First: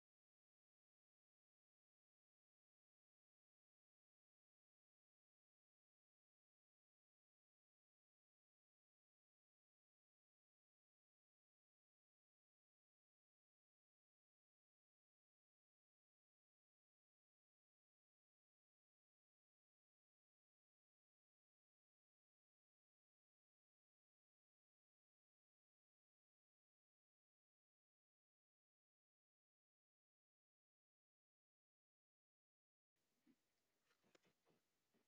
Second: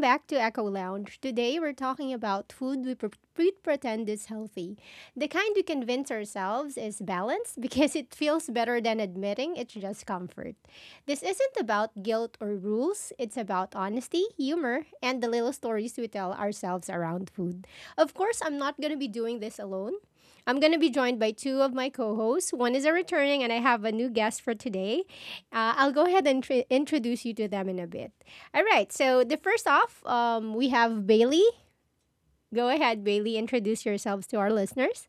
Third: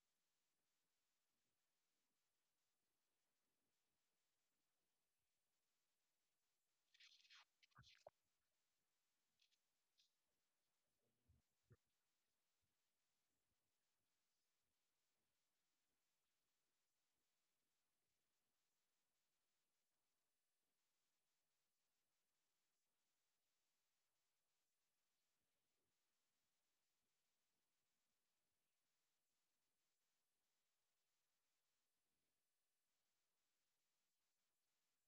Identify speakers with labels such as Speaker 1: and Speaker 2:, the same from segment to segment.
Speaker 1: back to Echo Lounge. Today we're talking about food we pretend is healthy. The kind we convince ourselves is balanced because it feels better than admitting it's just comfort. This isn't about guilt or rules, it's about honesty, humor, and the little stories we tell ourselves around food. Of course, I'm not going to be doing this alone. I'm going to be joined by two of my co hosts. One is a returning, and I have a new guest for today. I'll go ahead and introduce you to them in a bit. All right. So the first off, we have Bailey. Go ahead, Bailey. Introduce yourselves to our listeners.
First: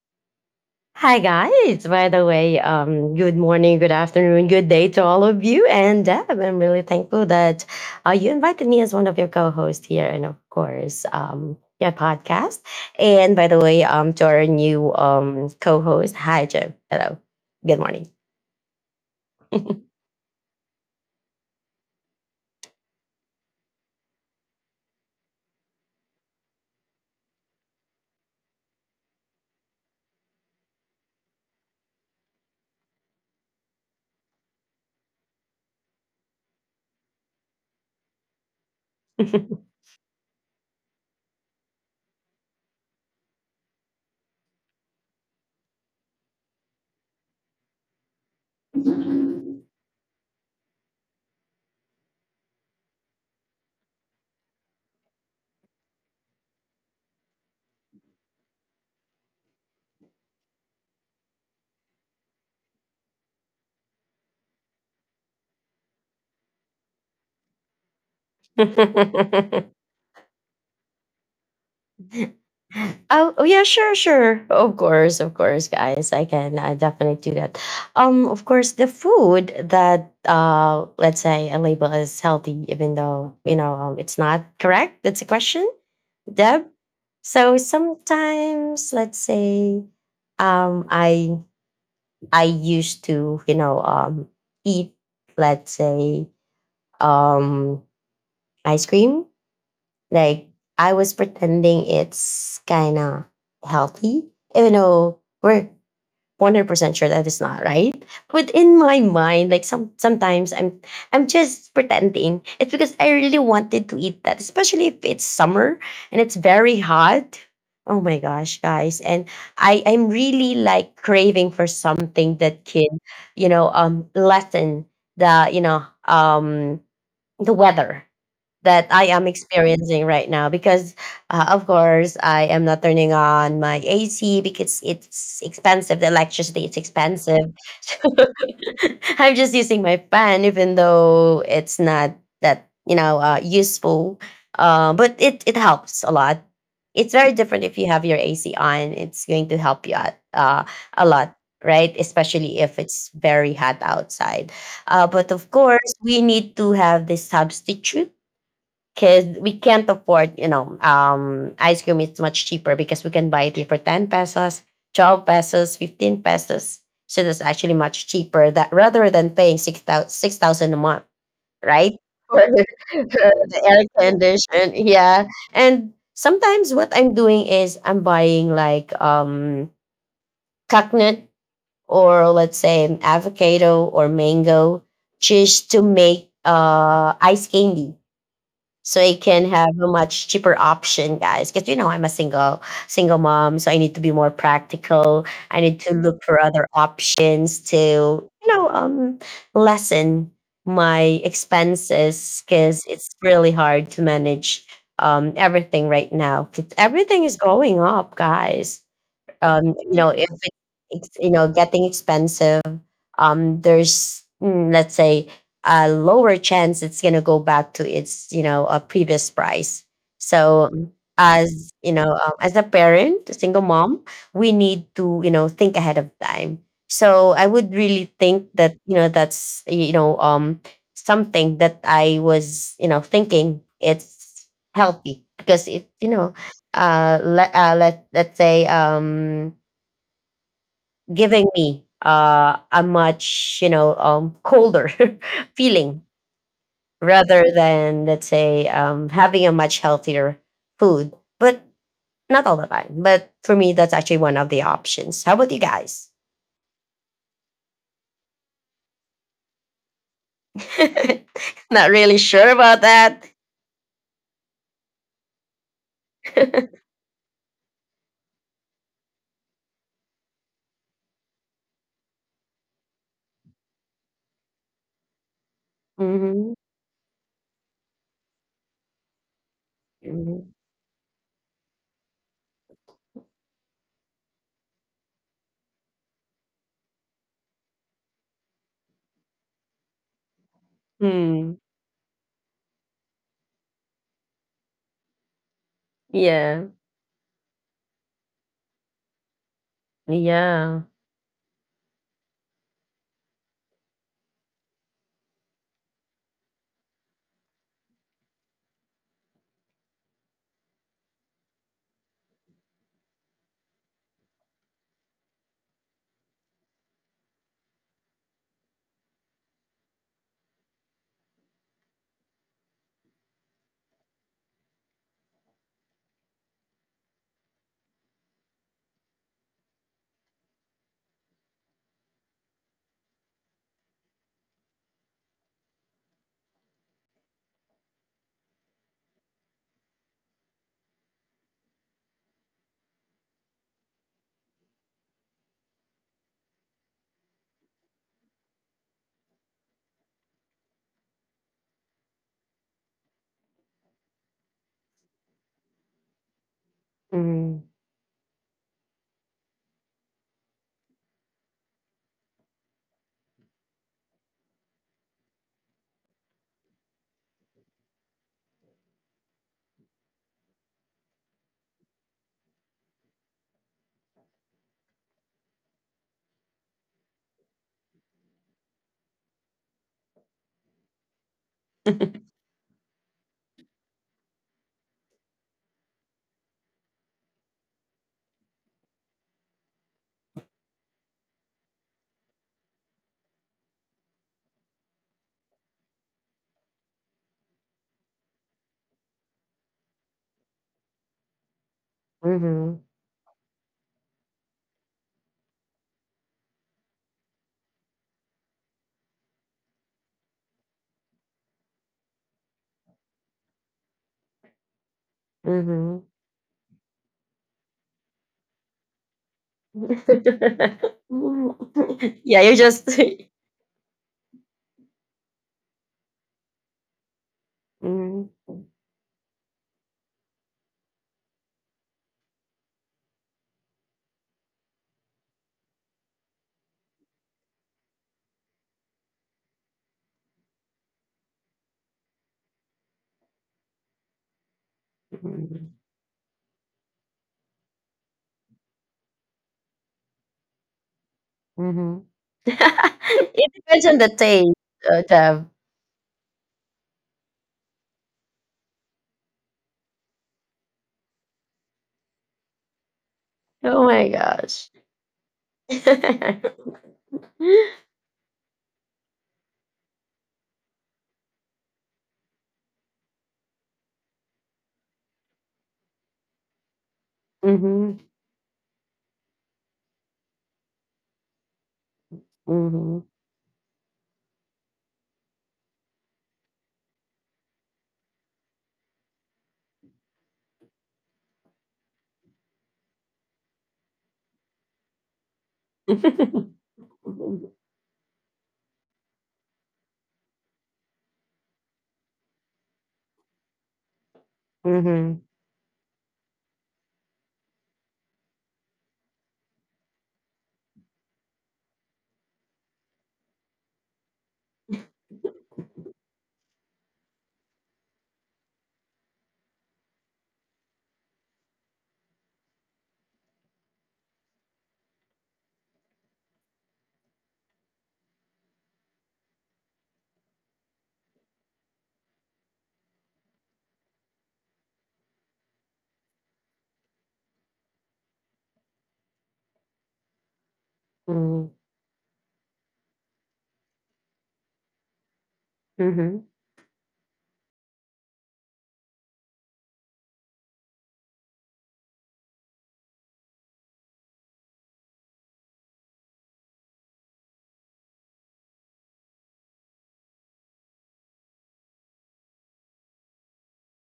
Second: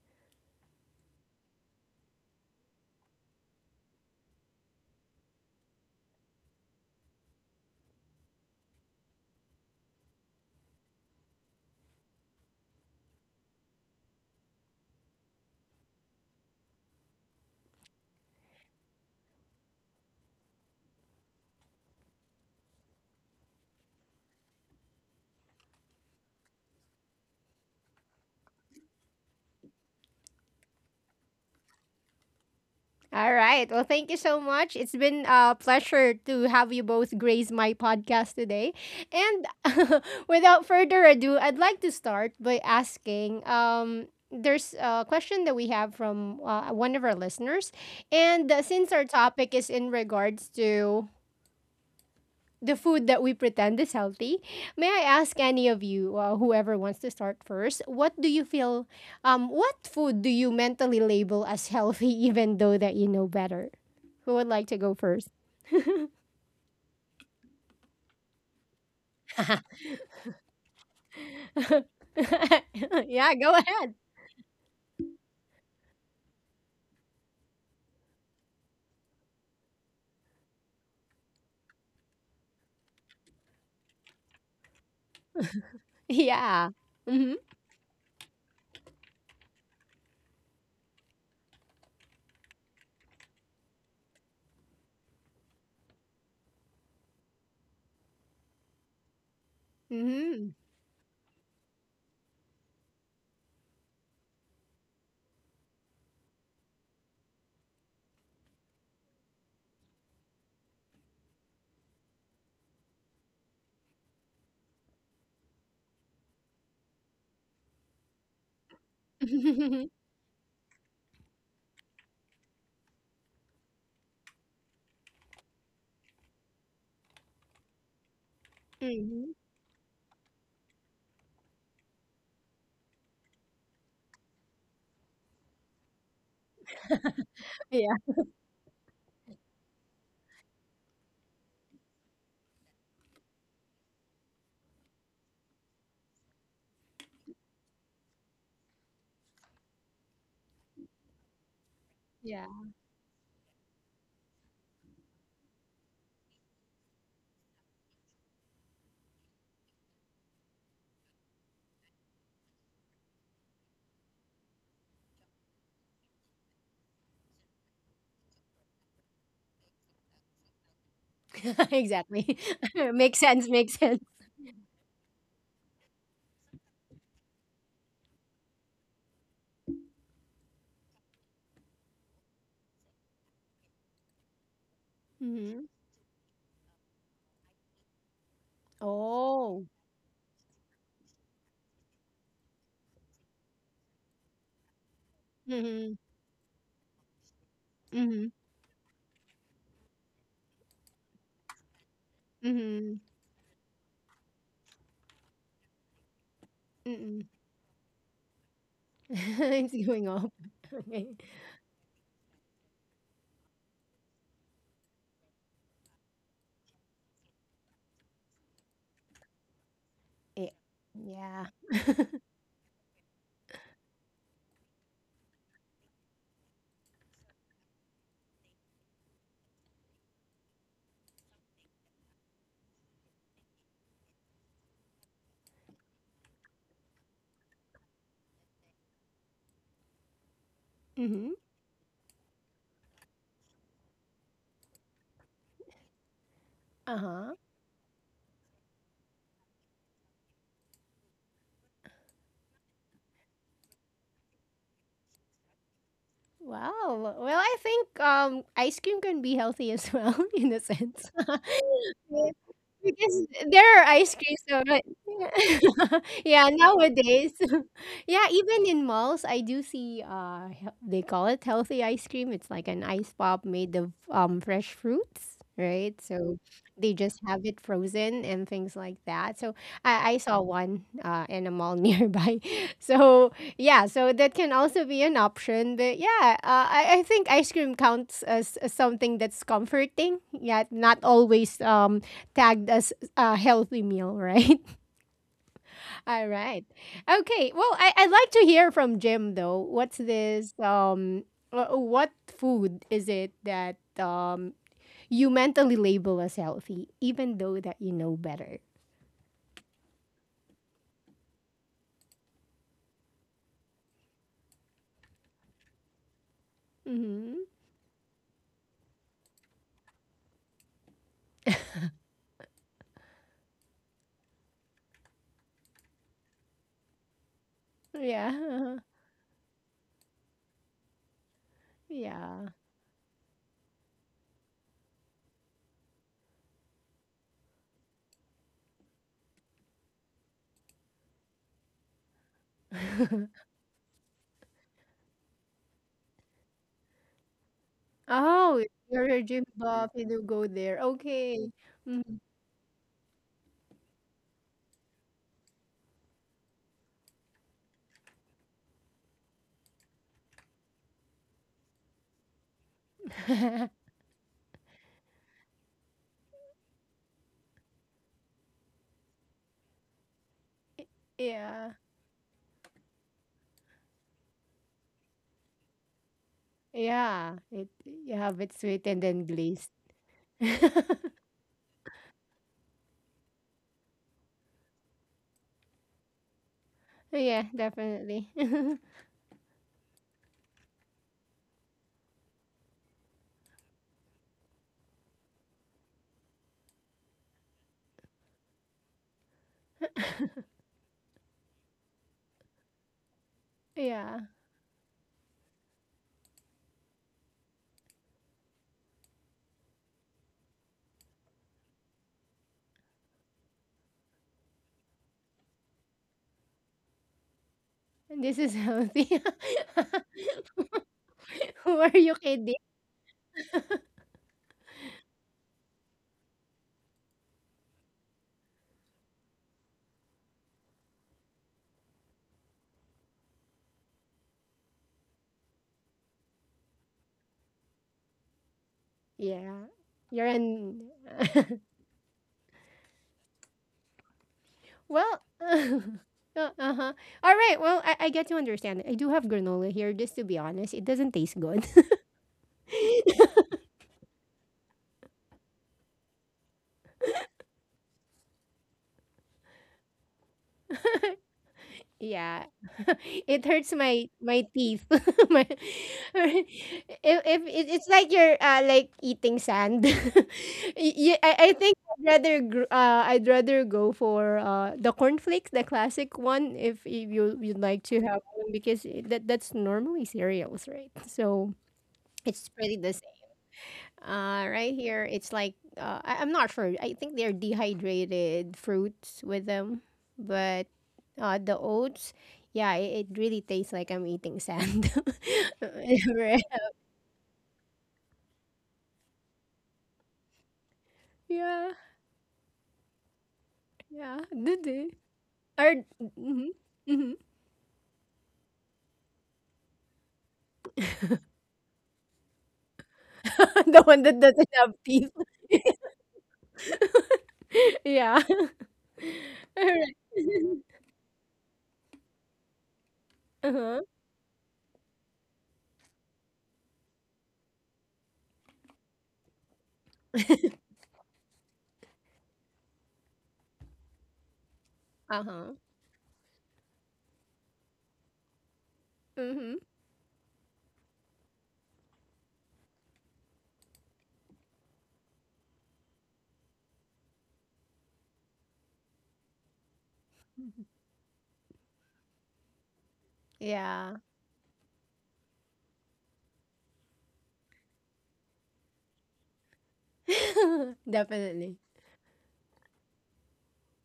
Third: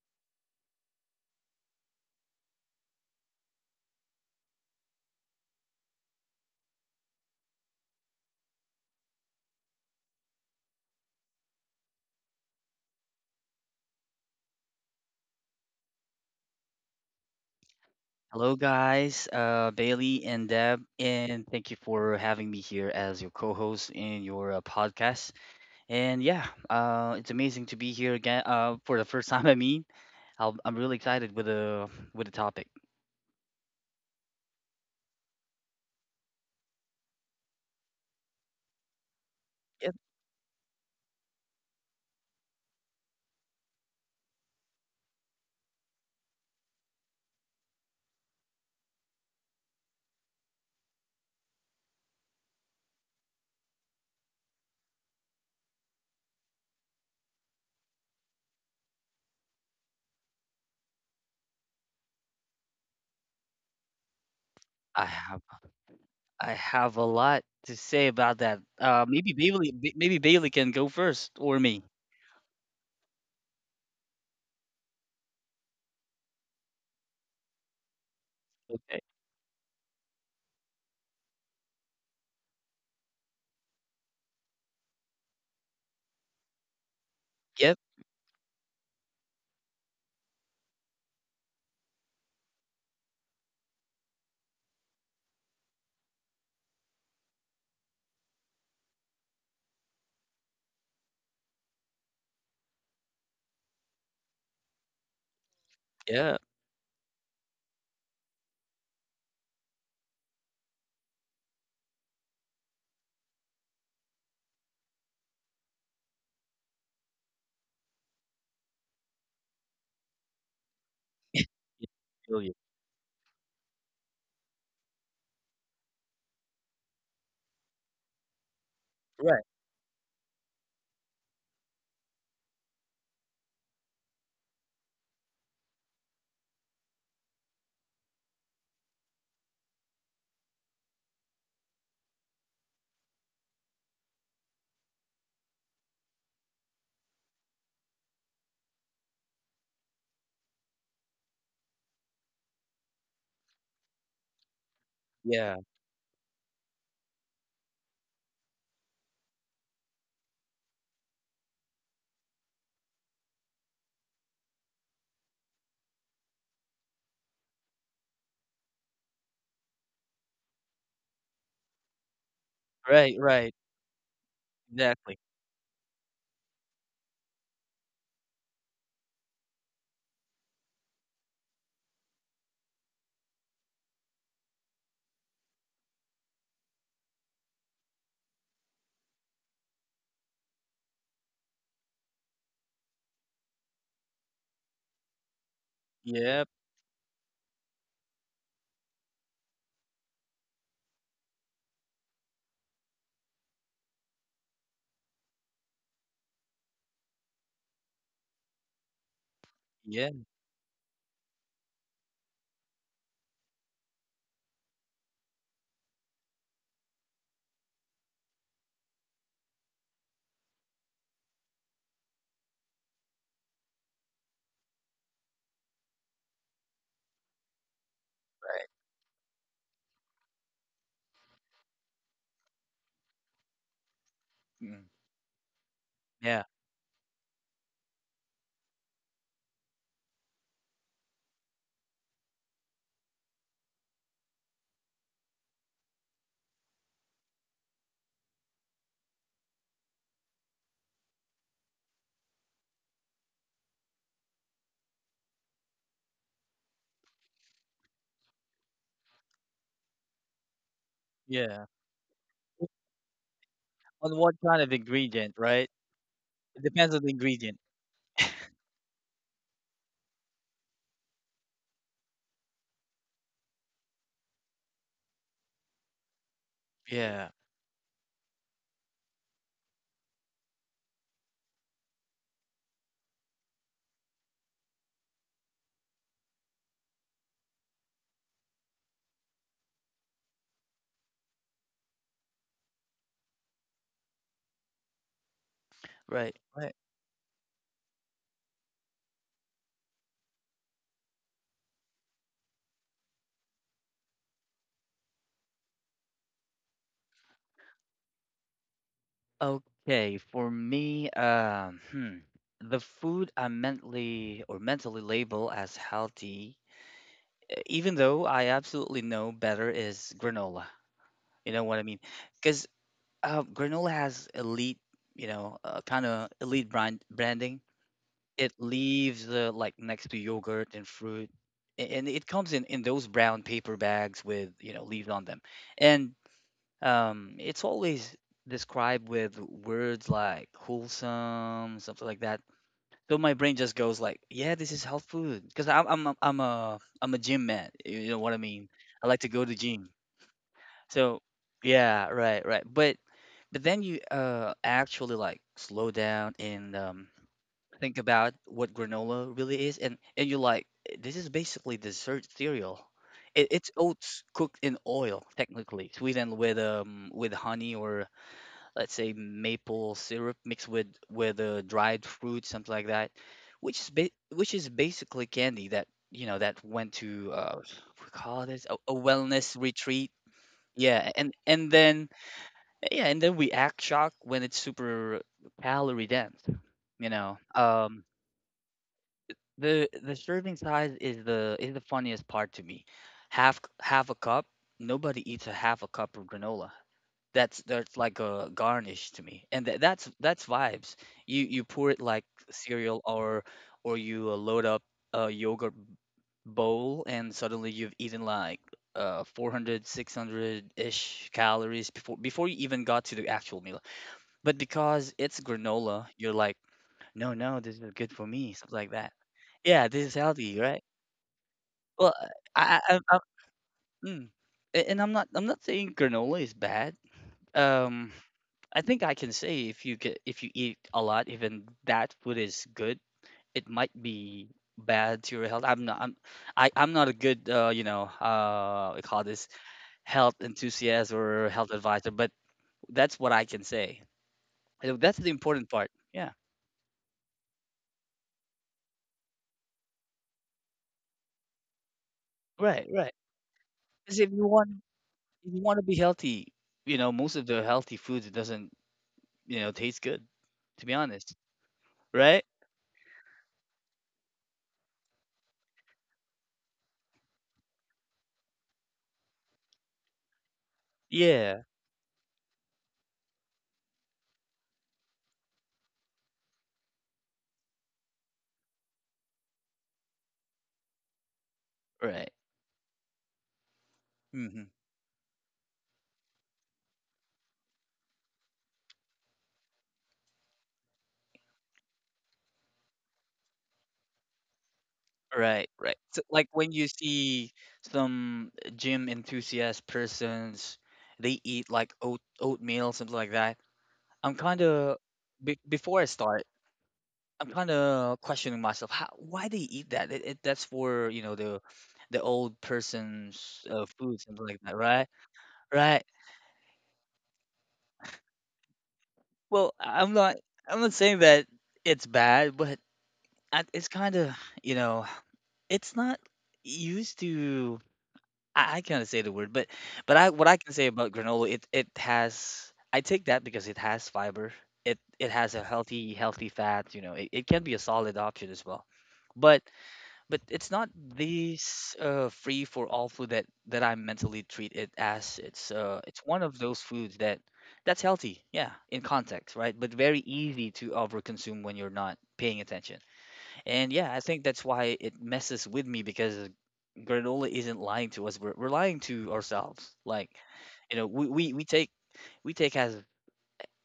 Speaker 2: Hi guys, by the way, good morning, good afternoon, good day to all of you. And Deb, I'm really thankful that you invited me as one of your co-hosts here, and of course, your podcast. And by the way, to our new co-host, hi Jim. Hello. Good morning.
Speaker 3: Hello, guys. Bailey and Deb, and thank you for having me here as your co-host in your podcast. And yeah, it's amazing to be here again. For the first time, I mean, I'm really excited with the topic.
Speaker 1: All right. Well, thank you so much. It's been a pleasure to have you both grace my podcast today. And
Speaker 3: Yep.
Speaker 1: without further ado, I'd like to start by asking. There's a question that we have from one of our listeners, and since our topic is in regards to the food that we pretend is healthy. May I ask any of you, whoever wants to start first, what do you feel? What food do you mentally label as healthy, even though that you know better? Who would like to go
Speaker 3: I
Speaker 1: first?
Speaker 3: have I have a lot to say about that. Maybe Bailey, Ba- maybe Bailey can go first or me.
Speaker 2: Oh,
Speaker 1: Yeah,
Speaker 2: oh,
Speaker 1: go
Speaker 2: yeah, sure,
Speaker 1: ahead.
Speaker 2: sure. Of course, guys. I can definitely do that. Of course, the
Speaker 3: Okay.
Speaker 2: food that let's say a label is healthy, even though it's not correct. That's a question, Deb.
Speaker 1: Yeah. Mhm.
Speaker 2: So
Speaker 3: Yep.
Speaker 2: sometimes, let's say, um, I I used to eat, let's say, um ice cream. Like,
Speaker 1: Mhm.
Speaker 2: I was pretending it's kind of healthy, even though we're
Speaker 3: Yeah.
Speaker 2: 100% sure that it's not right. But in my mind, like, sometimes I'm just pretending. It's because I really wanted to eat that, especially if it's summer and it's very hot. Oh my gosh, guys. And I
Speaker 1: Mhm.
Speaker 2: I'm really like craving for
Speaker 3: Yeah,
Speaker 2: something
Speaker 3: Bailey.
Speaker 2: that can, lessen, the, you know, um the weather that I am
Speaker 3: Right.
Speaker 2: experiencing right now because, of course, I am not turning on my AC because it's expensive. The electricity is expensive.
Speaker 1: Yeah.
Speaker 2: So I'm just using my fan, even though it's not that useful. But it helps a lot. It's very different if you have your AC on. It's going to help you out a lot, right?
Speaker 1: Yeah.
Speaker 2: Especially if it's very hot outside. But of
Speaker 3: Yeah.
Speaker 2: course, we need to have the substitute because we can't afford, you know, ice cream is much cheaper because we can buy it for 10 pesos, 12 pesos, 15 pesos. So that's actually much cheaper that rather than paying six thousand a month, right?
Speaker 1: Exactly.
Speaker 2: For the,
Speaker 3: Right.
Speaker 1: Makes
Speaker 2: for
Speaker 1: sense.
Speaker 3: Right.
Speaker 2: the
Speaker 1: Makes
Speaker 2: air
Speaker 1: sense.
Speaker 2: condition.
Speaker 3: Exactly.
Speaker 2: Yeah. And sometimes what I'm doing is I'm buying like coconut, or let's say avocado or mango,
Speaker 1: Mhm.
Speaker 2: just to make ice candy, so I can have
Speaker 1: Oh.
Speaker 2: a much cheaper option, guys. Because, you know, I'm a single mom, so I need to be more practical. I need to
Speaker 1: Mhm.
Speaker 2: look for
Speaker 3: Yep.
Speaker 2: other options to,
Speaker 1: Mhm.
Speaker 2: lessen my expenses, because
Speaker 1: Mhm.
Speaker 2: it's really hard to manage everything right now. 'Cause everything
Speaker 1: Mm-mm.
Speaker 2: is going up, guys.
Speaker 1: It's
Speaker 2: You know
Speaker 3: Yeah.
Speaker 1: going
Speaker 2: if
Speaker 1: off.
Speaker 2: it's, it's,
Speaker 1: Okay.
Speaker 2: getting expensive. Let's say a lower chance it's going to go back to its, a previous price.
Speaker 1: Yeah.
Speaker 2: So,
Speaker 1: Yeah.
Speaker 2: as you know, as a parent, a single mom, we need to, think ahead of time. So I would really think that, that's, something that I was, thinking, it's
Speaker 3: Mm,
Speaker 2: healthy because it,
Speaker 3: yeah.
Speaker 2: let's say
Speaker 1: Mm-hmm.
Speaker 2: giving me a much, colder feeling,
Speaker 1: Uh-huh.
Speaker 2: rather than, let's say, having a much healthier food. But, not all the time. But for me, that's actually one of the options. How about you guys?
Speaker 1: Wow. Well, I think ice cream can be healthy as well in a sense.
Speaker 3: Yeah.
Speaker 2: not really sure about that.
Speaker 1: Because there are
Speaker 3: On
Speaker 1: ice
Speaker 3: what
Speaker 1: creams
Speaker 3: kind
Speaker 1: so
Speaker 3: of
Speaker 1: but
Speaker 3: ingredient, right?
Speaker 1: yeah,
Speaker 3: It depends on the
Speaker 1: nowadays.
Speaker 3: ingredient.
Speaker 1: Yeah, even in malls I do see they call it healthy ice cream. It's like an ice pop made of fresh fruits, right? So
Speaker 2: Mm-hmm.
Speaker 1: they just
Speaker 3: Yeah,
Speaker 1: have it frozen and things like that. So I saw
Speaker 2: Mm-hmm.
Speaker 1: one in a mall nearby. So yeah, so that can also be an option. But yeah, I think ice cream counts as something that's comforting. Yeah, not
Speaker 2: Hmm.
Speaker 1: always tagged as a healthy meal, right? All
Speaker 3: right.
Speaker 2: Yeah.
Speaker 1: right.
Speaker 3: Right.
Speaker 1: Okay. Well, I'd like to hear from Jim though. What's this?
Speaker 2: Yeah.
Speaker 1: What food is it that you mentally label as healthy, even though that you know better?
Speaker 3: Okay, for me, the food I mentally label as healthy,
Speaker 1: Mm-hmm.
Speaker 3: even though I absolutely know better, is granola. You know what I mean? Because granola has elite, you know, kind of elite branding. It
Speaker 1: Yeah.
Speaker 3: leaves like next to yogurt and fruit, and it comes
Speaker 1: Yeah.
Speaker 3: in those brown paper bags with you know leaves on them. And it's always described with words like wholesome, something like that. So my brain just goes like, "Yeah, this is health food," because I'm a gym man. You know what I
Speaker 1: Oh,
Speaker 3: mean? I
Speaker 1: you're
Speaker 3: like
Speaker 1: a
Speaker 3: to go
Speaker 1: gym
Speaker 3: to gym.
Speaker 1: buff. You do go there.
Speaker 3: So
Speaker 1: Okay.
Speaker 3: yeah,
Speaker 1: Mhm.
Speaker 3: right, right. But then you actually like slow down and
Speaker 2: Mm.
Speaker 3: think about what granola really is, and you're like, "Eh, this is basically dessert cereal." It's oats cooked in oil, technically, sweetened with honey or let's say maple syrup mixed with
Speaker 1: Yeah.
Speaker 3: dried fruit, something like that, which is ba- which is basically candy that you know that went to
Speaker 1: Yeah. It
Speaker 3: we
Speaker 1: you have
Speaker 3: call
Speaker 1: it
Speaker 3: this
Speaker 1: sweet
Speaker 3: a
Speaker 1: and then
Speaker 3: wellness
Speaker 1: glazed.
Speaker 3: retreat. Yeah, and then we act shocked when it's super calorie dense. You know,
Speaker 1: Yeah, definitely.
Speaker 3: the serving size is the funniest part to me. Half a cup. Nobody eats a half a cup of granola. That's like a garnish to me, and that's vibes. You pour it like
Speaker 2: Hmm.
Speaker 3: cereal or
Speaker 1: Yeah,
Speaker 3: you load up a yogurt bowl, and suddenly you've eaten like 400, ish calories before you even got to the actual meal. But because it's granola,
Speaker 2: Hmm.
Speaker 3: you're like, no, no, this is good for
Speaker 1: this
Speaker 3: me,
Speaker 1: is
Speaker 3: stuff like that.
Speaker 1: healthy.
Speaker 3: Yeah, this is healthy, right?
Speaker 1: Who are
Speaker 3: Well,
Speaker 1: you
Speaker 2: yeah, you're
Speaker 1: kidding?
Speaker 2: just.
Speaker 3: I mm. And I'm not saying granola is bad. Um, I think I can say if you eat a lot, even that food is good, it might be bad to your health. I'm not a good you know we call this
Speaker 1: Yeah, you're
Speaker 3: health
Speaker 1: an
Speaker 3: enthusiast or health advisor, but that's what I can say. And that's
Speaker 1: well,
Speaker 3: the important
Speaker 2: Mhm.
Speaker 3: part. Yeah.
Speaker 1: uh-huh. All right. Well, I get to understand. I do have granola here, just to be honest. It doesn't taste good.
Speaker 2: Mhm.
Speaker 3: Right, right.
Speaker 2: It depends on the
Speaker 3: Because
Speaker 2: taste, Deb.
Speaker 3: if you want to be healthy, you know, most of the healthy foods it doesn't, you know, taste good, to be honest. Right?
Speaker 1: Yeah. It hurts
Speaker 2: Oh my
Speaker 1: my
Speaker 2: gosh.
Speaker 1: teeth. My if it's like you're like eating sand. I
Speaker 3: Yeah,
Speaker 1: think I'd rather I'd rather go for the cornflakes, the classic one if you you'd like
Speaker 2: Mhm.
Speaker 1: to have one because that that's normally cereals, right? So
Speaker 3: right.
Speaker 1: it's pretty the
Speaker 2: Mhm.
Speaker 3: hmm
Speaker 1: right here, it's like I'm not sure. I think they're dehydrated fruits with them, but the oats, yeah, it really tastes like I'm eating sand.
Speaker 3: Right, right. So,
Speaker 1: Right.
Speaker 3: like when you see some gym enthusiast persons, they eat
Speaker 1: Yeah,
Speaker 3: like oatmeal, something like that.
Speaker 1: yeah.
Speaker 3: I'm
Speaker 1: Did
Speaker 3: kind
Speaker 2: Mhm.
Speaker 1: they?
Speaker 3: of
Speaker 2: Mhm.
Speaker 3: be
Speaker 1: Or
Speaker 3: before I
Speaker 1: mhm,
Speaker 3: start,
Speaker 1: mhm.
Speaker 3: I'm kind of questioning myself how why they eat that. It that's for you know the old person's
Speaker 1: The one that
Speaker 3: food,
Speaker 1: doesn't
Speaker 3: something like
Speaker 1: have
Speaker 3: that,
Speaker 1: teeth.
Speaker 3: right? Right.
Speaker 1: Yeah.
Speaker 3: Well,
Speaker 1: Alright.
Speaker 3: I'm not saying that it's bad, but
Speaker 1: Uh-huh.
Speaker 3: it's kind of you know it's not used to. I can't say the word, but I what I can say about granola, it has I take that because it has fiber. It has
Speaker 1: Uh-huh.
Speaker 3: a healthy fat, you know. It can be a solid option as well.
Speaker 1: Mm-hmm.
Speaker 3: But but it's not
Speaker 2: Mhm.
Speaker 3: this free for all food that I mentally treat it as. It's one of those foods that's healthy, yeah, in context, right? But very easy to overconsume when you're not paying attention. And
Speaker 1: Yeah.
Speaker 3: yeah, I think that's why it messes with me because granola isn't lying to us. We're lying to ourselves. Like, you know,
Speaker 1: Definitely.
Speaker 3: we take as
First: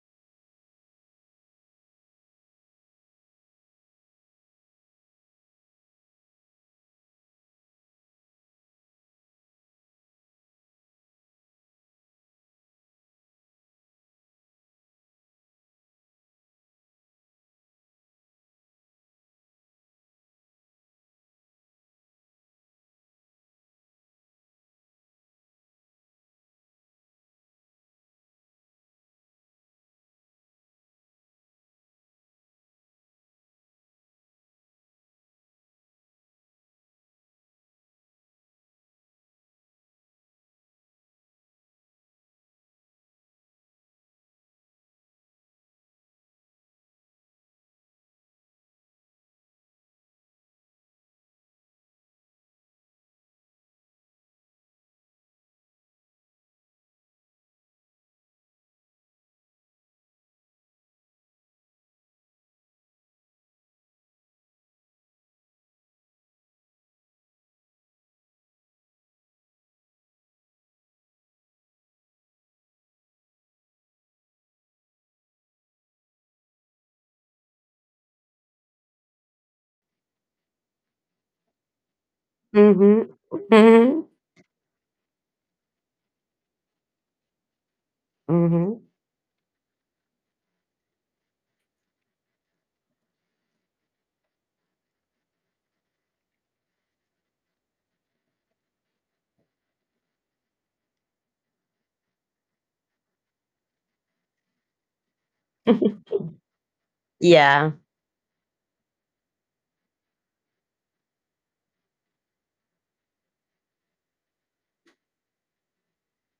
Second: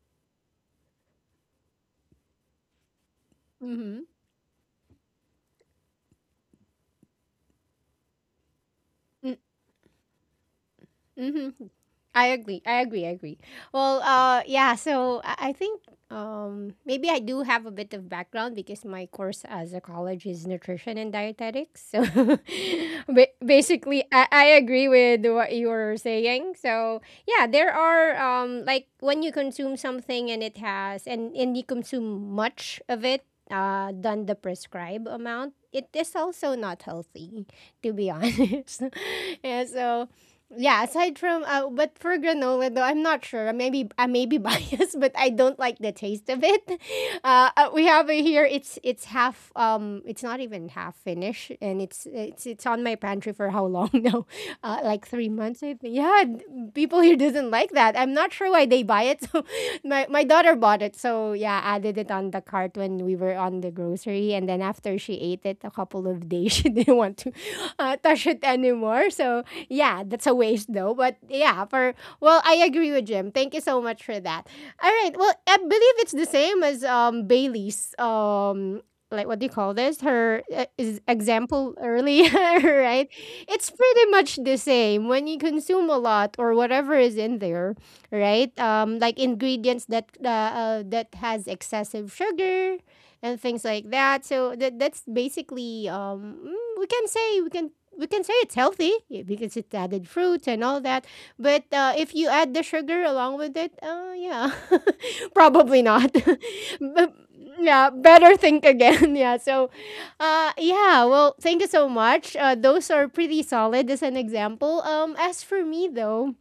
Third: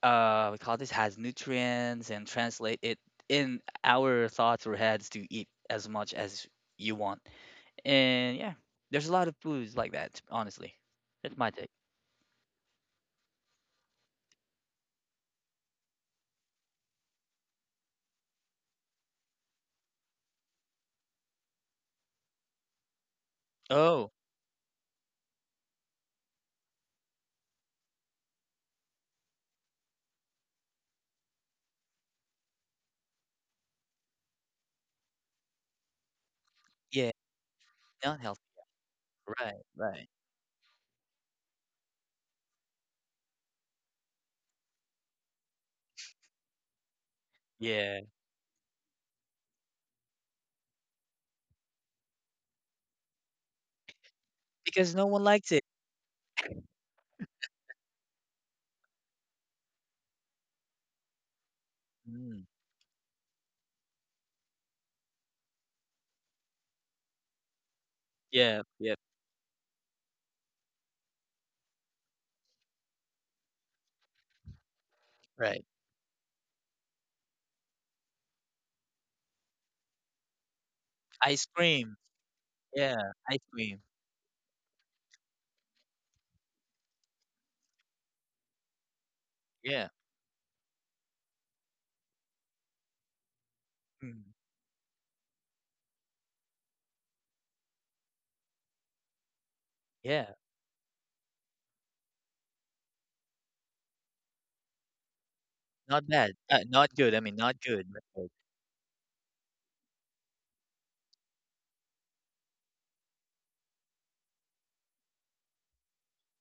Speaker 3: we call this has nutrients and translate it in
Speaker 1: Mm-hmm.
Speaker 3: our thoughts or heads to eat as much as you want. And yeah, there's a lot of foods like that, honestly. That's my
Speaker 1: Mm-hmm.
Speaker 3: take.
Speaker 1: I agree. I agree. I agree. Well, yeah. So I think maybe I do have a bit of background because my course as a college is nutrition and dietetics. So basically,
Speaker 3: Oh,
Speaker 1: I agree with what you were saying. So yeah, there are like when you consume something and it has and you consume much of it than the prescribed amount. It is also not
Speaker 3: yeah,
Speaker 1: healthy, to be
Speaker 3: not healthy.
Speaker 1: honest.
Speaker 3: Right,
Speaker 1: Yeah,
Speaker 3: right.
Speaker 1: so yeah, aside from but for granola though, I'm not sure. Maybe I may be biased, but I don't like the taste of it. We
Speaker 3: Yeah,
Speaker 1: have it here. It's half. It's not even half finished, and it's on my pantry for how long now?
Speaker 3: because no
Speaker 1: Like
Speaker 3: one
Speaker 1: three
Speaker 3: likes it.
Speaker 1: months, I think. Yeah, people here doesn't like that. I'm not sure why they buy it. So my daughter bought it, so yeah, added it on
Speaker 3: Mm,
Speaker 1: the cart when we were on the grocery, and then after she ate it a couple of days, she didn't want to touch it
Speaker 3: yeah, yeah,
Speaker 1: anymore. So yeah, that's a waste though. But yeah, for well, I agree with Jim. Thank you so much for that. All right, well, I
Speaker 3: right.
Speaker 1: believe it's the same as Bailey's like what do you call this her is
Speaker 3: Ice
Speaker 1: example
Speaker 3: cream.
Speaker 1: earlier
Speaker 3: Yeah,
Speaker 1: right
Speaker 2: Mhm.
Speaker 3: ice
Speaker 2: Mhm.
Speaker 1: it's
Speaker 3: cream.
Speaker 1: pretty
Speaker 2: Mhm.
Speaker 1: much the same when you consume a lot or whatever is in there right?
Speaker 2: Mhm.
Speaker 1: Like ingredients
Speaker 3: Yeah.
Speaker 1: that that has excessive sugar and things like
Speaker 3: Mm.
Speaker 1: that. So that that's basically we can say we can say it's healthy yeah, because it's added
Speaker 3: Yeah.
Speaker 1: fruits and all that. But if you add the sugar along with it, yeah, probably
Speaker 3: Not
Speaker 1: not.
Speaker 3: bad. Not good.
Speaker 1: But,
Speaker 3: I mean, not
Speaker 2: Yeah.
Speaker 3: good.
Speaker 1: yeah,
Speaker 3: Not good.
Speaker 1: better think again. Yeah, so yeah, well, thank you so much. Those are pretty solid as an example. As for me though,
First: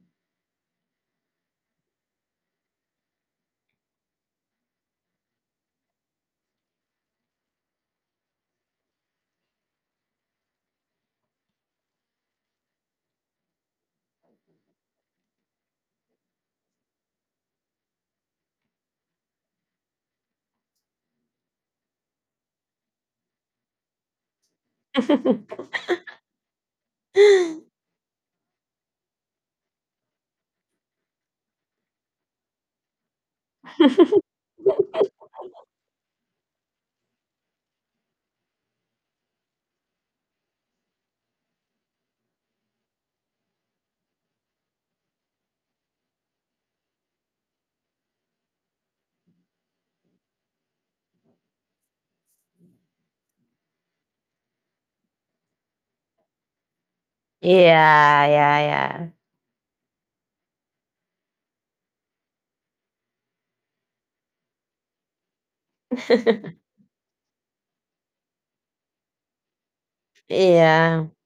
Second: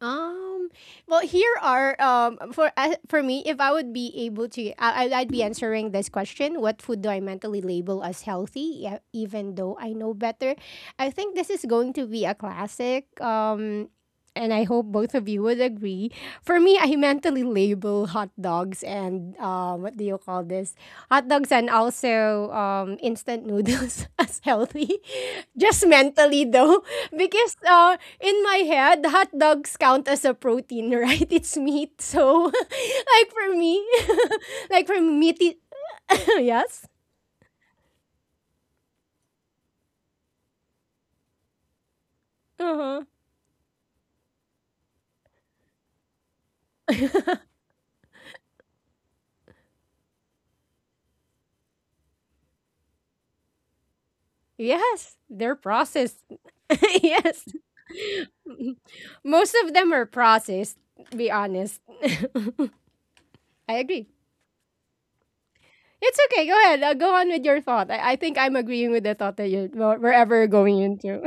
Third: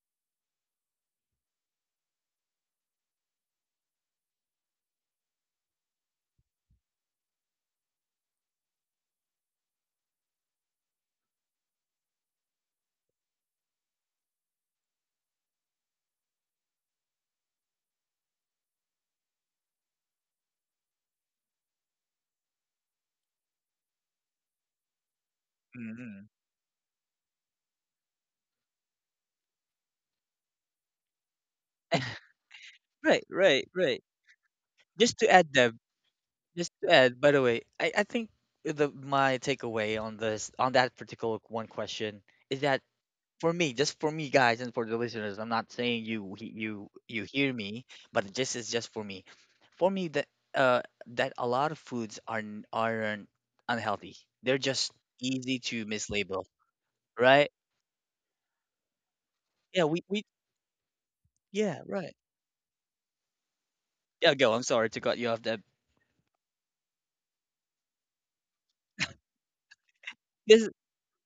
Speaker 1: um. Well, here are for me, if I would be able to, I'd be answering this question: what food do I mentally label as healthy, even though I know better? I think this is going to be a classic. And I hope both of you would agree. For me, I mentally label hot dogs and what do you call this? Hot dogs and also instant noodles as healthy. Just
Speaker 3: Mm-mm.
Speaker 1: mentally though, because in my head, hot dogs count as a protein, right? It's meat. So,
Speaker 3: Right,
Speaker 1: like for
Speaker 3: right,
Speaker 1: me,
Speaker 3: right.
Speaker 1: like for
Speaker 3: Just to add
Speaker 1: meaty,
Speaker 3: that, just
Speaker 1: yes.
Speaker 3: to add, by the way, I think the my takeaway on that particular one question is that
Speaker 1: Uh-huh.
Speaker 3: for me, just for me, guys, and for the listeners, I'm not saying you he- you hear me, but this is just for me. For me that a lot of foods are aren't unhealthy. They're just
Speaker 1: Yes, they're
Speaker 3: easy to
Speaker 1: processed.
Speaker 3: mislabel,
Speaker 1: Yes.
Speaker 3: right?
Speaker 2: Yeah. Yeah, yeah,
Speaker 1: Most of
Speaker 3: Yeah,
Speaker 1: them are
Speaker 3: we
Speaker 1: processed, to be honest.
Speaker 3: yeah, right.
Speaker 1: I agree.
Speaker 3: Yeah, go. I'm sorry to cut you off there.
Speaker 1: It's okay. Go ahead. Go on with your thought. I think I'm agreeing with the thought that you're wherever you're
Speaker 3: Because
Speaker 1: going
Speaker 2: yeah.
Speaker 1: into.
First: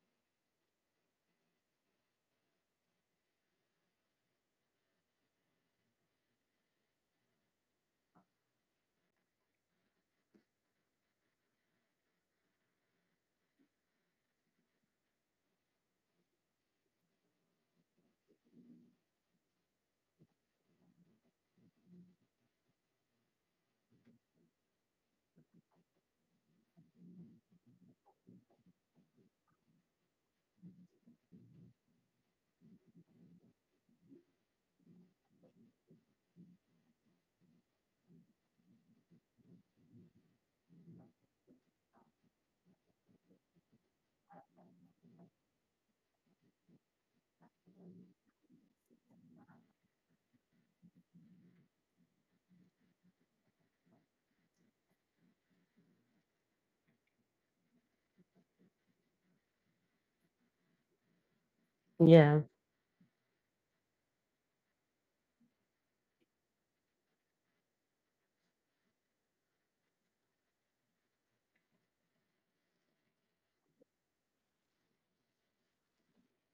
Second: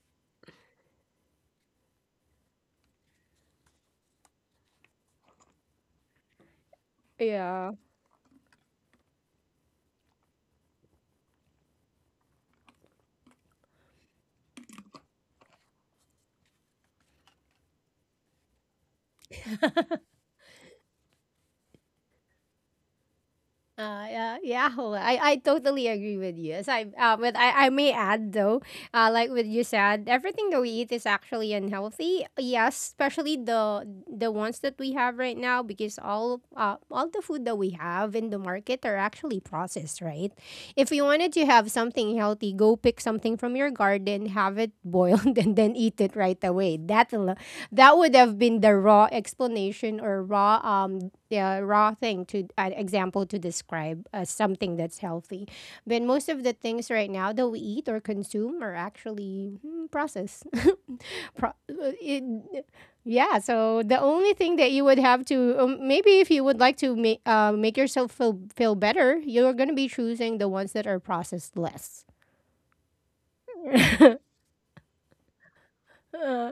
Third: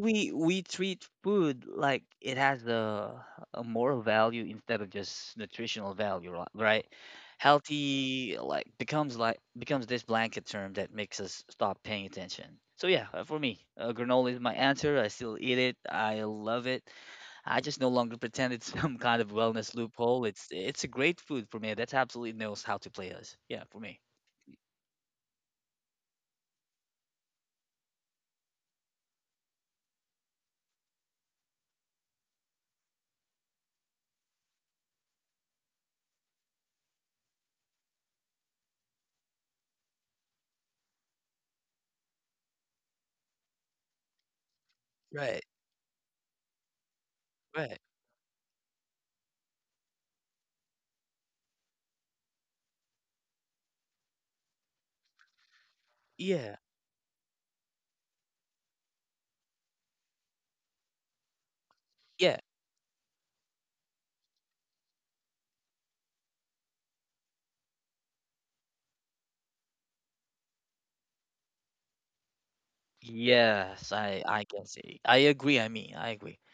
Speaker 3: we treat food like it has a moral value instead of just nutritional value, right?
Speaker 1: Yeah.
Speaker 3: Healthy like becomes this blanket term that makes us stop paying attention. So yeah, for me, granola is my answer. I still eat it. I love it. I just no longer pretend it's some kind of wellness loophole. It's a great food for me. That absolutely knows how to play us. Yeah, for me.
Speaker 1: Yeah, well, I totally agree with you. As I, but I may add though, like what you said, everything that we eat is actually unhealthy. Yes, especially the ones that we have right now, because all the food that we have in the market are actually processed, right? If you wanted to have something healthy, go pick something from your garden, have it boiled,
Speaker 3: Right,
Speaker 1: and then eat it right away.
Speaker 3: right.
Speaker 1: That would have been the raw explanation or raw yeah, raw thing to an example to describe as something that's healthy. But most of the
Speaker 3: Yeah,
Speaker 1: things right now that we eat or consume are actually mm, processed. Pro- uh,
Speaker 3: yeah.
Speaker 2: Yeah,
Speaker 1: it, yeah, so the only thing that you would have to maybe if you would like to make make yourself feel feel better, you're going to be choosing the ones that are processed less.
Speaker 3: Yes, I I can see. I agree. I mean, I agree.
Speaker 1: Uh,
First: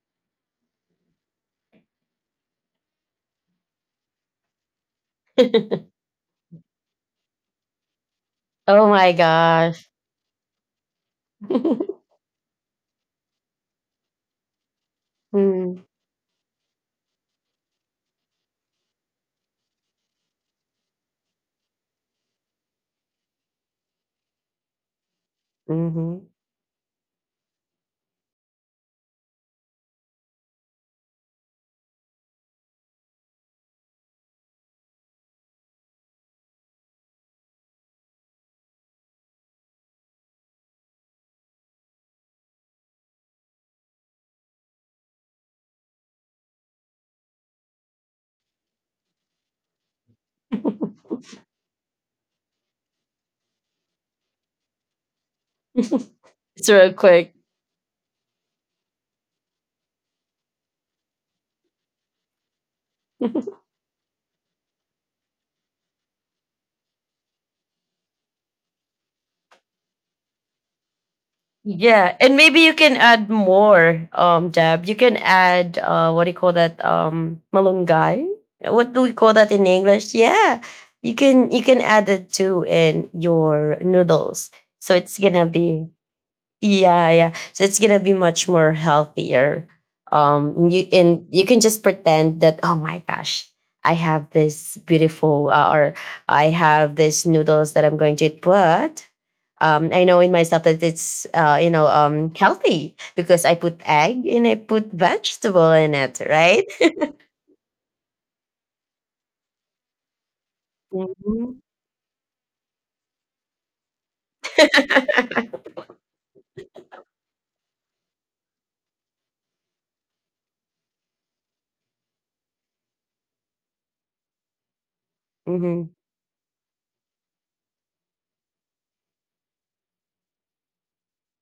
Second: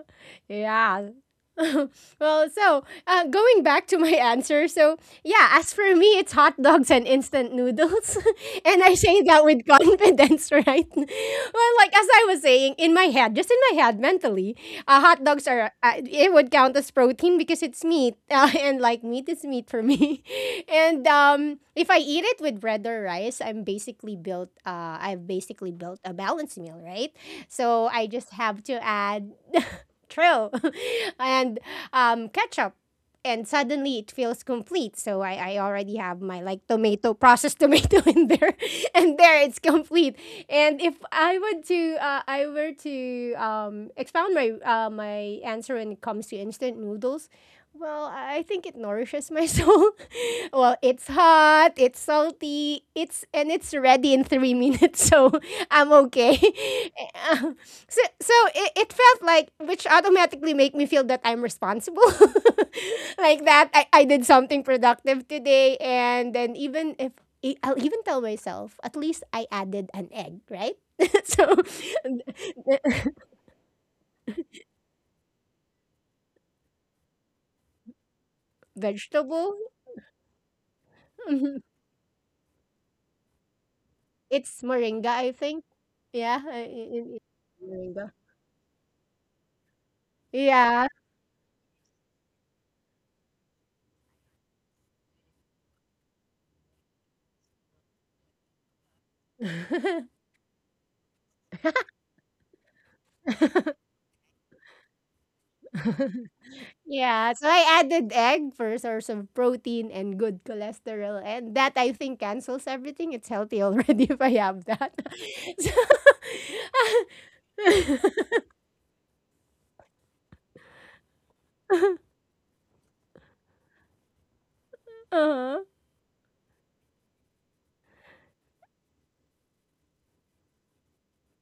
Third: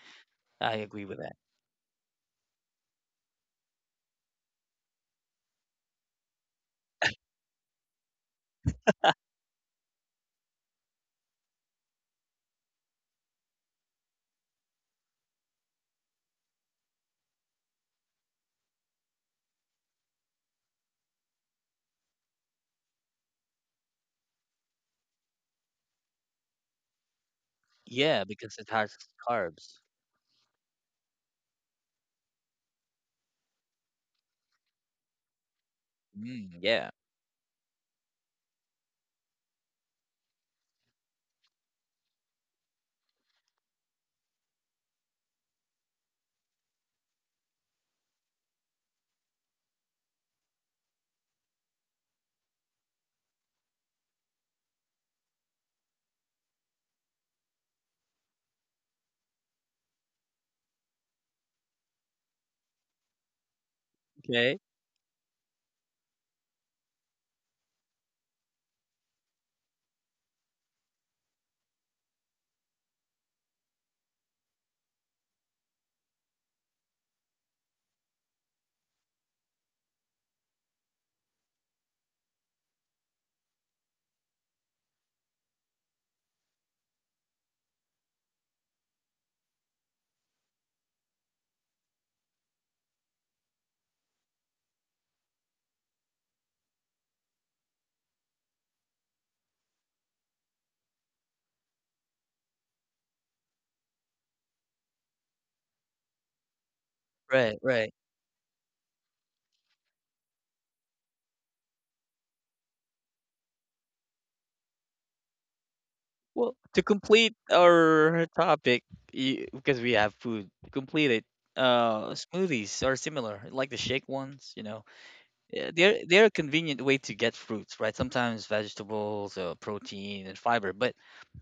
Speaker 3: I agree
Speaker 1: yeah.
Speaker 3: with that.
Speaker 1: Well, so going back to my answer, so yeah, as for me, it's hot dogs and instant noodles, and
Speaker 2: Oh
Speaker 1: I
Speaker 2: my
Speaker 1: say that with
Speaker 2: gosh.
Speaker 1: confidence, right? Well, like as I was saying, in my head, just in my head, mentally, hot dogs are
Speaker 2: Mm-hmm.
Speaker 1: it would count as protein because it's meat, and like meat is meat for me. And if I eat it with bread or rice, I'm basically built. I've basically built a balanced meal, right? So I
Speaker 3: Yeah,
Speaker 1: just
Speaker 3: because
Speaker 1: have
Speaker 3: it
Speaker 1: to
Speaker 3: has
Speaker 1: add
Speaker 3: carbs.
Speaker 1: trail and ketchup. And suddenly it feels complete. So I already have my
Speaker 3: Mm,
Speaker 1: like
Speaker 3: yeah.
Speaker 1: tomato, processed tomato in there. And there it's complete. And if I were to expound my my answer when it comes to instant noodles, well, I think it nourishes my soul. Well, it's hot, it's salty, it's ready in 3 minutes, so I'm okay.
Speaker 2: It's real quick.
Speaker 1: Uh, so so it felt like which automatically make me feel that I'm responsible. Like that I did
Speaker 3: Okay.
Speaker 1: something productive today and then even if I'll even tell myself, at least I added an egg, right? so
Speaker 2: Yeah, and maybe you can add more, Deb. You can add, what do you call that? Malunggay. What do we call that
Speaker 1: vegetable.
Speaker 2: in English? Yeah, you can,
Speaker 1: Mm-hmm.
Speaker 2: add it to in your noodles.
Speaker 1: It's
Speaker 2: So
Speaker 1: moringa,
Speaker 2: it's
Speaker 1: I
Speaker 2: gonna
Speaker 1: think.
Speaker 2: be,
Speaker 1: Yeah,
Speaker 2: yeah, yeah. So it's gonna
Speaker 1: moringa.
Speaker 2: be much more healthier.
Speaker 1: Yeah.
Speaker 2: You, and you can just pretend that, oh my gosh, I have this beautiful, or I have this noodles that I'm going to eat, but I know in myself that it's, healthy, because I put egg and I put vegetable in it, right?
Speaker 1: Yeah, so
Speaker 3: Right.
Speaker 1: I
Speaker 3: Right.
Speaker 1: added egg for a source of protein and good cholesterol, and
Speaker 2: Mm-hmm.
Speaker 1: that I think cancels everything. It's healthy already if I have that. So,
Speaker 3: Well, to complete our topic, because we have food, to complete it. Smoothies are similar, like the shake ones, you know.
Speaker 1: uh-huh.
Speaker 3: Yeah,
Speaker 2: Mm-hmm.
Speaker 3: they're a convenient way to get fruits, right? Sometimes vegetables, protein, and fiber. But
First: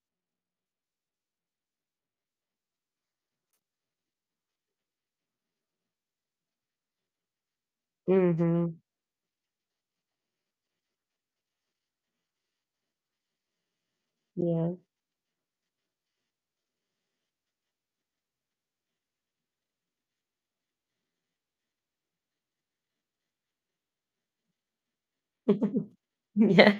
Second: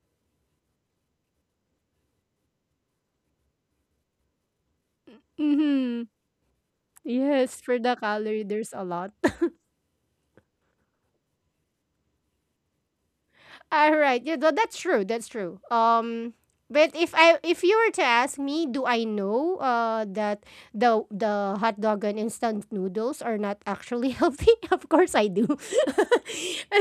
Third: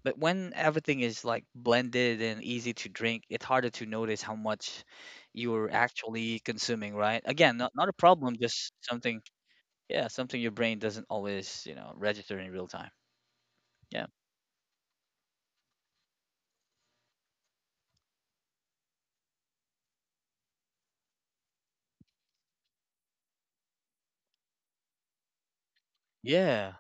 Speaker 3: but when everything is like blended and easy to drink, it's harder to notice how much you're
Speaker 1: Mm-hmm.
Speaker 3: actually consuming, right? Again,
Speaker 1: Yes, for
Speaker 3: not a
Speaker 1: the
Speaker 3: problem,
Speaker 1: calorie, there's
Speaker 3: just
Speaker 2: Mm-hmm.
Speaker 1: a lot.
Speaker 3: something, yeah, something your brain doesn't always, you know, register in real time.
Speaker 1: All
Speaker 3: Yeah.
Speaker 1: right. Yeah,
Speaker 2: Yeah.
Speaker 1: that's true. That's true. But if I if you were to ask me, do I know that the hot dog and instant noodles are not actually healthy? Of course I do.
Speaker 3: Yeah.
Speaker 2: yeah.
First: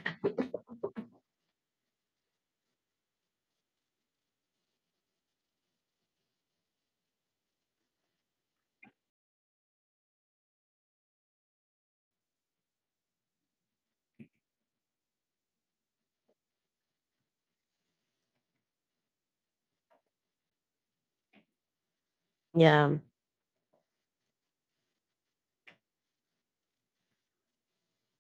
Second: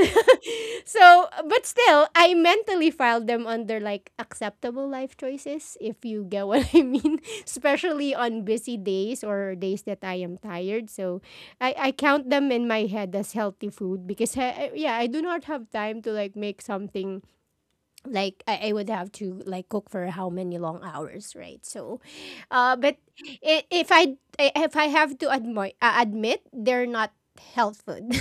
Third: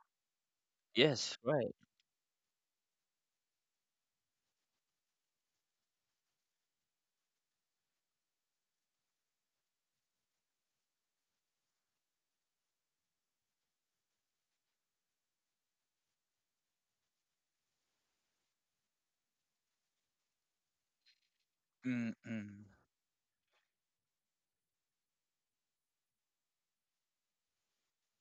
Speaker 1: So,
Speaker 3: Yes.
Speaker 1: but
Speaker 3: Right.
Speaker 1: still, I mentally filed them under like acceptable life choices if you get what I mean, especially on busy days or days that I am tired. So, I count them in my head as healthy food because yeah, I do not have time to like make something like I would have to like cook for how many long hours, right? So
Speaker 3: Mm-mm.
Speaker 2: Yeah.
Speaker 1: but I- if I if I have to admit admit they're not health food.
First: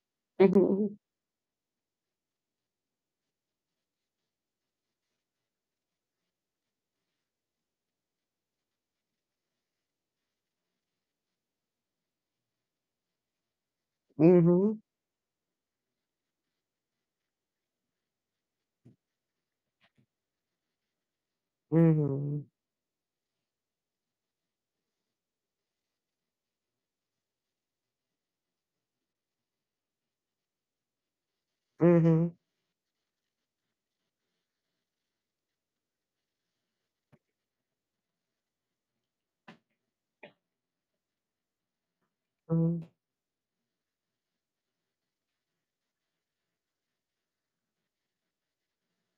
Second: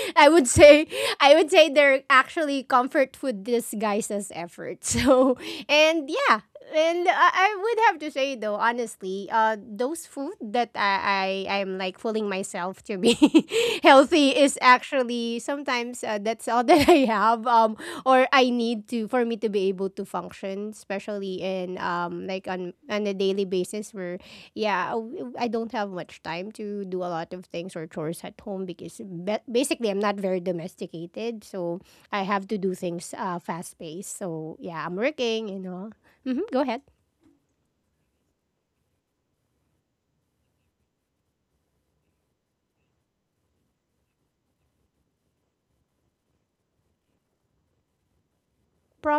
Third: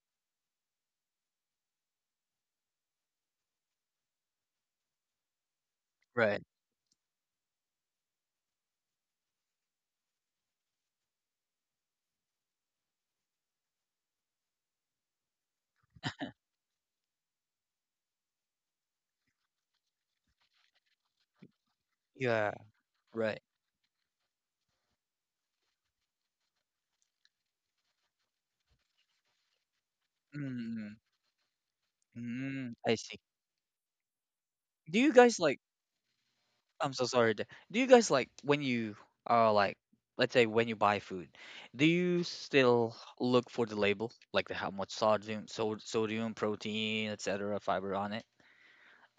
Speaker 1: I would say
Speaker 2: Mm-hmm.
Speaker 1: they're actually comfort food disguised as effort. So and yeah,
Speaker 3: Right.
Speaker 1: and I would have to say though honestly those food that I'm like fooling myself to be healthy is
Speaker 2: Mm-hmm.
Speaker 1: actually sometimes that's all that I have or I need to, for me to be able to function, especially in like
Speaker 2: Mm-hmm.
Speaker 3: Yeah.
Speaker 1: on a
Speaker 3: Right.
Speaker 1: daily basis where yeah, I don't have much time to do a lot of things or chores at home because basically I'm not very
Speaker 3: Mm-mm.
Speaker 1: domesticated, so I
Speaker 2: Mm-hmm.
Speaker 1: have to
Speaker 3: Mm.
Speaker 1: do
Speaker 3: I
Speaker 1: things
Speaker 3: see.
Speaker 1: fast paced. So yeah, I'm
Speaker 3: Do you guys
Speaker 1: working, you
Speaker 3: like?
Speaker 1: know. Hmm, go ahead.
Speaker 3: I'm so sorry. Do you guys like when you like let's say when you buy food, do you
Speaker 2: Mm-hmm.
Speaker 3: still look for the label like the how much sodium, sodium, protein, etc., fiber on it?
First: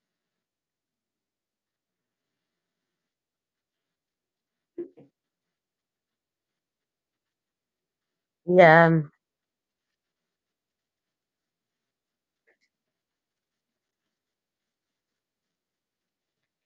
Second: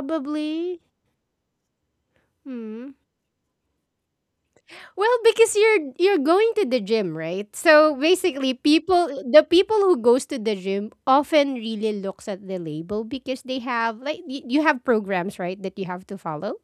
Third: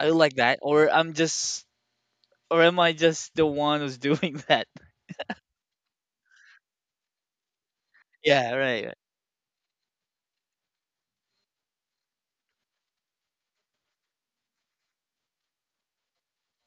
Speaker 3: Are you like that, or I'm just, or am I just the one who's doing that?
Speaker 1: Well, because you're going to the gym, right? So
Speaker 3: Yeah,
Speaker 1: basically,
Speaker 3: right. Right.
Speaker 1: people
Speaker 2: Yeah.
Speaker 1: the people who goes to the gym often really looks at the label because they have like you have programs, right, that you have to follow.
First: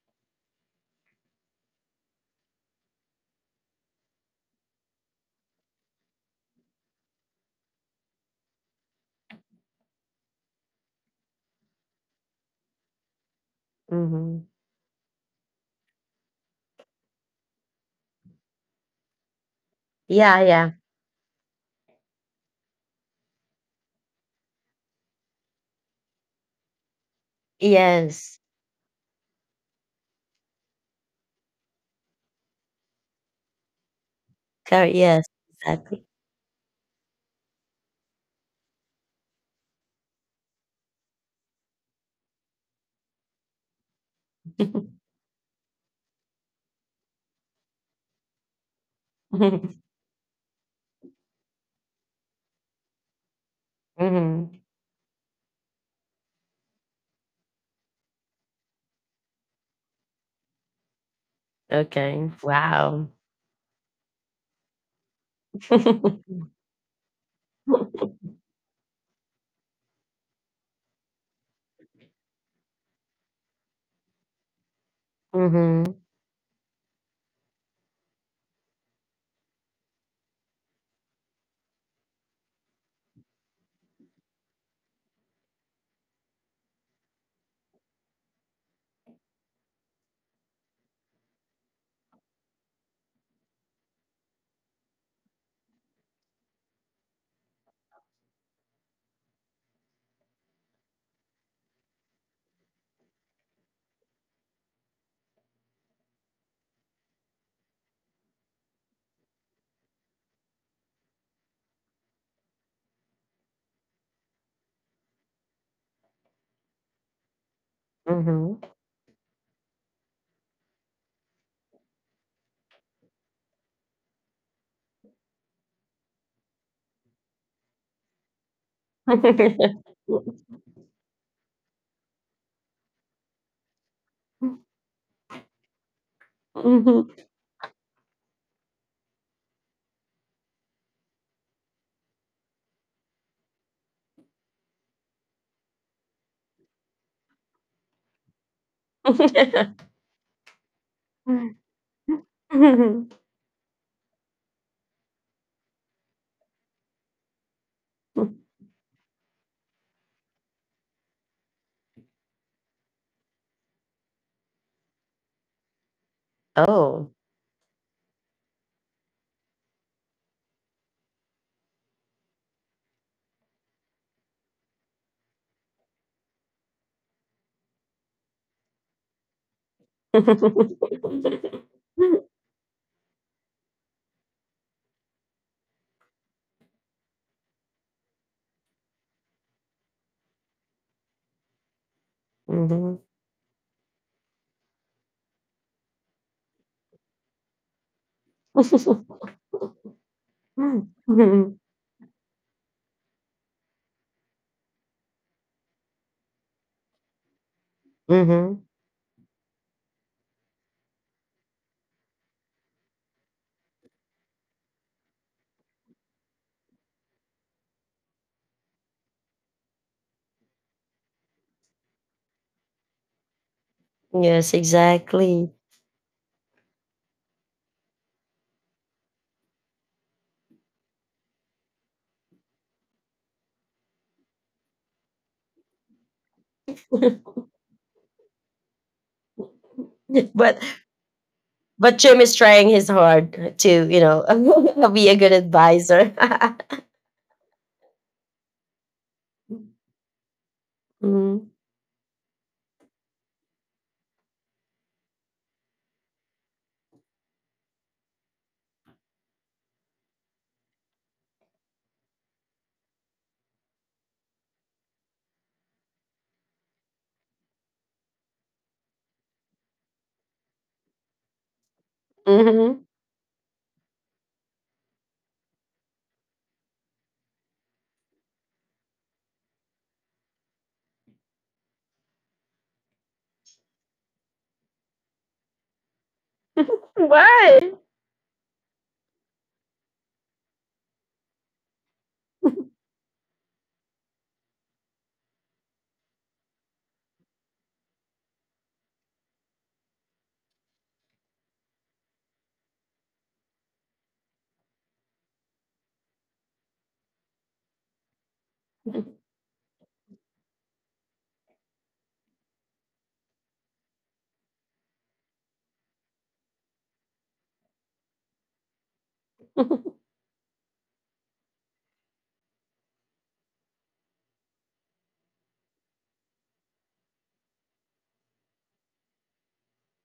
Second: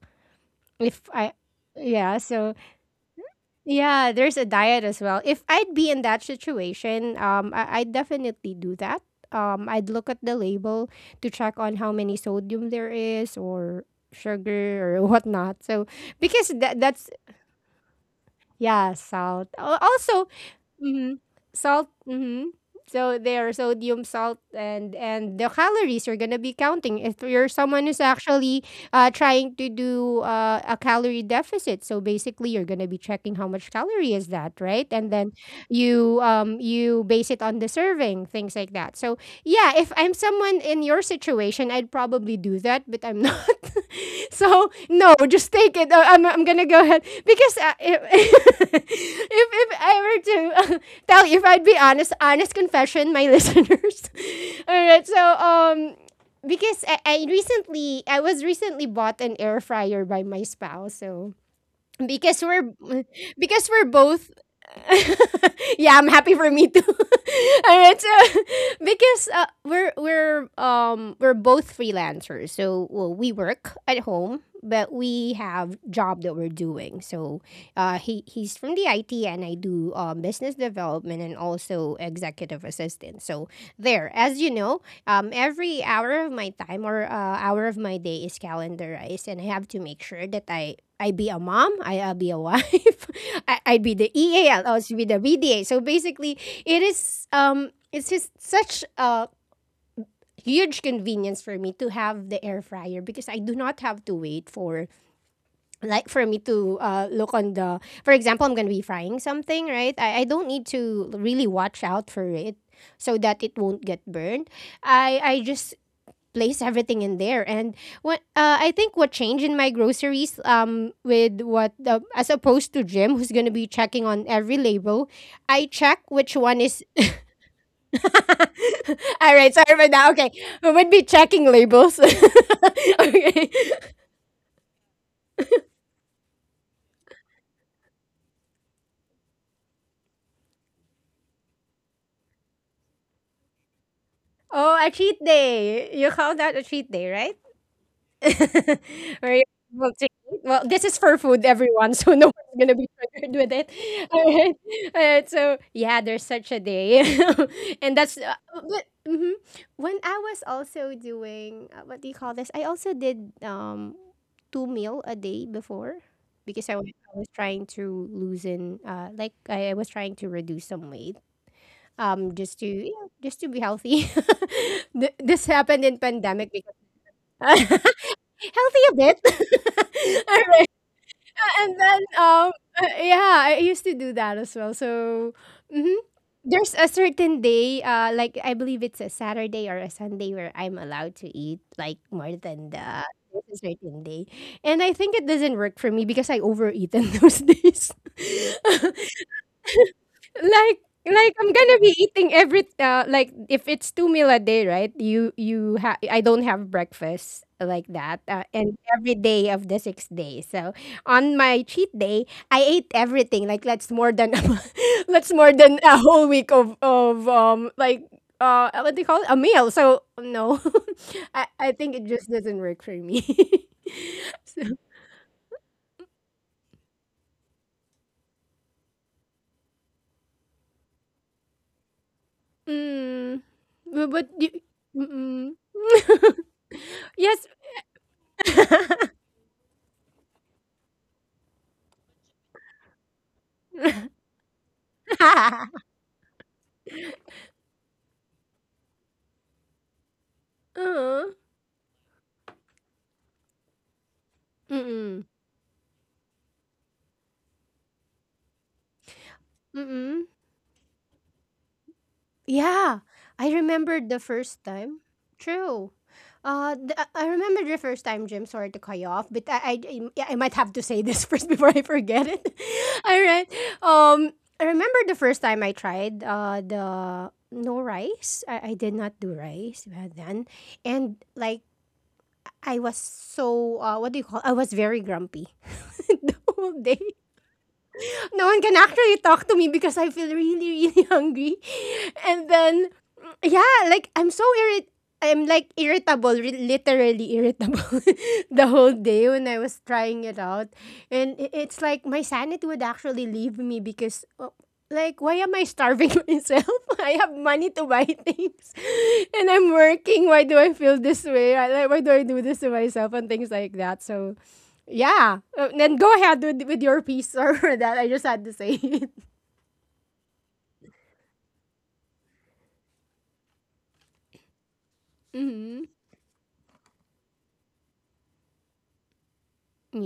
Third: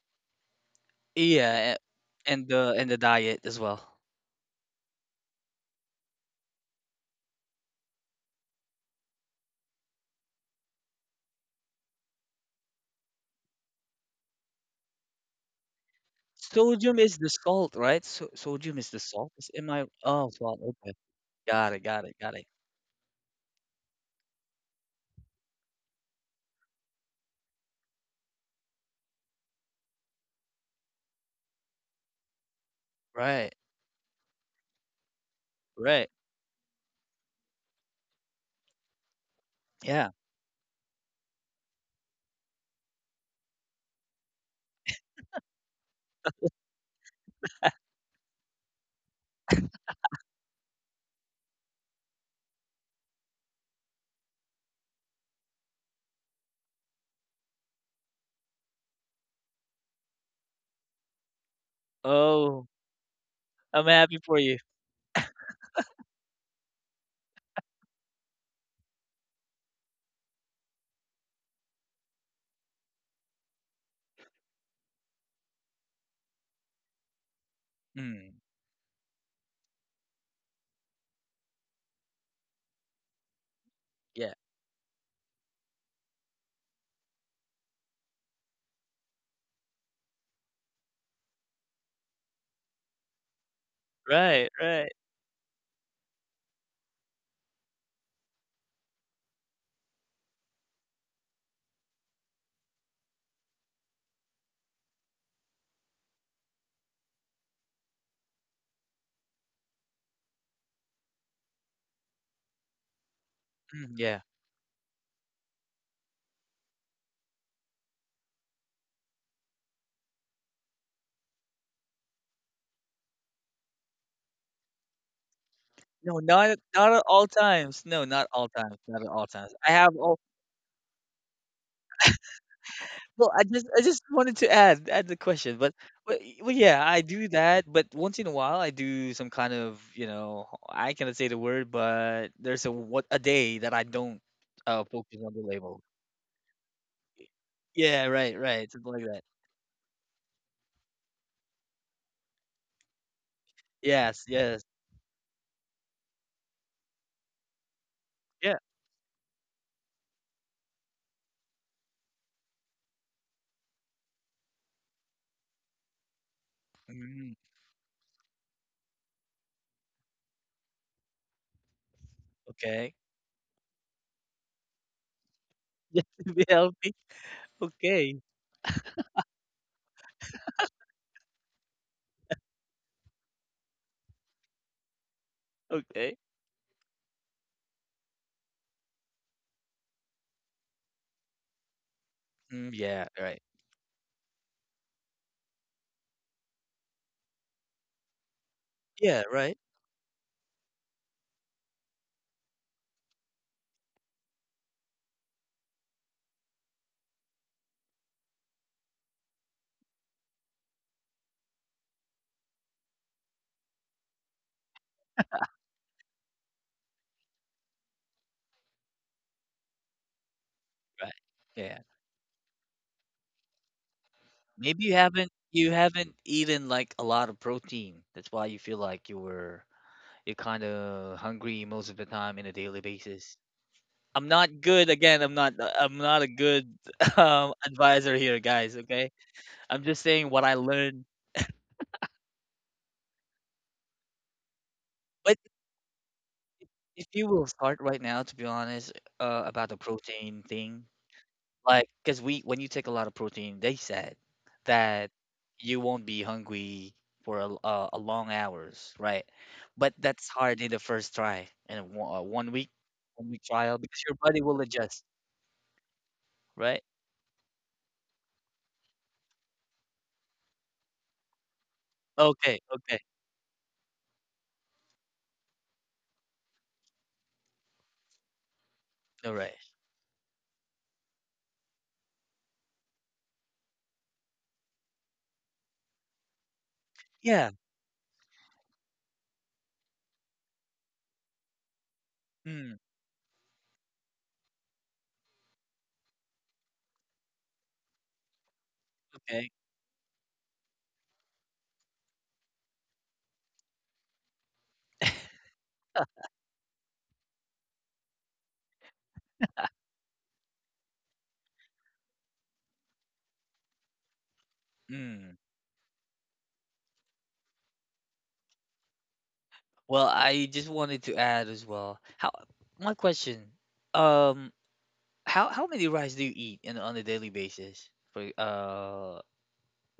Speaker 1: If I
Speaker 3: Yeah,
Speaker 1: yeah, so
Speaker 3: and the diet as well.
Speaker 1: yeah, there's a diet as well. If I'd be in that situation, I'd definitely do that. I'd look at the label to check on how many sodium there is or
Speaker 2: Mhm.
Speaker 1: sugar or whatnot. So because that
Speaker 3: Sodium
Speaker 1: that's
Speaker 3: is the salt, right? So, sodium is
Speaker 1: yeah,
Speaker 3: the salt. Is
Speaker 1: salt.
Speaker 3: am I?
Speaker 1: Also,
Speaker 3: Oh,
Speaker 2: Yeah,
Speaker 3: salt.
Speaker 2: yeah.
Speaker 3: Okay,
Speaker 1: mhm.
Speaker 3: got it,
Speaker 1: Salt.
Speaker 3: got it, got it.
Speaker 1: Mhm. So there, sodium, salt, and the calories you're gonna be counting. If you're someone who's
Speaker 2: Yes.
Speaker 1: actually trying to do a calorie deficit, so basically you're gonna be checking how
Speaker 3: Right,
Speaker 1: much calorie is that, right? And
Speaker 2: Yes,
Speaker 1: then
Speaker 2: exactly.
Speaker 3: right.
Speaker 1: you you base it on the serving, things like that. So yeah, if
Speaker 3: Yeah.
Speaker 1: I'm someone in your situation, I'd probably do that, but I'm not. So no, just take it. I'm gonna go ahead because if, if I were to tell you, if I'd be honest, honest confession, my listeners.
Speaker 2: mhm.
Speaker 1: All right, so. Because I recently, I was recently bought an air fryer by my spouse, so
Speaker 2: Okay.
Speaker 1: because
Speaker 3: Oh,
Speaker 1: we're
Speaker 2: Wow.
Speaker 1: because we're
Speaker 3: I'm happy
Speaker 1: both.
Speaker 3: for you.
Speaker 1: Yeah, I'm happy for me too. All right, so because we're both freelancers. So well, we work at home but we have
Speaker 2: mhm.
Speaker 1: job that we're doing. So
Speaker 3: Mm,
Speaker 1: he's from the IT and I do business development and also executive assistant. So there,
Speaker 3: yeah.
Speaker 1: as you know, every hour of my time or hour of my day is calendarized and I have to make sure that I be a mom, I'll be a wife, I'd be the E
Speaker 3: Right,
Speaker 1: A. I will
Speaker 3: right.
Speaker 1: also be the VDA. So basically, it is it's just such a huge convenience for me to have the air fryer because I do not have to wait for like for me to look on the. For example, I'm gonna be frying something, right? I don't need to really watch out for it so that it won't
Speaker 3: Mm,
Speaker 1: get
Speaker 3: yeah.
Speaker 1: burned. I just place everything in there. And what
Speaker 2: Mhm.
Speaker 1: I think what changed in my groceries with what as opposed to Jim, who's gonna be checking on every label, I check
Speaker 3: No,
Speaker 1: which one is.
Speaker 3: not at all times. No, not all times. Not at all
Speaker 1: All
Speaker 3: times.
Speaker 1: right, sorry
Speaker 3: I have
Speaker 1: about that.
Speaker 3: all.
Speaker 1: Okay, we would be checking labels.
Speaker 3: Well,
Speaker 1: Okay.
Speaker 3: I just wanted to add the question, but well, yeah,
Speaker 2: mhm.
Speaker 3: I do that. But once in a while, I do some kind of you know I cannot say the word, but there's a day that I don't
Speaker 1: Oh, a
Speaker 3: focus
Speaker 1: cheat
Speaker 3: on the label.
Speaker 1: day. You call that a cheat day, right?
Speaker 3: Yeah, right, right, something like that.
Speaker 1: Were you able to eat? Well, this is for food, everyone, so no one's gonna be triggered with it. All
Speaker 3: Yes,
Speaker 1: right,
Speaker 3: yes,
Speaker 1: So yeah, there's such a day, and that's
Speaker 3: yeah.
Speaker 1: but mhm. When I was also doing what do you call this? I also did two meal a day before because
Speaker 2: oh.
Speaker 1: I was
Speaker 3: Mm,
Speaker 1: trying to loosen like I was trying to reduce some weight just to, you
Speaker 3: okay.
Speaker 1: know, just to be healthy. This happened in
Speaker 3: Just to be
Speaker 1: pandemic because
Speaker 3: healthy.
Speaker 1: healthy
Speaker 3: Okay,
Speaker 1: a bit. All right. And then yeah, I used to do that as well. So mhm.
Speaker 3: okay.
Speaker 1: There's a certain day, like I believe it's a Saturday or a Sunday where I'm allowed to eat like more than
Speaker 3: Mm,
Speaker 2: mhm.
Speaker 1: the
Speaker 3: yeah, right.
Speaker 1: there's a certain day. And I think it doesn't work for me because I overeat in those days.
Speaker 3: Yeah, right.
Speaker 1: Like I'm gonna be eating every like if it's two meal a day, right? You I don't have breakfast like that,
Speaker 2: Mhm.
Speaker 1: and every day of the 6 days. So on my cheat day, I ate everything. Like that's more than that's more than a whole week of like what do you call it, a meal. So no,
Speaker 3: Right.
Speaker 1: I
Speaker 3: Yeah.
Speaker 1: think it just doesn't work for me.
Speaker 2: Yes,
Speaker 1: So,
Speaker 3: Maybe
Speaker 2: exactly.
Speaker 3: you haven't eaten like a lot of protein. That's why you feel like you're kind of hungry most of the time in a daily basis.
Speaker 1: mm, but
Speaker 3: I'm
Speaker 1: you,
Speaker 3: not good again.
Speaker 1: mm,
Speaker 3: I'm not a good
Speaker 1: yes.
Speaker 3: advisor here, guys. Okay, I'm just saying what I
Speaker 2: but
Speaker 3: learned.
Speaker 2: but Jim is trying his hard to, you know, be a good
Speaker 3: But
Speaker 2: advisor.
Speaker 3: if you will start right now, to be honest, about the protein thing.
Speaker 1: Uh-huh.
Speaker 2: Mhm.
Speaker 3: Like, cause we when you take a lot of protein, they said that
Speaker 1: Mm-mm.
Speaker 3: you won't be hungry for a long hours, right? But
Speaker 1: Mm-mm.
Speaker 3: that's hard in the first try in a
Speaker 1: Yeah.
Speaker 3: one week
Speaker 1: I
Speaker 3: trial because
Speaker 1: remembered
Speaker 3: your
Speaker 1: the
Speaker 3: body
Speaker 1: first
Speaker 3: will
Speaker 1: time.
Speaker 3: adjust,
Speaker 1: True.
Speaker 3: right?
Speaker 1: I remember the first time, Jim. Sorry to cut you off, but yeah, I might have to say this first before I forget it.
Speaker 3: Okay,
Speaker 2: Mhm.
Speaker 3: okay,
Speaker 1: All right. Um, I remember the first time I tried the no rice. I did not do
Speaker 3: all right.
Speaker 1: rice back then, and like I was so what do you call? I was very grumpy the whole day.
Speaker 3: Yeah.
Speaker 2: Why?
Speaker 1: No one can actually talk to me because I feel really, really hungry. And
Speaker 3: Mm,
Speaker 1: then, yeah, like I'm so irrit. I'm like irritable, literally irritable the whole day when
Speaker 3: okay.
Speaker 1: I was trying it out. And it's like my sanity would actually leave me because, like, why am I starving myself? I have money to buy things and I'm working. Why do I feel this way? I, like, why do I do this to myself and things like that? So, yeah.
Speaker 3: Mm.
Speaker 1: Then go ahead with, your piece or that. I just had to say it.
Speaker 3: Well, I just wanted to add as well. My question, um, how
Speaker 1: Mm-hmm.
Speaker 3: many rice do you eat on a daily basis for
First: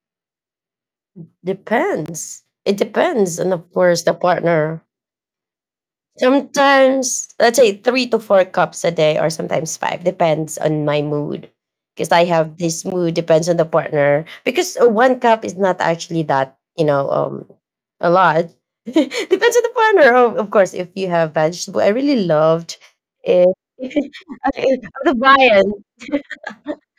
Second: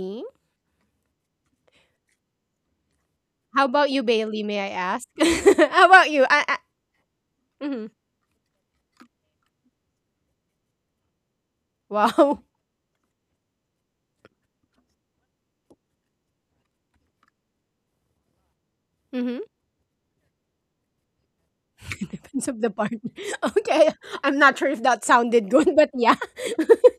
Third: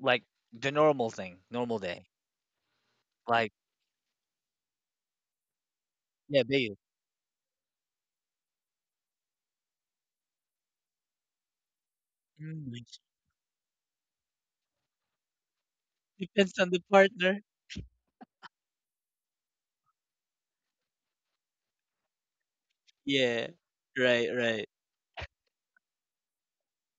Speaker 3: like the normal thing, normal day?
Speaker 2: Depends. It depends
Speaker 3: Like.
Speaker 2: on,
Speaker 1: How
Speaker 2: of
Speaker 1: about you,
Speaker 2: course, the
Speaker 1: Bailey? May I
Speaker 2: partner.
Speaker 1: ask? How about you?
Speaker 3: Yeah, Bail.
Speaker 2: Sometimes, let's
Speaker 1: I,
Speaker 2: say,
Speaker 1: mhm.
Speaker 2: 3 to 4 cups a day, or sometimes five, depends on my mood. Because I
Speaker 1: Wow.
Speaker 2: have
Speaker 3: Mm.
Speaker 2: this
Speaker 3: Like,
Speaker 2: mood, depends on the partner. Because, one cup is not actually that,
Speaker 3: depends on the
Speaker 2: you know,
Speaker 3: partner.
Speaker 2: a lot. depends
Speaker 1: Mm-hmm.
Speaker 2: on the partner. Of course, if you have vegetable, I really
Speaker 1: Depends of the
Speaker 2: loved
Speaker 1: partner.
Speaker 3: Yeah.
Speaker 2: it.
Speaker 1: Okay.
Speaker 3: Right,
Speaker 1: I'm not
Speaker 3: right.
Speaker 1: sure
Speaker 2: Okay,
Speaker 1: if that
Speaker 2: the
Speaker 1: sounded
Speaker 2: viand.
Speaker 1: good, but yeah.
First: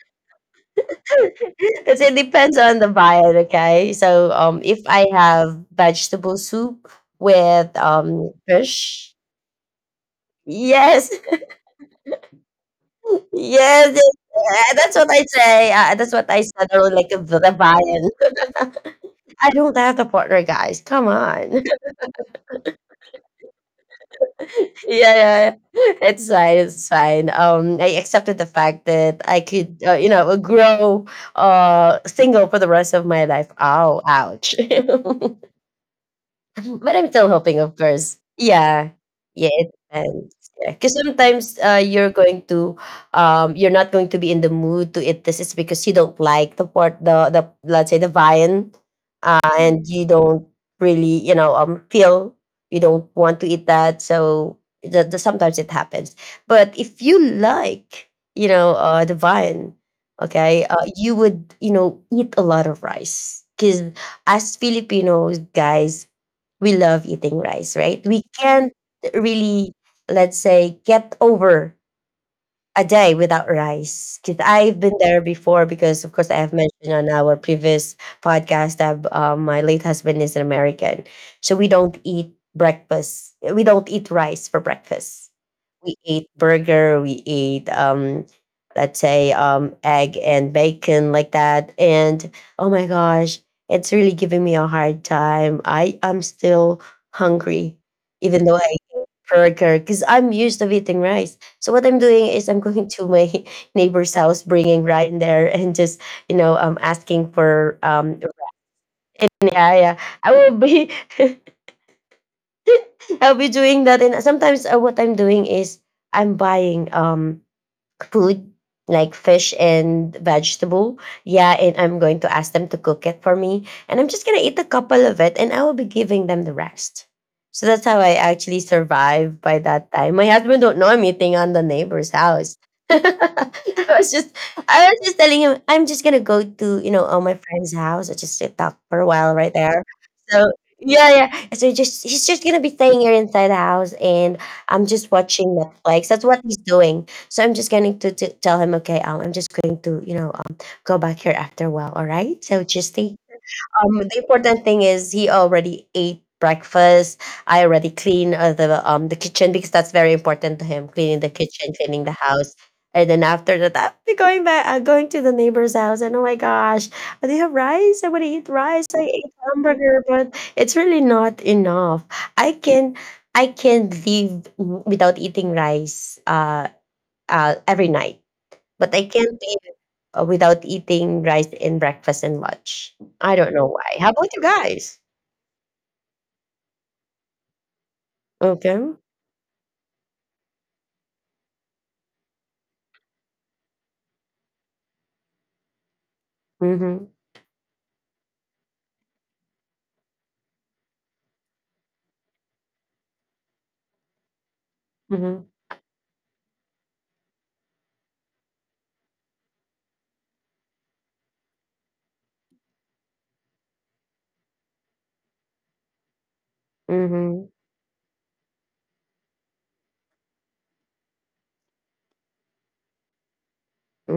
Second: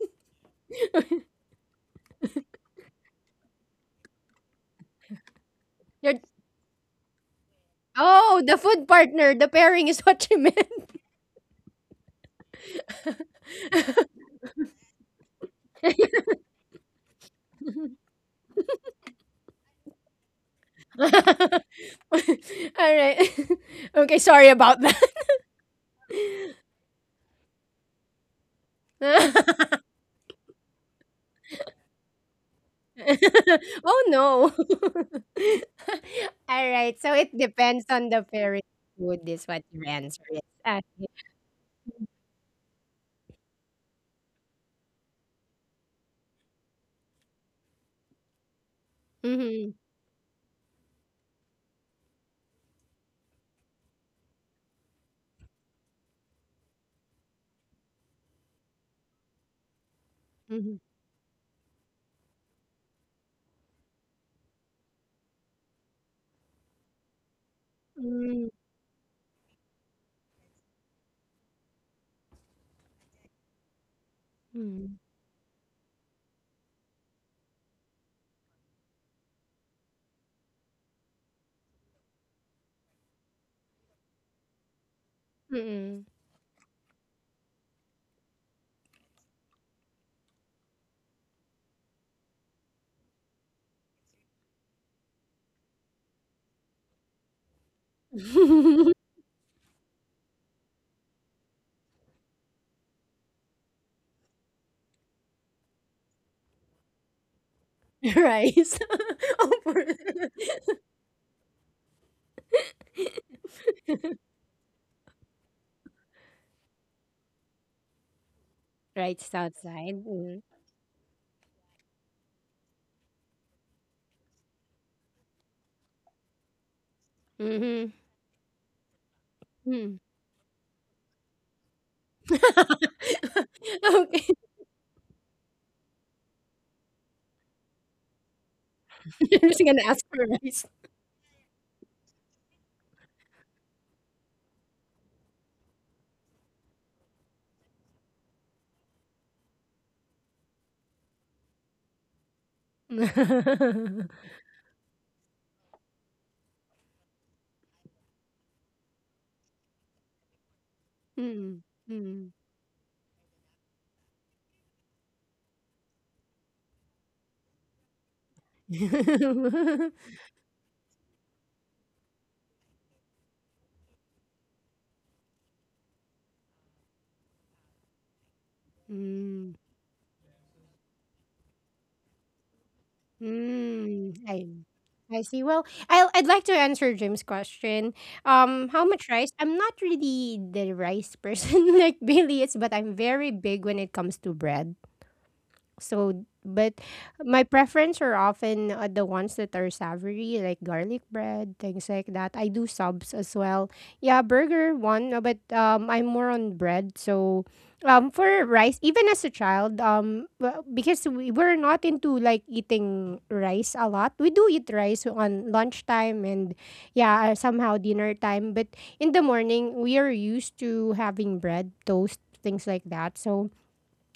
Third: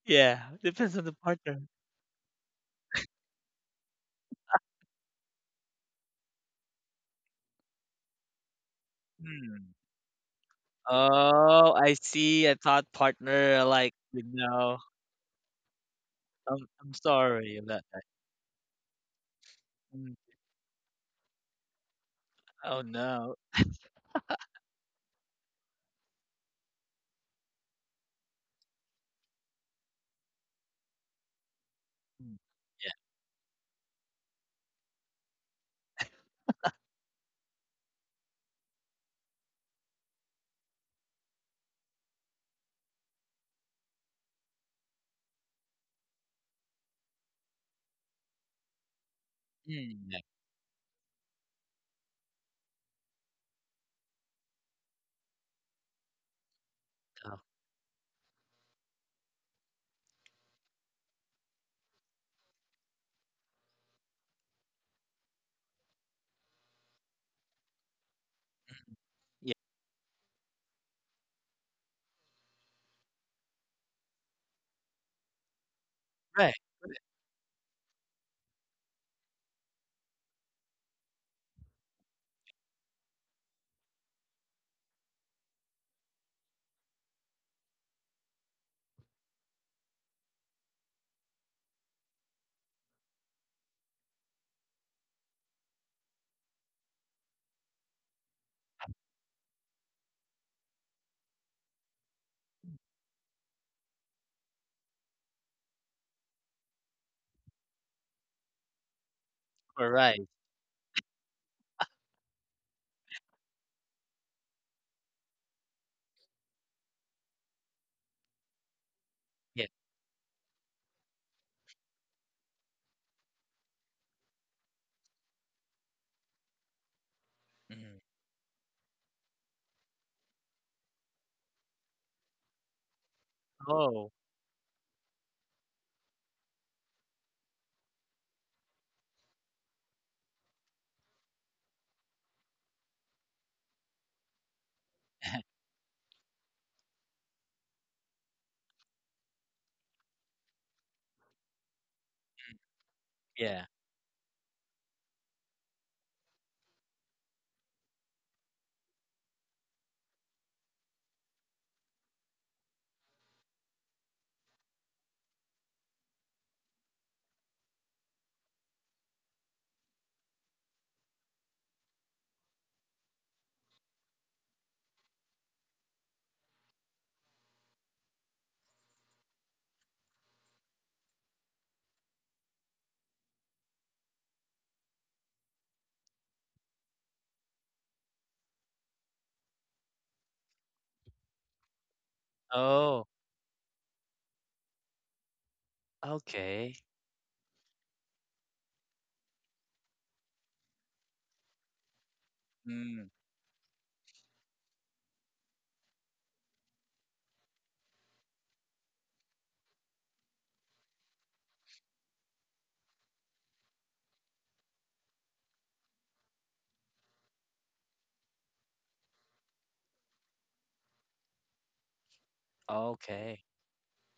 Speaker 3: Yeah. Depends on the partner.
Speaker 2: Because it depends on the diet, okay? So, if I have
Speaker 1: You're,
Speaker 2: vegetable soup with
Speaker 1: oh, the food
Speaker 2: fish,
Speaker 1: partner. The
Speaker 3: Hmm.
Speaker 1: pairing is what you meant.
Speaker 2: yes.
Speaker 3: Oh, I see. I thought partner like
Speaker 2: Yes, yes,
Speaker 3: you know.
Speaker 2: that's what I say. That's what I
Speaker 3: I'm
Speaker 2: said. I would
Speaker 3: I'm
Speaker 2: like the
Speaker 3: sorry about that.
Speaker 2: Vian. I don't have the
Speaker 3: Mm.
Speaker 2: partner, guys.
Speaker 1: All
Speaker 2: Come on.
Speaker 3: Oh
Speaker 1: right.
Speaker 3: no.
Speaker 1: Okay. Sorry about
Speaker 2: yeah, yeah, yeah. It's fine. It's fine. I accepted the fact that I could,
Speaker 1: that.
Speaker 2: you know, grow
Speaker 3: Mm.
Speaker 2: single for the
Speaker 3: Yeah.
Speaker 2: rest of my life. Oh,
Speaker 1: Oh no.
Speaker 2: ouch.
Speaker 1: All right.
Speaker 2: But I'm
Speaker 1: So
Speaker 2: still
Speaker 1: it
Speaker 2: hoping, of
Speaker 1: depends on
Speaker 2: course.
Speaker 1: the fairy
Speaker 2: Yeah.
Speaker 1: food is
Speaker 2: Yeah,
Speaker 1: what
Speaker 2: it
Speaker 1: your answer
Speaker 2: depends.
Speaker 1: is.
Speaker 2: Yeah. Because sometimes, you're going to, you're not going to be in the mood to eat this. It's because you don't like the part, the let's say, the viand,
Speaker 1: Mm-hmm,
Speaker 2: and
Speaker 3: Mm.
Speaker 2: you
Speaker 3: Yeah.
Speaker 2: don't really, you know, feel, you don't want to eat that. So, sometimes it happens. But if you
Speaker 3: Oh,
Speaker 2: like, the viand, okay, you would, you know, eat a lot of rice. Because, as Filipinos, guys, we love eating rice, right? We
Speaker 1: mm-hmm,
Speaker 2: can't
Speaker 3: yeah.
Speaker 2: really, let's say, get over a day without rice. Because I've been
Speaker 1: mm-hmm,
Speaker 2: there before. Because, of course, I have
Speaker 3: Right.
Speaker 2: mentioned on our previous podcast that my late husband is an American, so we don't eat breakfast. We don't eat rice for breakfast. We
Speaker 1: mm-hmm.
Speaker 2: eat burger. We eat, let's say, egg and bacon like that. And oh my gosh, it's really giving me a hard time. I am still hungry, even though I eat burger, because I'm used to eating rice. So what I'm doing is, I'm going to my neighbor's house, bringing Ryan there, and just, asking for,
Speaker 1: Rice. Oh,
Speaker 2: yeah,
Speaker 1: for...
Speaker 3: All
Speaker 2: yeah.
Speaker 3: right.
Speaker 2: I will be I'll be doing that. And sometimes, what I'm doing is, I'm buying food like
Speaker 1: Rice
Speaker 2: fish
Speaker 3: Yeah.
Speaker 1: outside.
Speaker 2: and
Speaker 1: Mm.
Speaker 2: vegetable. Yeah, and I'm going to ask them to cook it for me. And I'm just going to eat a couple of it, and I will be giving them the rest. So that's
Speaker 1: Mm-hmm.
Speaker 3: Mm.
Speaker 2: how I actually survive by that
Speaker 1: Mm.
Speaker 2: time. My husband don't know I'm eating on the neighbor's house. I
Speaker 3: Oh.
Speaker 2: was
Speaker 1: Okay.
Speaker 2: just I was just telling him I'm just gonna go to, you know, all my friend's house. I just sit up for a while
Speaker 1: You're
Speaker 2: right
Speaker 1: just gonna
Speaker 2: there.
Speaker 1: ask for
Speaker 2: So,
Speaker 1: rice.
Speaker 2: yeah, yeah. So he just, he's just gonna be staying here inside the house, and I'm just watching Netflix. That's what he's doing. So I'm just going, to tell him, okay, I'm just going to, you know, go back here after a while. All right. So, just think.
Speaker 3: Yeah.
Speaker 1: Mm.
Speaker 2: The important thing is he already ate breakfast. I already cleaned, the kitchen, because that's very important to him. Cleaning the
Speaker 1: Mm.
Speaker 2: kitchen, cleaning the house. And then after that, I'll be going back, going to the neighbor's house. And oh my gosh, do you have rice? I want to eat rice. I ate hamburger, but it's really not enough. I can I can live without eating rice. Every night. But I can't
Speaker 1: Mm.
Speaker 2: live without eating rice in breakfast and lunch. I don't know why. How
Speaker 1: Mm.
Speaker 2: about you guys?
Speaker 1: I see. Well, I'd like to answer Jim's question.
Speaker 2: Okay.
Speaker 1: How much rice? I'm not really the rice person like Billy is, but I'm
Speaker 3: Oh.
Speaker 1: very big when it comes to bread. So,
Speaker 3: Okay.
Speaker 1: but
Speaker 2: Mhm.
Speaker 1: my preference are often the ones that are savory, like garlic bread, things like that. I do
Speaker 3: Mm.
Speaker 1: subs as well. Yeah, burger one, but
Speaker 2: Mhm.
Speaker 1: I'm more on bread. So, for rice, even as a child, well, because we were not into like eating rice a lot. We do eat rice on lunchtime and yeah,
Speaker 2: Mhm.
Speaker 1: somehow dinner time. But in the morning, we are used to having bread, toast, things like that.
Speaker 3: Okay.
Speaker 1: So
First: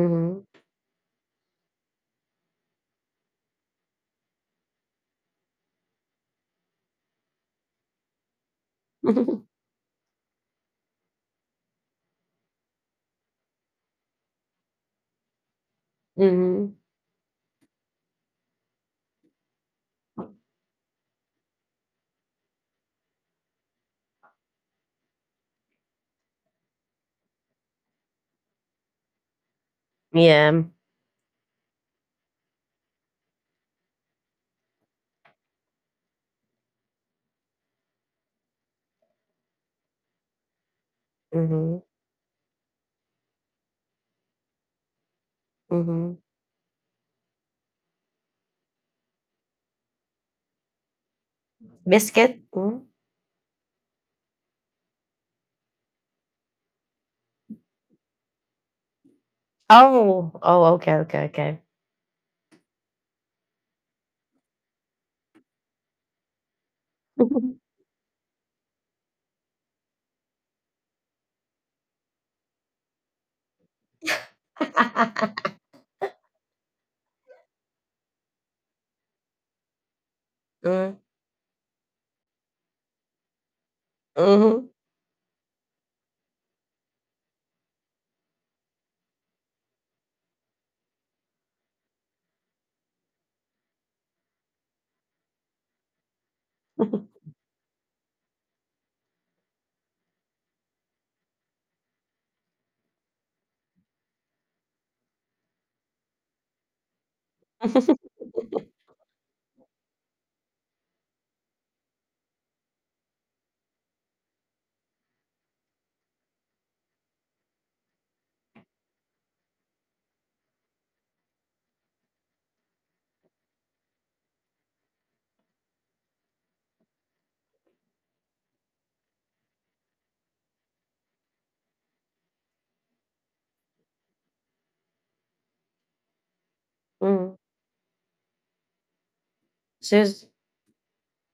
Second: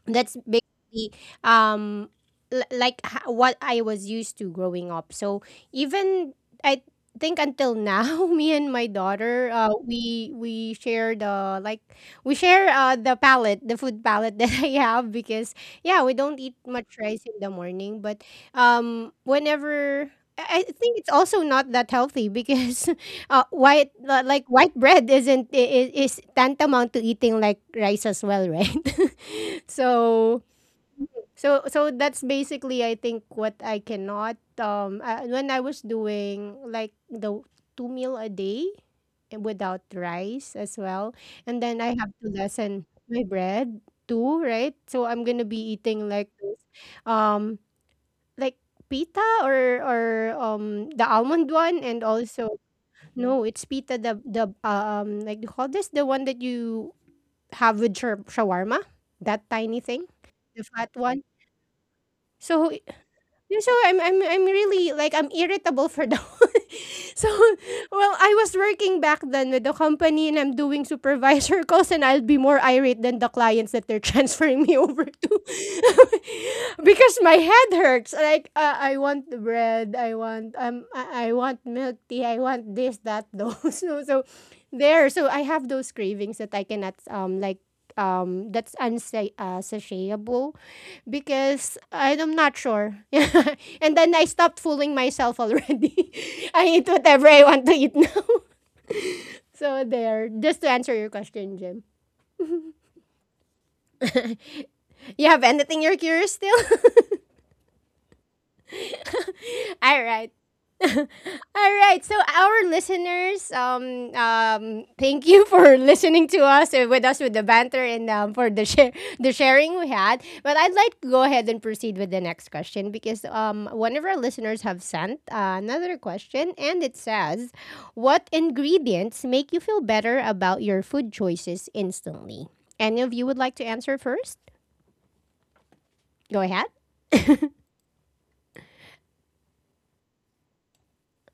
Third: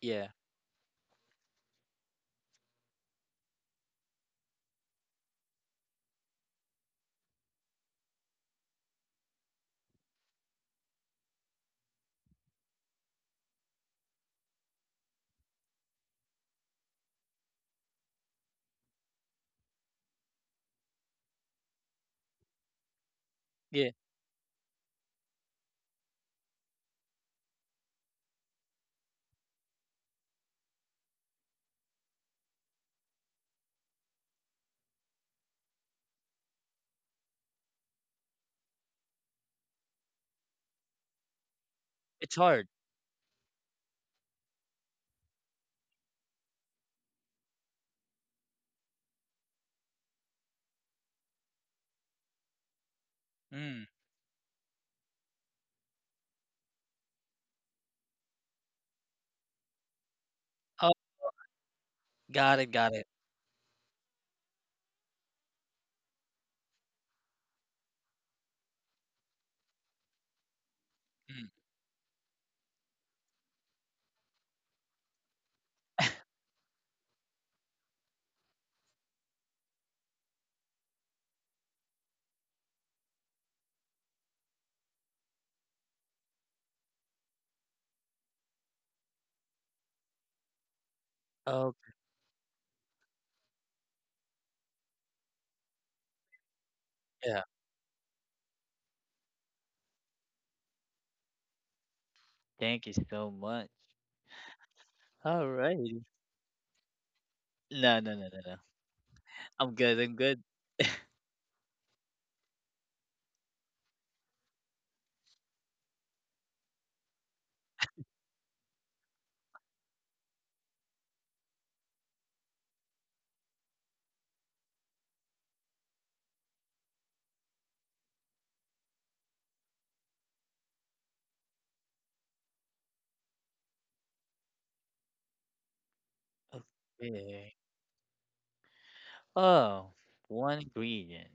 Speaker 3: Yeah.
Speaker 1: that's basically um what I was used to growing up. So even I think until now, me and my daughter, we share the like we share the palette, the food palette that I have because yeah, we don't eat
Speaker 2: mhm.
Speaker 1: much rice in the morning, but whenever. I think it's also not that healthy because
Speaker 3: Yeah.
Speaker 1: white like white bread isn't is tantamount to eating like rice as well, right? So
Speaker 2: Yeah.
Speaker 1: so that's basically I think what I cannot when I was doing like the two meal a day without rice as well, and
Speaker 2: Mhm.
Speaker 1: then I have to
Speaker 3: It's hard.
Speaker 1: lessen my bread too, right? So I'm gonna be eating
Speaker 2: Mhm.
Speaker 1: like those, um like pita or the almond one and
Speaker 2: Biscuit.
Speaker 1: also
Speaker 2: Mm.
Speaker 1: no, it's
Speaker 3: Mm.
Speaker 1: pita, the like you call this, the one that you have with shawarma? That tiny thing,
Speaker 2: Oh.
Speaker 1: the
Speaker 2: Oh.
Speaker 3: Oh,
Speaker 2: Okay.
Speaker 1: fat
Speaker 2: Okay.
Speaker 1: one.
Speaker 2: Okay.
Speaker 3: got it.
Speaker 1: So
Speaker 3: Got it.
Speaker 1: yeah, So I'm really like I'm irritable for the So well I was working back then with the company and I'm doing
Speaker 3: Mm.
Speaker 1: supervisor calls and I'll be more irate than the clients that they're transferring me over to because my head hurts like I want the bread I want
Speaker 2: mm.
Speaker 1: I want milk tea I want this that those so
Speaker 2: Mhm.
Speaker 1: there so I have those cravings that I cannot like that's satiable because
Speaker 3: Okay.
Speaker 1: I'm not sure. And then I stopped fooling myself already. I eat whatever I want to eat now. So there, just to answer your question, Jim.
Speaker 3: Thank you so much.
Speaker 1: You have
Speaker 3: All right.
Speaker 1: anything you're curious still?
Speaker 3: No, no, no, no, no. I'm good.
Speaker 1: All
Speaker 3: I'm
Speaker 1: right.
Speaker 3: good.
Speaker 1: All right. So our listeners, thank you for listening to us with us with the banter and for the share the sharing we had. But I'd like to go ahead and proceed with the next question because one of our listeners have sent another question and it says, "What ingredients make you feel better about your food choices instantly?" Any of you would like to answer first? Go ahead.
Speaker 2: Mm.
Speaker 3: Okay. Oh,
Speaker 2: Sis.
Speaker 3: one ingredient.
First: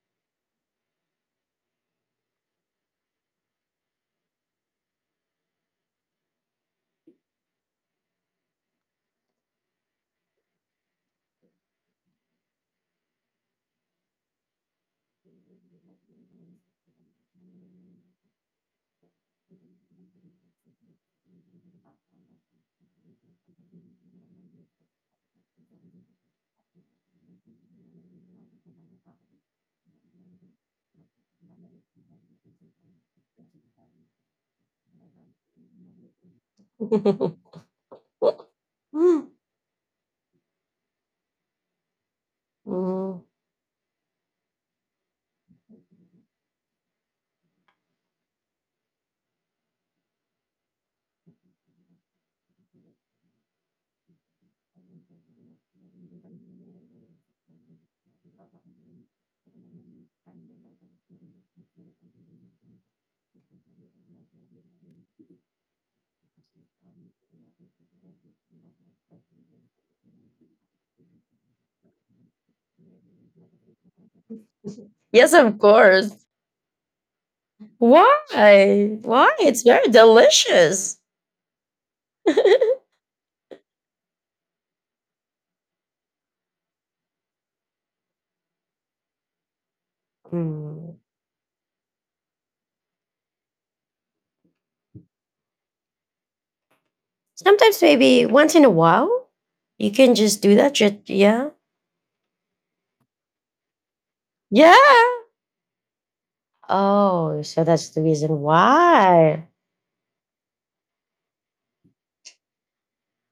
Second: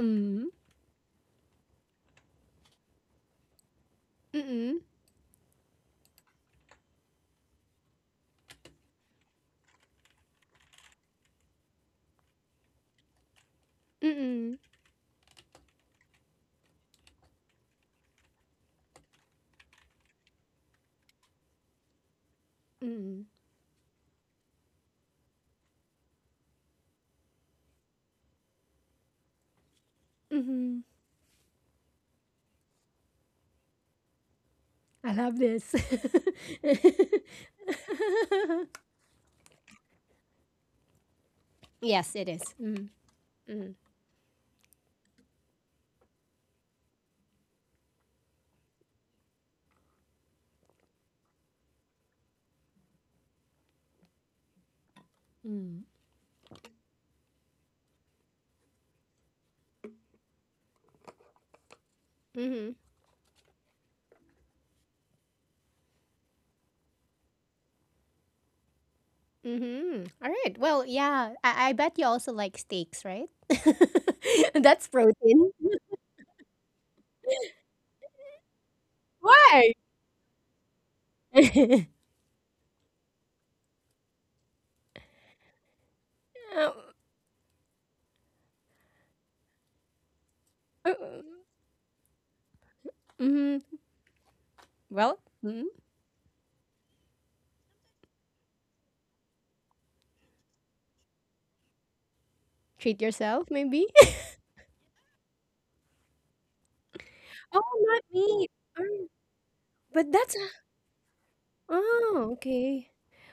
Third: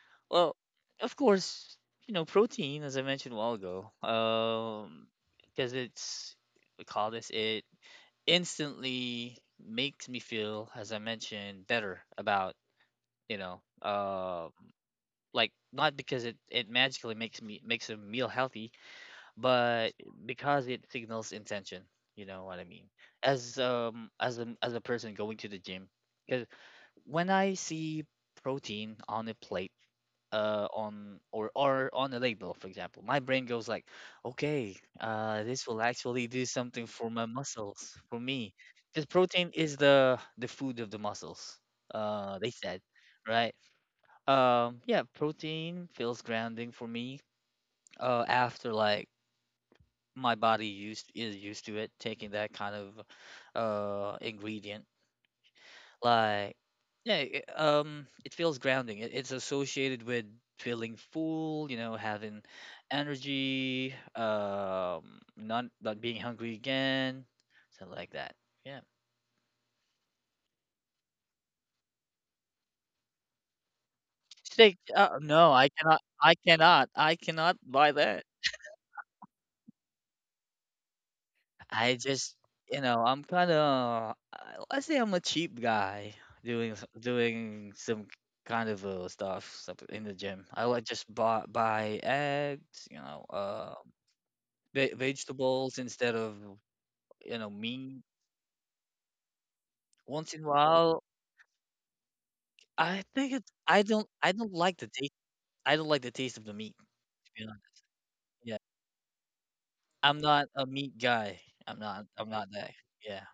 Speaker 1: Mm.
Speaker 3: Well, of course, you know, protein, as I mentioned a while ago,
Speaker 1: Mm.
Speaker 3: because we call this it, instantly makes me feel, as I mentioned, better about, you know,
Speaker 1: Mm. Mm.
Speaker 3: like not because it magically makes a meal healthy, but because it signals intention, you know what I mean,
Speaker 1: Mm.
Speaker 3: as a person going to the gym. Because when I see protein on a plate,
Speaker 1: Mm.
Speaker 3: on or on a label, for example, my brain goes like, okay,
Speaker 1: I love
Speaker 3: this
Speaker 1: this.
Speaker 3: will actually do something for my muscles, for me, because
Speaker 2: Mm.
Speaker 3: protein is the food of the muscles,
Speaker 1: Yes, it is.
Speaker 3: they said,
Speaker 1: Mhm,
Speaker 3: right?
Speaker 1: mhm,
Speaker 3: Yeah, protein feels grounding for me, after like my body used is used to it, taking that kind of ingredient. Like, yeah, it it feels grounding, it's associated with feeling full, you know, having
Speaker 1: mhm,
Speaker 3: energy, not being hungry again, something like that, yeah.
Speaker 1: mhm. All right. Well, yeah. I bet you also like steaks, right?
Speaker 3: Steak,
Speaker 1: That's
Speaker 2: Yes,
Speaker 3: no,
Speaker 1: protein.
Speaker 2: of
Speaker 3: i cannot
Speaker 2: course.
Speaker 3: i cannot I cannot buy that.
Speaker 2: Why? Why? It's
Speaker 1: Why?
Speaker 2: very delicious.
Speaker 3: I just, you know, I'm kind of, I say I'm a cheap guy doing
Speaker 1: Um,
Speaker 3: doing some kind of stuff in the gym. I would
Speaker 1: uh,
Speaker 2: Mm.
Speaker 3: just buy eggs, you know,
Speaker 1: mhm. Well, mm,
Speaker 3: vegetables instead of, you know,
Speaker 2: Sometimes,
Speaker 3: meat.
Speaker 2: maybe once in a while, you can
Speaker 3: Once
Speaker 2: just
Speaker 3: in a
Speaker 2: do that.
Speaker 3: while,
Speaker 2: Yeah.
Speaker 1: treat
Speaker 3: I think
Speaker 1: yourself,
Speaker 3: it's,
Speaker 1: maybe.
Speaker 3: I don't
Speaker 2: Yeah.
Speaker 3: like the taste. I don't like the taste of the meat. To be
Speaker 2: Oh,
Speaker 1: Oh,
Speaker 2: so
Speaker 3: honest,
Speaker 2: that's the
Speaker 1: not
Speaker 2: reason
Speaker 1: meat.
Speaker 3: yeah,
Speaker 1: Um,
Speaker 2: why.
Speaker 1: But
Speaker 3: I'm
Speaker 1: that's
Speaker 3: not a meat guy. I'm not.
Speaker 1: oh
Speaker 3: I'm not that.
Speaker 1: okay.
Speaker 3: Yeah,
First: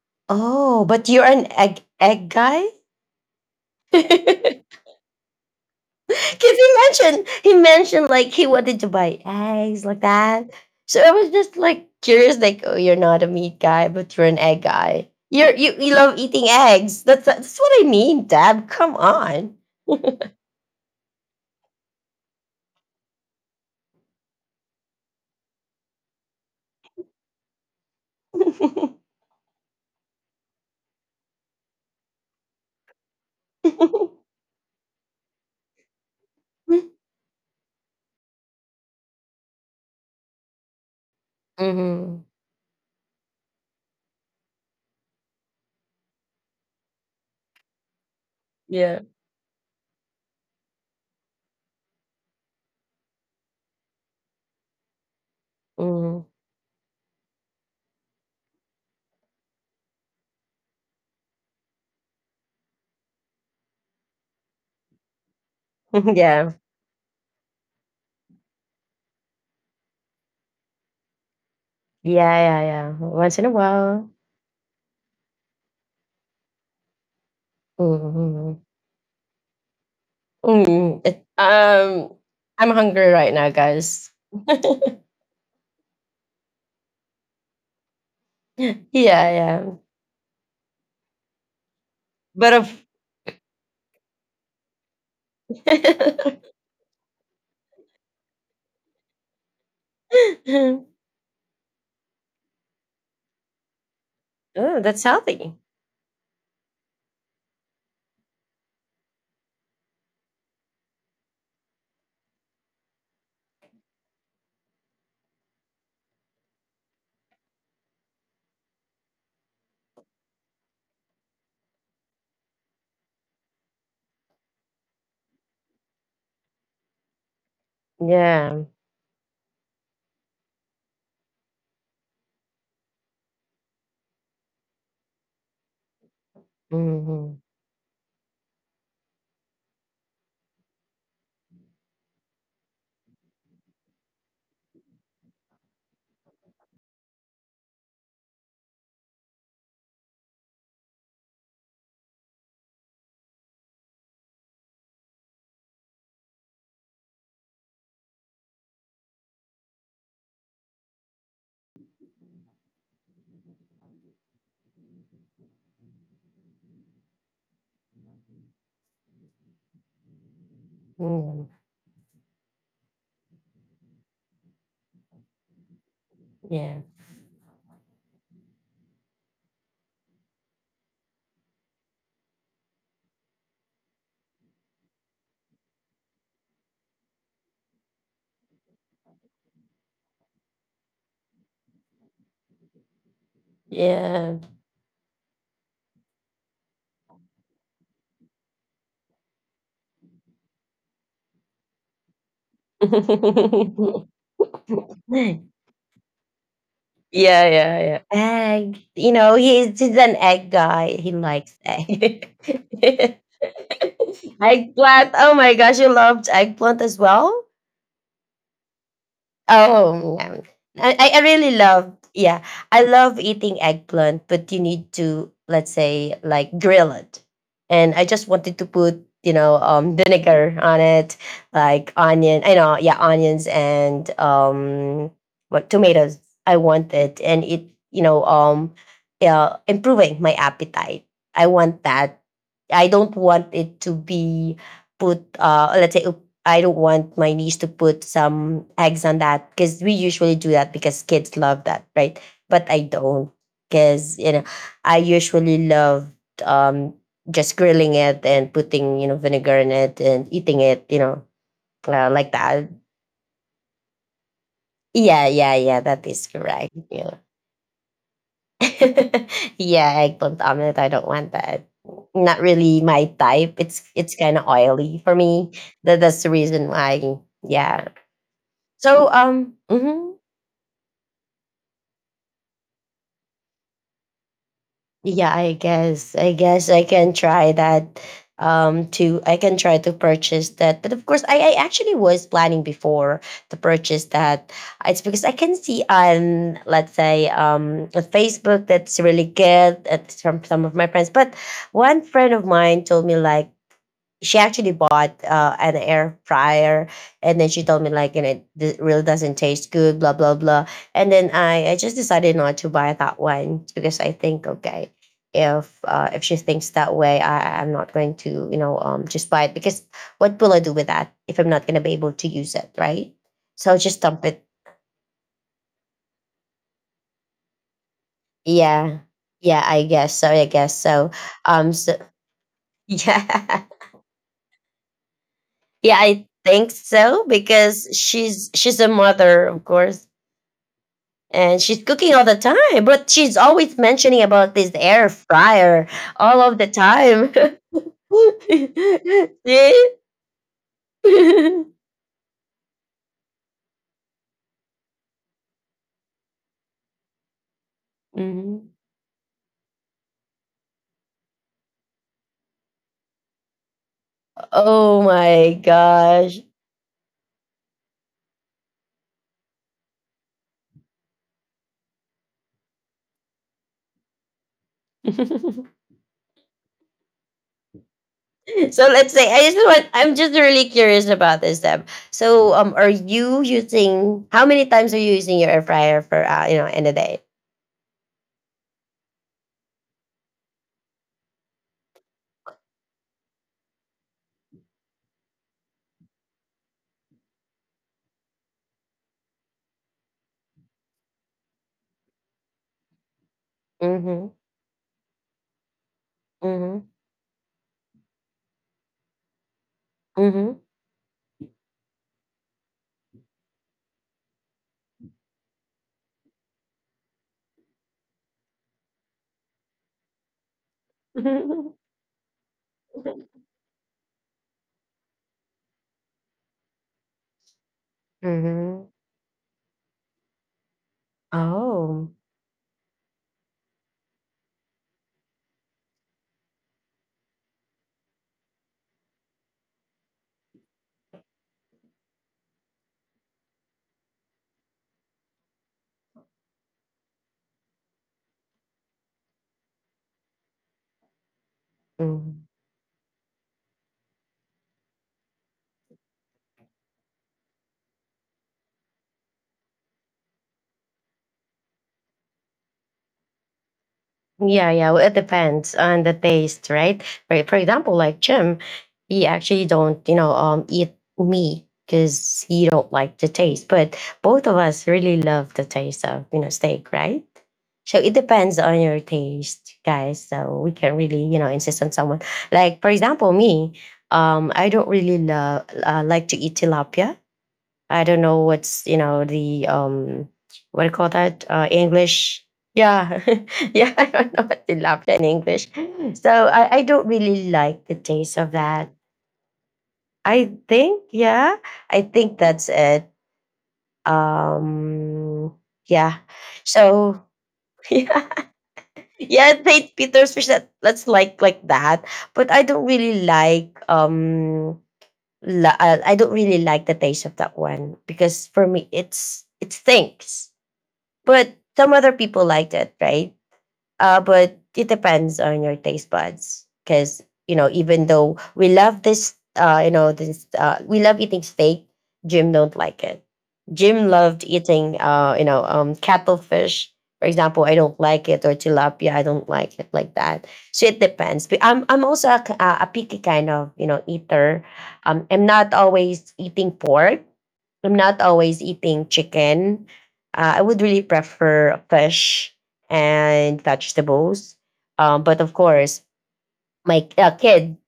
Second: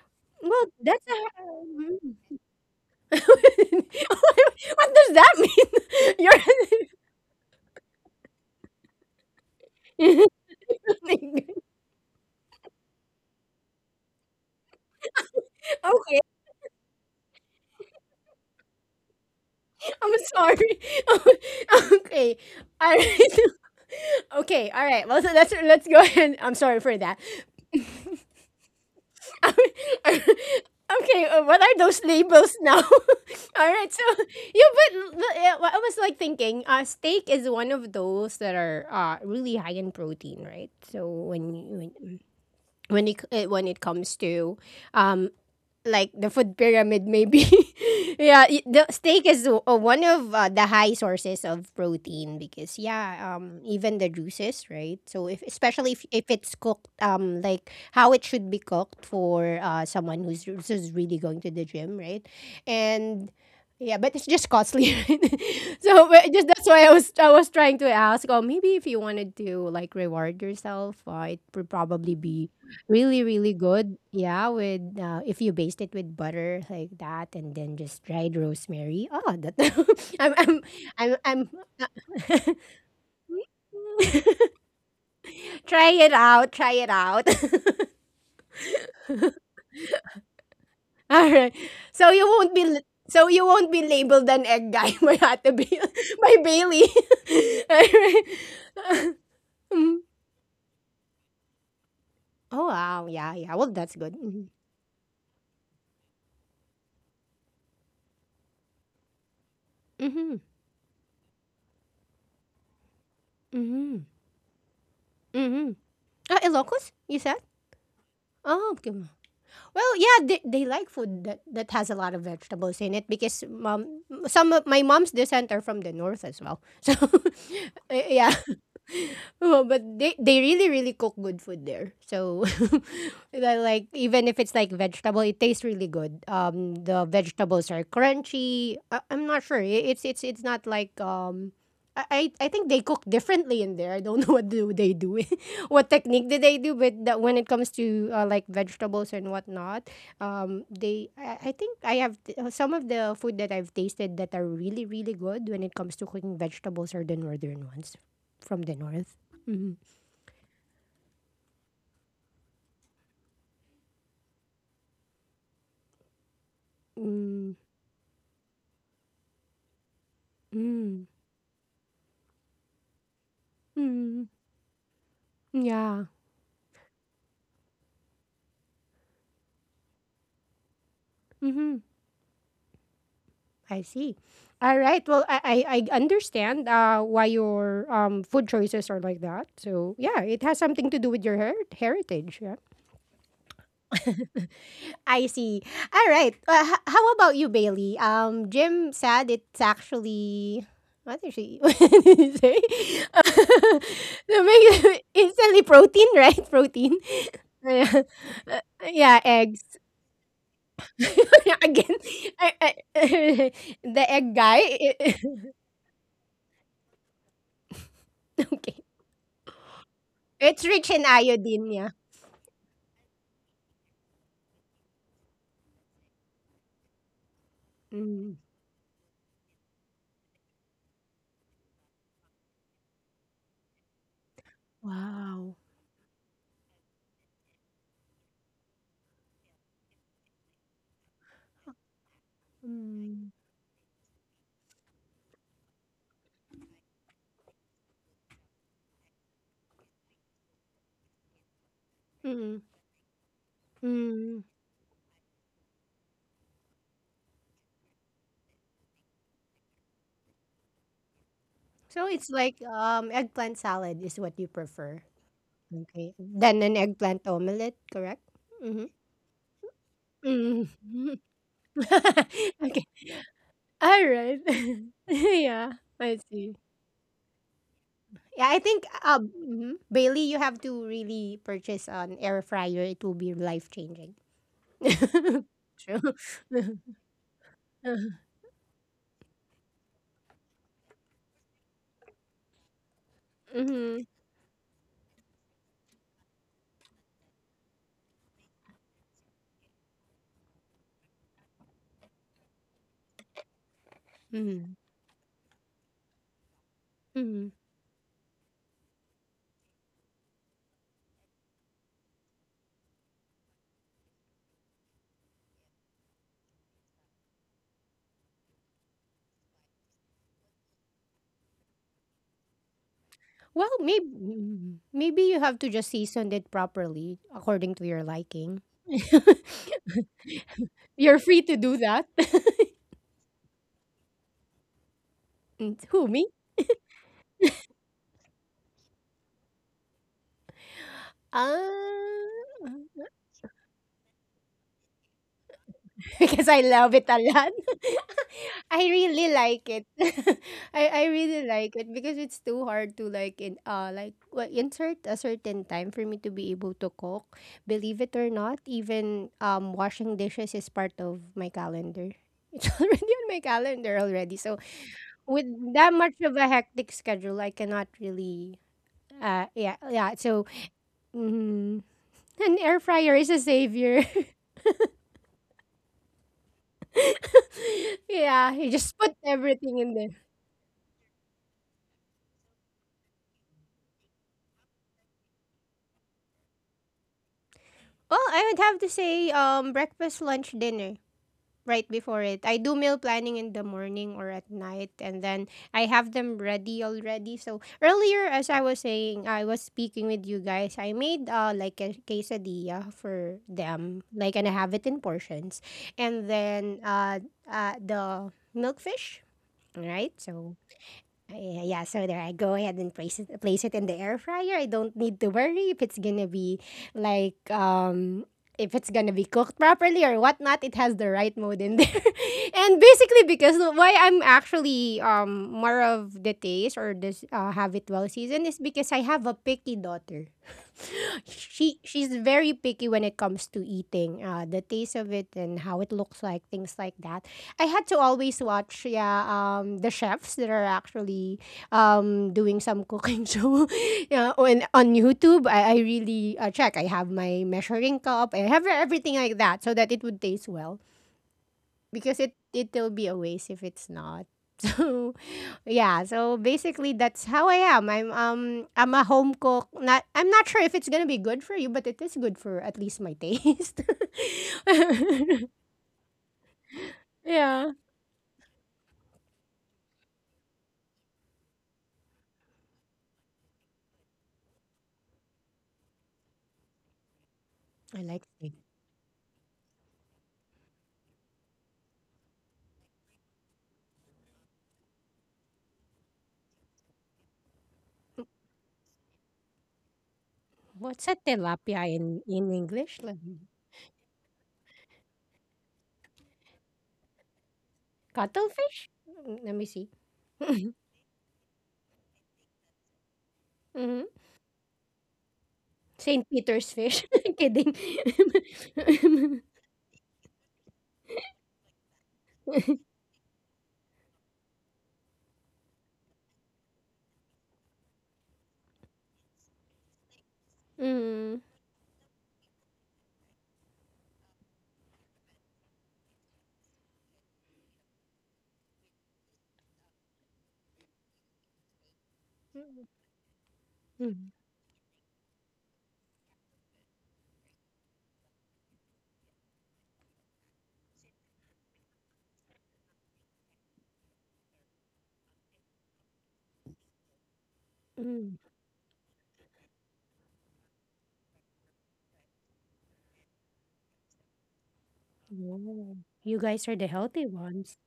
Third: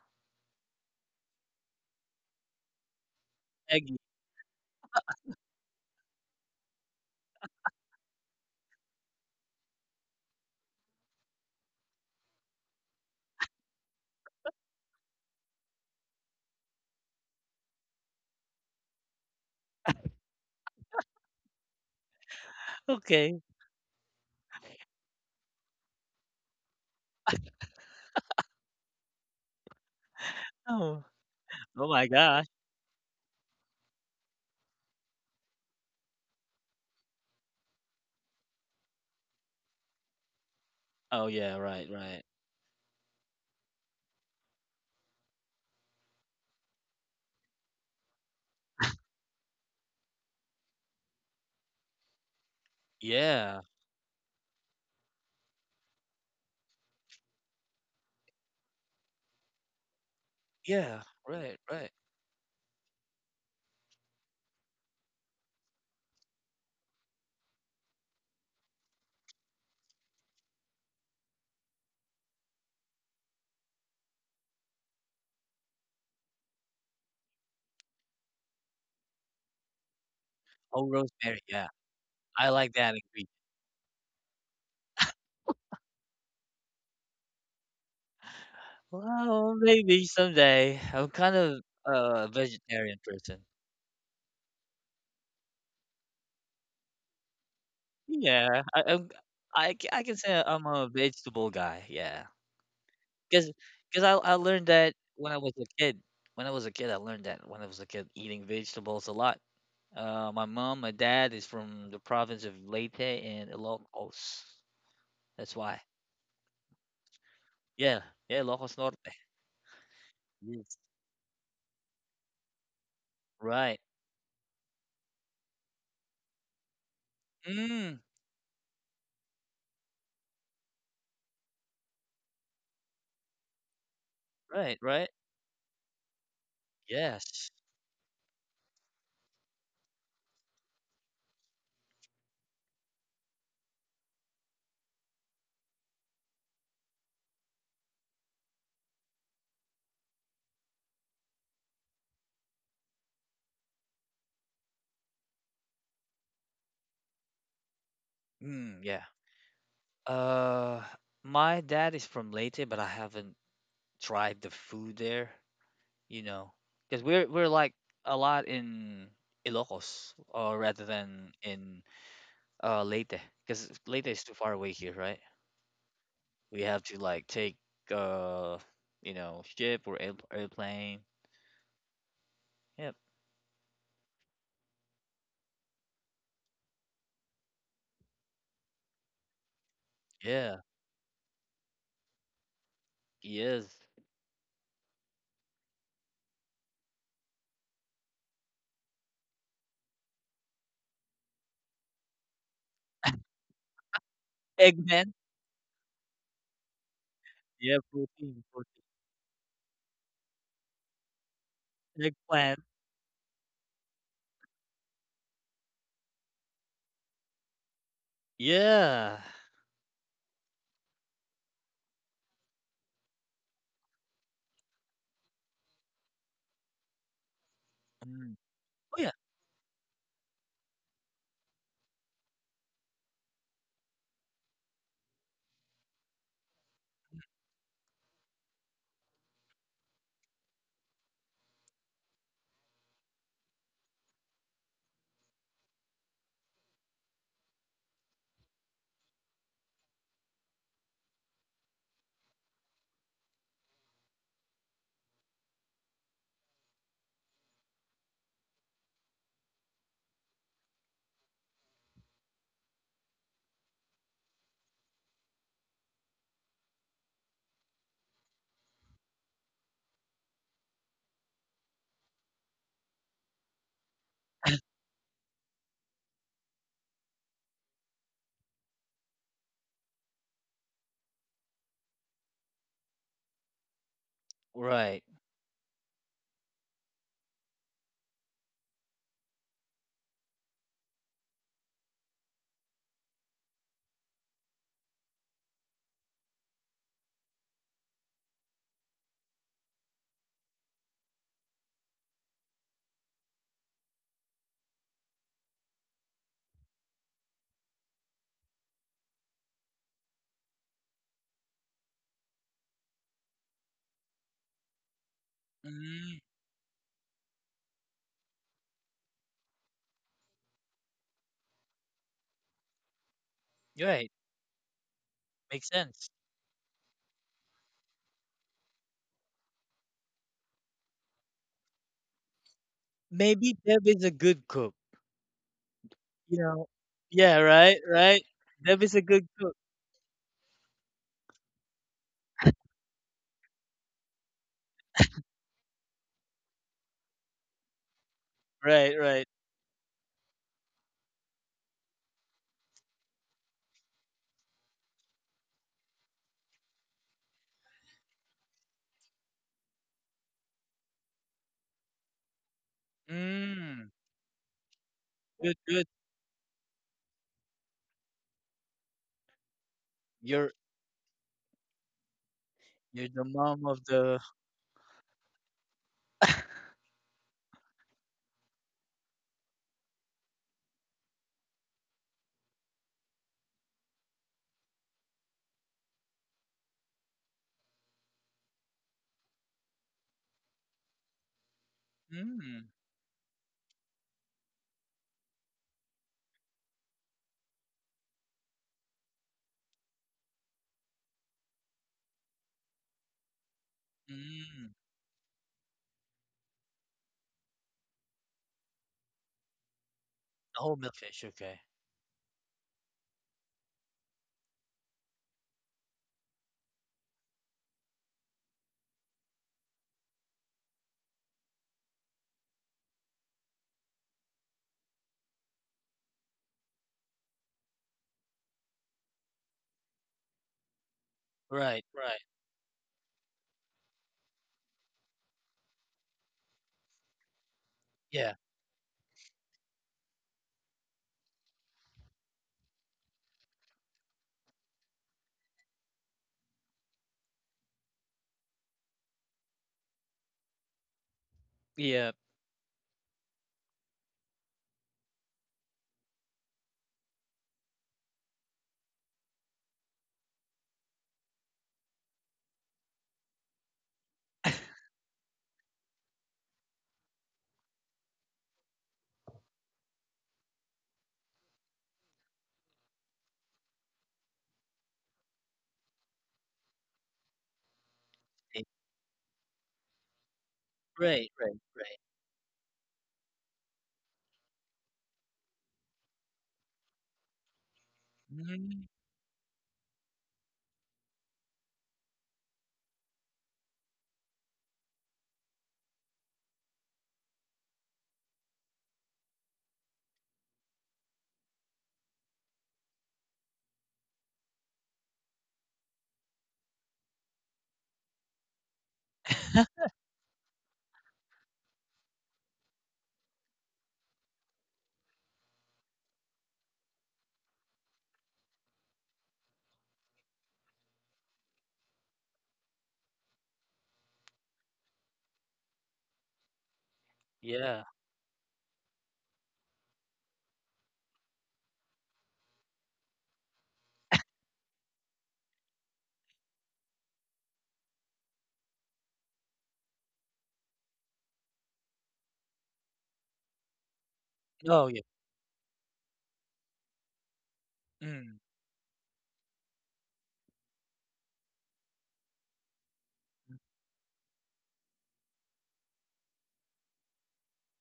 Speaker 1: Well,
Speaker 2: Oh,
Speaker 1: that's
Speaker 2: but you're
Speaker 1: a
Speaker 2: an egg
Speaker 1: mm.
Speaker 2: guy.
Speaker 1: What
Speaker 3: eggy.
Speaker 1: does that mean?
Speaker 2: Because he mentioned like he wanted to buy eggs like
Speaker 1: You're.
Speaker 2: that. So I was just like curious, like, oh, you're not a meat guy, but you're an egg guy. You love eating eggs. That's what I mean, Deb. Come on.
Speaker 1: I'm sorry. Okay. All right.
Speaker 3: Okay.
Speaker 1: Okay. All right. Well, so let's go ahead. I'm sorry for that. Okay. Uh,
Speaker 3: Oh.
Speaker 1: what are
Speaker 3: Oh
Speaker 1: those
Speaker 3: my gosh.
Speaker 1: labels now? All right. So yeah, but yeah, what I was like thinking, steak is one of those that are really high in protein, right? So
Speaker 3: Oh yeah. Right. Right.
Speaker 2: hmm.
Speaker 1: when it, eh, when it comes to um like the food pyramid maybe yeah the
Speaker 2: Yeah.
Speaker 1: steak is one of the high sources of protein because yeah
Speaker 3: Yeah,
Speaker 1: even the juices right so if especially if
Speaker 2: Hmm.
Speaker 1: it's cooked like how it should be cooked for someone who's
Speaker 3: yeah,
Speaker 1: really going to
Speaker 3: right,
Speaker 1: the
Speaker 3: right.
Speaker 1: gym right and yeah, but it's just costly. Right? So but just
Speaker 2: Yeah.
Speaker 1: that's why I was trying to ask. Oh, maybe if you wanted to like reward yourself, it would probably
Speaker 2: Yeah,
Speaker 1: be
Speaker 2: yeah, yeah.
Speaker 1: really
Speaker 2: Once in a
Speaker 1: really good
Speaker 2: while.
Speaker 1: yeah with if you baste it with butter like that and then just dried
Speaker 2: Hmm.
Speaker 1: rosemary oh that i'm i'm
Speaker 3: Oh,
Speaker 2: Mm, it-
Speaker 3: rosemary,
Speaker 1: I'm
Speaker 3: yeah,
Speaker 2: Um,
Speaker 3: I
Speaker 2: I'm
Speaker 3: like that
Speaker 2: hungry
Speaker 3: ingredient.
Speaker 2: right now, guys.
Speaker 1: try it out
Speaker 2: Yeah,
Speaker 3: Well,
Speaker 2: yeah.
Speaker 3: maybe someday. I'm
Speaker 1: all
Speaker 3: kind
Speaker 1: right
Speaker 3: of
Speaker 1: so you
Speaker 3: a
Speaker 2: But
Speaker 1: won't be l-
Speaker 2: of.
Speaker 3: vegetarian
Speaker 1: so
Speaker 3: person.
Speaker 1: you won't be labeled an egg guy by by Bailey all right
Speaker 3: Yeah, I, I'm,
Speaker 1: Mm.
Speaker 3: I can say I'm a vegetable guy. Yeah,
Speaker 1: Oh wow yeah
Speaker 3: because
Speaker 1: yeah well that's
Speaker 3: I
Speaker 1: good mm-hmm
Speaker 3: learned
Speaker 2: Oh,
Speaker 3: that
Speaker 2: that's
Speaker 3: when I was
Speaker 2: healthy.
Speaker 3: a kid. When I was a kid, I learned that when I was a kid, eating vegetables a lot.
Speaker 1: mm-hmm
Speaker 3: My mom, my dad is from the province of Leyte and
Speaker 1: mm-hmm
Speaker 3: Ilocos. That's
Speaker 1: mm-hmm.
Speaker 3: why.
Speaker 1: Ah, Ilocos you said
Speaker 3: Yeah, yeah,
Speaker 1: oh
Speaker 3: Ilocos
Speaker 1: okay.
Speaker 3: Norte.
Speaker 1: Well, yeah, they
Speaker 3: Yes.
Speaker 1: like food that, that has a lot of vegetables in it because
Speaker 3: Right.
Speaker 1: mom, some of my mom's descent are from the north as well. So,
Speaker 3: Mm,
Speaker 1: yeah.
Speaker 2: Yeah.
Speaker 1: Oh, but they really, really cook good food there. So, they're like, even if it's like
Speaker 3: right, right.
Speaker 1: vegetable, it tastes really good. The
Speaker 2: Mhm.
Speaker 3: Yes.
Speaker 1: vegetables are crunchy. I'm not sure. It's not like, I think they cook differently in there. I don't know what do they do. What technique did they do with that when it comes to like vegetables and whatnot they I think some of the food that I've tasted that are really really good when it comes to cooking vegetables are the northern ones from the
Speaker 3: Mm, yeah.
Speaker 1: north mm
Speaker 3: Uh, my dad is from Leyte, but I haven't tried the food there, you know, because we're
Speaker 1: mm
Speaker 3: like a lot in Ilocos, or rather
Speaker 1: mm,
Speaker 3: than
Speaker 2: Mm.
Speaker 3: in Leyte, because Leyte is
Speaker 1: mm.
Speaker 3: too far away here, right?
Speaker 1: Yeah
Speaker 3: We
Speaker 2: Yeah.
Speaker 3: have to like take uh, you know, ship or airplane.
Speaker 1: mm-hmm.
Speaker 3: Yep.
Speaker 1: I see all right well I understand why your food choices are like that so yeah it has
Speaker 3: Yeah.
Speaker 1: something to do with your heritage. Yeah.
Speaker 3: Yes.
Speaker 2: Yeah.
Speaker 1: I see. All right. How about you, Bailey? Jim said it's actually what did she what did he say? To make
Speaker 3: Eggman.
Speaker 2: yeah,
Speaker 1: instantly protein, right? Protein.
Speaker 2: yeah,
Speaker 3: Yeah,
Speaker 2: yeah.
Speaker 1: Yeah,
Speaker 3: protein,
Speaker 1: uh,
Speaker 2: Egg.
Speaker 3: protein.
Speaker 2: You
Speaker 1: yeah,
Speaker 2: know,
Speaker 1: eggs.
Speaker 2: he's an egg guy. He likes
Speaker 1: Again,
Speaker 2: egg.
Speaker 1: I,
Speaker 3: Eggplant.
Speaker 1: I, the egg guy.
Speaker 2: eggplant. Oh my gosh, you loved eggplant as well?
Speaker 1: Okay,
Speaker 3: Yeah.
Speaker 2: Oh, yeah.
Speaker 1: it's rich in
Speaker 2: I really
Speaker 1: iodine. Yeah.
Speaker 2: love, yeah, I love eating eggplant, but you need to, let's say, like grill it. And I just
Speaker 3: Mm.
Speaker 1: Mm.
Speaker 2: wanted to put,
Speaker 3: Oh yeah.
Speaker 2: you know, vinegar on it, like onion, I know, yeah, onions and
Speaker 1: Wow.
Speaker 2: what tomatoes. I want it, and it, yeah, improving my appetite. I want that. I don't
Speaker 1: Mm.
Speaker 2: want it to be put, let's say, I don't want my niece to put some eggs on that because we usually do that because kids love that, right?
Speaker 1: Mm.
Speaker 2: But I don't because you
Speaker 1: Mm.
Speaker 2: know I usually love um, just grilling it and putting you know vinegar in it and eating it, you know,
Speaker 1: So
Speaker 2: uh,
Speaker 1: it's
Speaker 2: like
Speaker 1: like
Speaker 2: that.
Speaker 1: eggplant salad is what you prefer.
Speaker 2: Yeah, yeah, yeah. That
Speaker 1: Okay,
Speaker 2: is
Speaker 1: then
Speaker 2: correct.
Speaker 1: an
Speaker 2: Yeah,
Speaker 1: eggplant omelet, correct? Mhm.
Speaker 2: yeah. Eggplant
Speaker 1: Mm.
Speaker 2: omelet. I don't want that. Not really
Speaker 1: Okay,
Speaker 2: my type. It's kind
Speaker 1: alright.
Speaker 2: of oily for me.
Speaker 1: Yeah,
Speaker 2: That
Speaker 1: I
Speaker 2: that's the
Speaker 1: see.
Speaker 2: reason why. Yeah.
Speaker 1: Yeah, I think,
Speaker 2: So
Speaker 1: mhm, Bailey, you have to really purchase an air fryer. It will be life changing.
Speaker 3: Right.
Speaker 2: Yeah, I
Speaker 1: True.
Speaker 2: guess. I guess I can try that. To I can try to purchase that, but of course, I actually was planning before to purchase
Speaker 1: Mhm,
Speaker 2: that. It's because I can see on let's say on Facebook that's really good. It's from some of my friends, but one friend of mine told me like she actually
Speaker 1: mhm,
Speaker 2: bought an air fryer and then
Speaker 1: mhm.
Speaker 2: she told me like and it really doesn't taste good, blah blah blah, and then I just decided not to buy that one because I think okay,
Speaker 3: Mm,
Speaker 2: if she thinks that way I'm not going to you know just buy it because what will I do with that if I'm not going to be able to use it, right?
Speaker 1: Well,
Speaker 2: So I'll just
Speaker 3: right.
Speaker 2: dump it.
Speaker 1: maybe you have to
Speaker 3: Makes
Speaker 1: just
Speaker 3: sense.
Speaker 1: season it properly according to your liking.
Speaker 2: Yeah, yeah, I guess so, I guess so.
Speaker 1: You're free to
Speaker 2: um
Speaker 1: do
Speaker 2: so
Speaker 1: that.
Speaker 3: Maybe
Speaker 2: yeah,
Speaker 3: Deb is a good cook.
Speaker 1: Mm,
Speaker 2: yeah,
Speaker 1: who,
Speaker 2: I
Speaker 1: me?
Speaker 3: You
Speaker 2: think
Speaker 3: know?
Speaker 2: so
Speaker 3: Yeah, right,
Speaker 2: because
Speaker 3: right.
Speaker 2: she's
Speaker 3: Deb
Speaker 2: a
Speaker 3: is a good
Speaker 2: mother,
Speaker 3: cook.
Speaker 2: of course, and she's cooking all the time,
Speaker 1: Ah.
Speaker 2: but she's always mentioning about this air fryer all
Speaker 1: Because
Speaker 2: of
Speaker 1: I
Speaker 2: the
Speaker 1: love it a
Speaker 2: time.
Speaker 1: lot. I
Speaker 3: Right, right.
Speaker 1: really like it.
Speaker 2: See?
Speaker 1: I really like it because it's too hard to like in like well, insert a certain time for me to be able to cook. Believe it or not,
Speaker 2: Mhm.
Speaker 1: even washing dishes is part of my calendar. It's already on my
Speaker 3: Mm,
Speaker 1: calendar already. So
Speaker 2: Oh
Speaker 1: with
Speaker 2: my
Speaker 3: good, good.
Speaker 1: that much of
Speaker 2: gosh.
Speaker 1: a hectic schedule, I cannot really yeah yeah so
Speaker 3: You're
Speaker 1: mm, an air
Speaker 3: you're
Speaker 1: fryer
Speaker 3: the
Speaker 1: is a
Speaker 3: mom of
Speaker 1: savior.
Speaker 3: the,
Speaker 2: So
Speaker 1: Yeah, you just
Speaker 2: let's
Speaker 1: put
Speaker 2: say I just
Speaker 1: everything
Speaker 2: want,
Speaker 1: in there.
Speaker 2: I'm just really curious about this, Deb. So are you using, how many times are you using your air fryer for you know, in a day?
Speaker 1: Well, I would have to say breakfast, lunch, dinner right before it. I
Speaker 3: mm,
Speaker 1: do meal planning in the morning or at night and then I have them ready already. So earlier as I was saying, I was speaking with you guys. I made like a quesadilla for them.
Speaker 2: Mm-hmm.
Speaker 1: Like and I have
Speaker 3: mm.
Speaker 1: it in portions. And then
Speaker 2: Mm-hmm.
Speaker 1: the milkfish, all right? So
Speaker 3: The whole milkfish. Okay.
Speaker 1: yeah, yeah, so there I go ahead and place it in the air fryer. I don't need to worry if it's gonna be like if it's gonna be cooked properly or whatnot, it has the right mode
Speaker 2: Mm-hmm.
Speaker 1: in there. And basically because why I'm actually more of the taste or this have it well seasoned is
Speaker 2: Mm-hmm.
Speaker 1: because I have a picky daughter.
Speaker 3: Right,
Speaker 2: Oh.
Speaker 1: She's
Speaker 3: right.
Speaker 1: very picky when it comes to eating, the taste of it and how it looks like, things like that. I had to
Speaker 3: Yeah,
Speaker 1: always watch yeah the chefs that are actually doing some cooking show yeah on YouTube I really check I have my measuring cup I have everything like that so that it would taste well
Speaker 3: yeah.
Speaker 1: because it
Speaker 2: Mhm.
Speaker 1: it'll be a waste if it's not so yeah so basically that's how I am I'm a home cook not I'm not sure if it's gonna be good for you but it is good for at least my taste
Speaker 2: Yeah, yeah. Well, it depends on the taste, right? For
Speaker 1: yeah
Speaker 2: example, like Jim, he actually don't, you know, eat meat because he don't like the taste. But both of us really love the taste of, you know, steak, right? So
Speaker 1: I
Speaker 2: it
Speaker 1: like.
Speaker 2: depends
Speaker 3: Eh,
Speaker 2: on your taste, guys. So we can really,
Speaker 3: right,
Speaker 2: you know,
Speaker 3: right,
Speaker 2: insist on
Speaker 3: right.
Speaker 2: someone. Like for example, me, I don't really love like to eat tilapia. I don't know what's
Speaker 3: Mm,
Speaker 2: you know the what do you
Speaker 1: What's
Speaker 2: call
Speaker 1: a
Speaker 2: that,
Speaker 1: tilapia
Speaker 2: English.
Speaker 1: in English? Let
Speaker 2: Yeah,
Speaker 1: me
Speaker 2: yeah, I don't know what they laughed in English. So I don't really like the taste of
Speaker 1: cuttlefish?
Speaker 2: that.
Speaker 1: Mm, let me see.
Speaker 2: I think, yeah, I think that's it.
Speaker 1: Hmm.
Speaker 2: Um, yeah.
Speaker 1: Saint Peter's fish.
Speaker 2: So
Speaker 1: Kidding.
Speaker 2: yeah, yeah, St. Peter's fish. That let's like that. But I don't really like I don't really like the taste of that one because for me it's it stinks.
Speaker 1: Mm
Speaker 2: But some other people liked it, right? But it depends on your taste buds because you know
Speaker 3: yeah.
Speaker 2: even though we love this, you know we love eating steak. Jim don't like it. Jim
Speaker 1: mm
Speaker 2: loved eating, you know, cattlefish. For example, I don't like it, or tilapia, I don't like it like that. So it depends. But I'm also a, a picky kind of you know eater.
Speaker 3: Oh, yeah.
Speaker 2: I'm not always eating pork. I'm not
Speaker 1: mm.
Speaker 3: Mm.
Speaker 2: always eating chicken. I would really prefer fish and vegetables. But of
Speaker 1: Wow.
Speaker 2: course,
Speaker 1: You guys are the
Speaker 2: my
Speaker 1: healthy
Speaker 2: kid,
Speaker 1: ones.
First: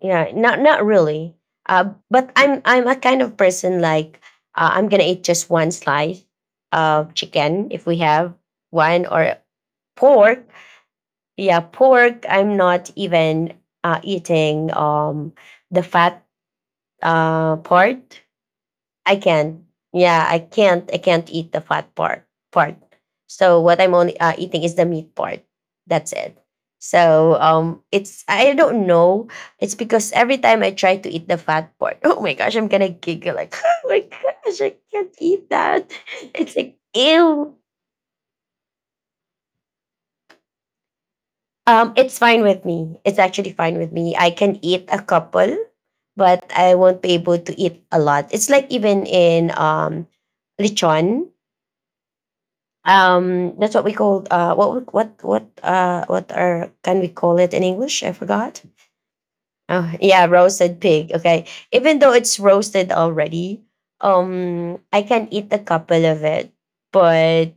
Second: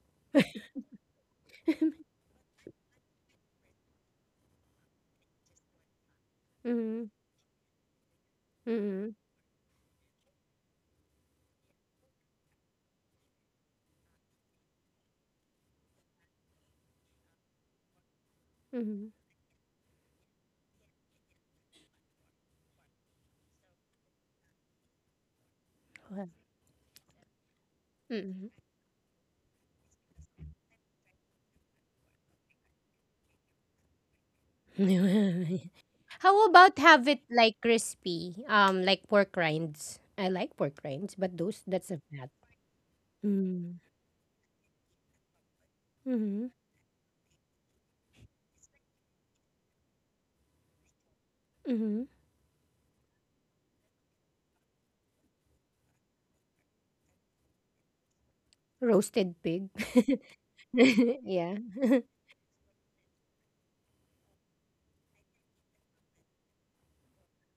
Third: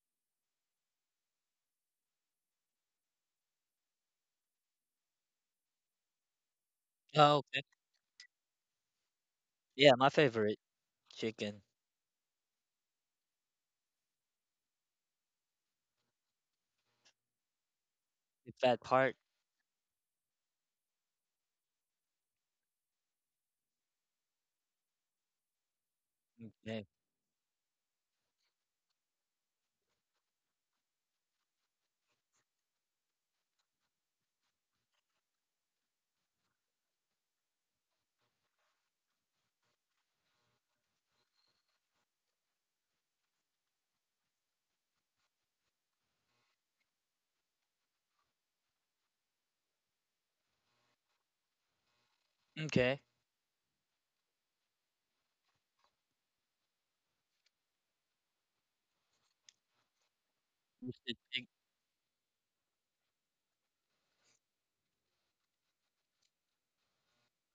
Speaker 2: yeah, not not really. But I'm a kind of person like I'm gonna eat just one slice
Speaker 1: Mm-hmm.
Speaker 2: of
Speaker 3: Oh, okay.
Speaker 2: chicken if we have one
Speaker 1: Mm-hmm.
Speaker 2: or
Speaker 3: Yeah, my
Speaker 2: pork.
Speaker 3: favorite
Speaker 2: Yeah,
Speaker 3: chicken.
Speaker 2: pork. I'm not even eating the fat part
Speaker 3: The fat
Speaker 1: Mm-hmm.
Speaker 2: I
Speaker 3: part.
Speaker 2: can. Yeah, I can't. I can't eat the fat part. Part. So what I'm only eating is the meat part. That's it.
Speaker 3: Okay.
Speaker 2: So it's
Speaker 1: Mm.
Speaker 2: I don't know. It's because every time I try to eat the fat part, oh my gosh, I'm gonna giggle like, oh my gosh, I can't eat that.
Speaker 1: How
Speaker 2: It's like
Speaker 1: about have it
Speaker 2: ew.
Speaker 1: like crispy? Like pork rinds. I like pork rinds, but those that's a
Speaker 2: It's
Speaker 1: bad.
Speaker 2: fine with me. It's actually fine
Speaker 1: Mm-hmm.
Speaker 2: with me. I can eat a couple, but
Speaker 1: Mm-hmm.
Speaker 2: I won't be able to eat a lot. It's like even in lechon.
Speaker 1: Mm-hmm.
Speaker 3: Okay.
Speaker 2: That's what we called. What what are can we call it in English? I forgot.
Speaker 1: Roasted pig.
Speaker 2: Oh yeah, roasted pig.
Speaker 3: Roasted
Speaker 2: Okay,
Speaker 3: pig.
Speaker 1: Yeah.
Speaker 2: even though it's roasted already, I can eat a couple of it, but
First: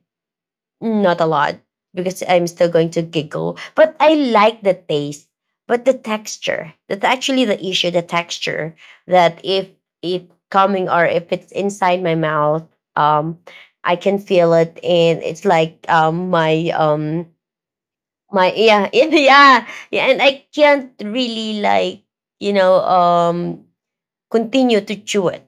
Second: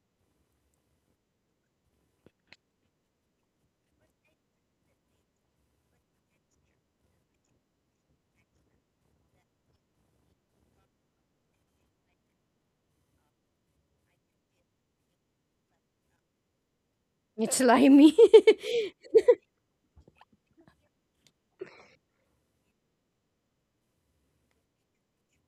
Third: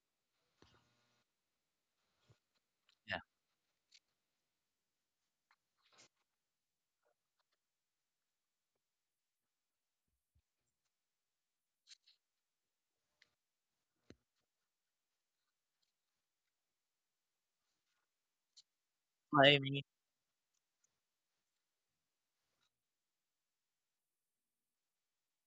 Speaker 2: not a lot because I'm still going to
Speaker 3: Yeah.
Speaker 2: giggle. But I like the taste, but the texture. That's actually the issue. The texture that if it coming or if it's inside my mouth, um, I can feel it, and it's like
Speaker 1: It's slimy.
Speaker 2: my yeah yeah
Speaker 3: Slimy.
Speaker 2: yeah, and I can't really like you know continue to chew it.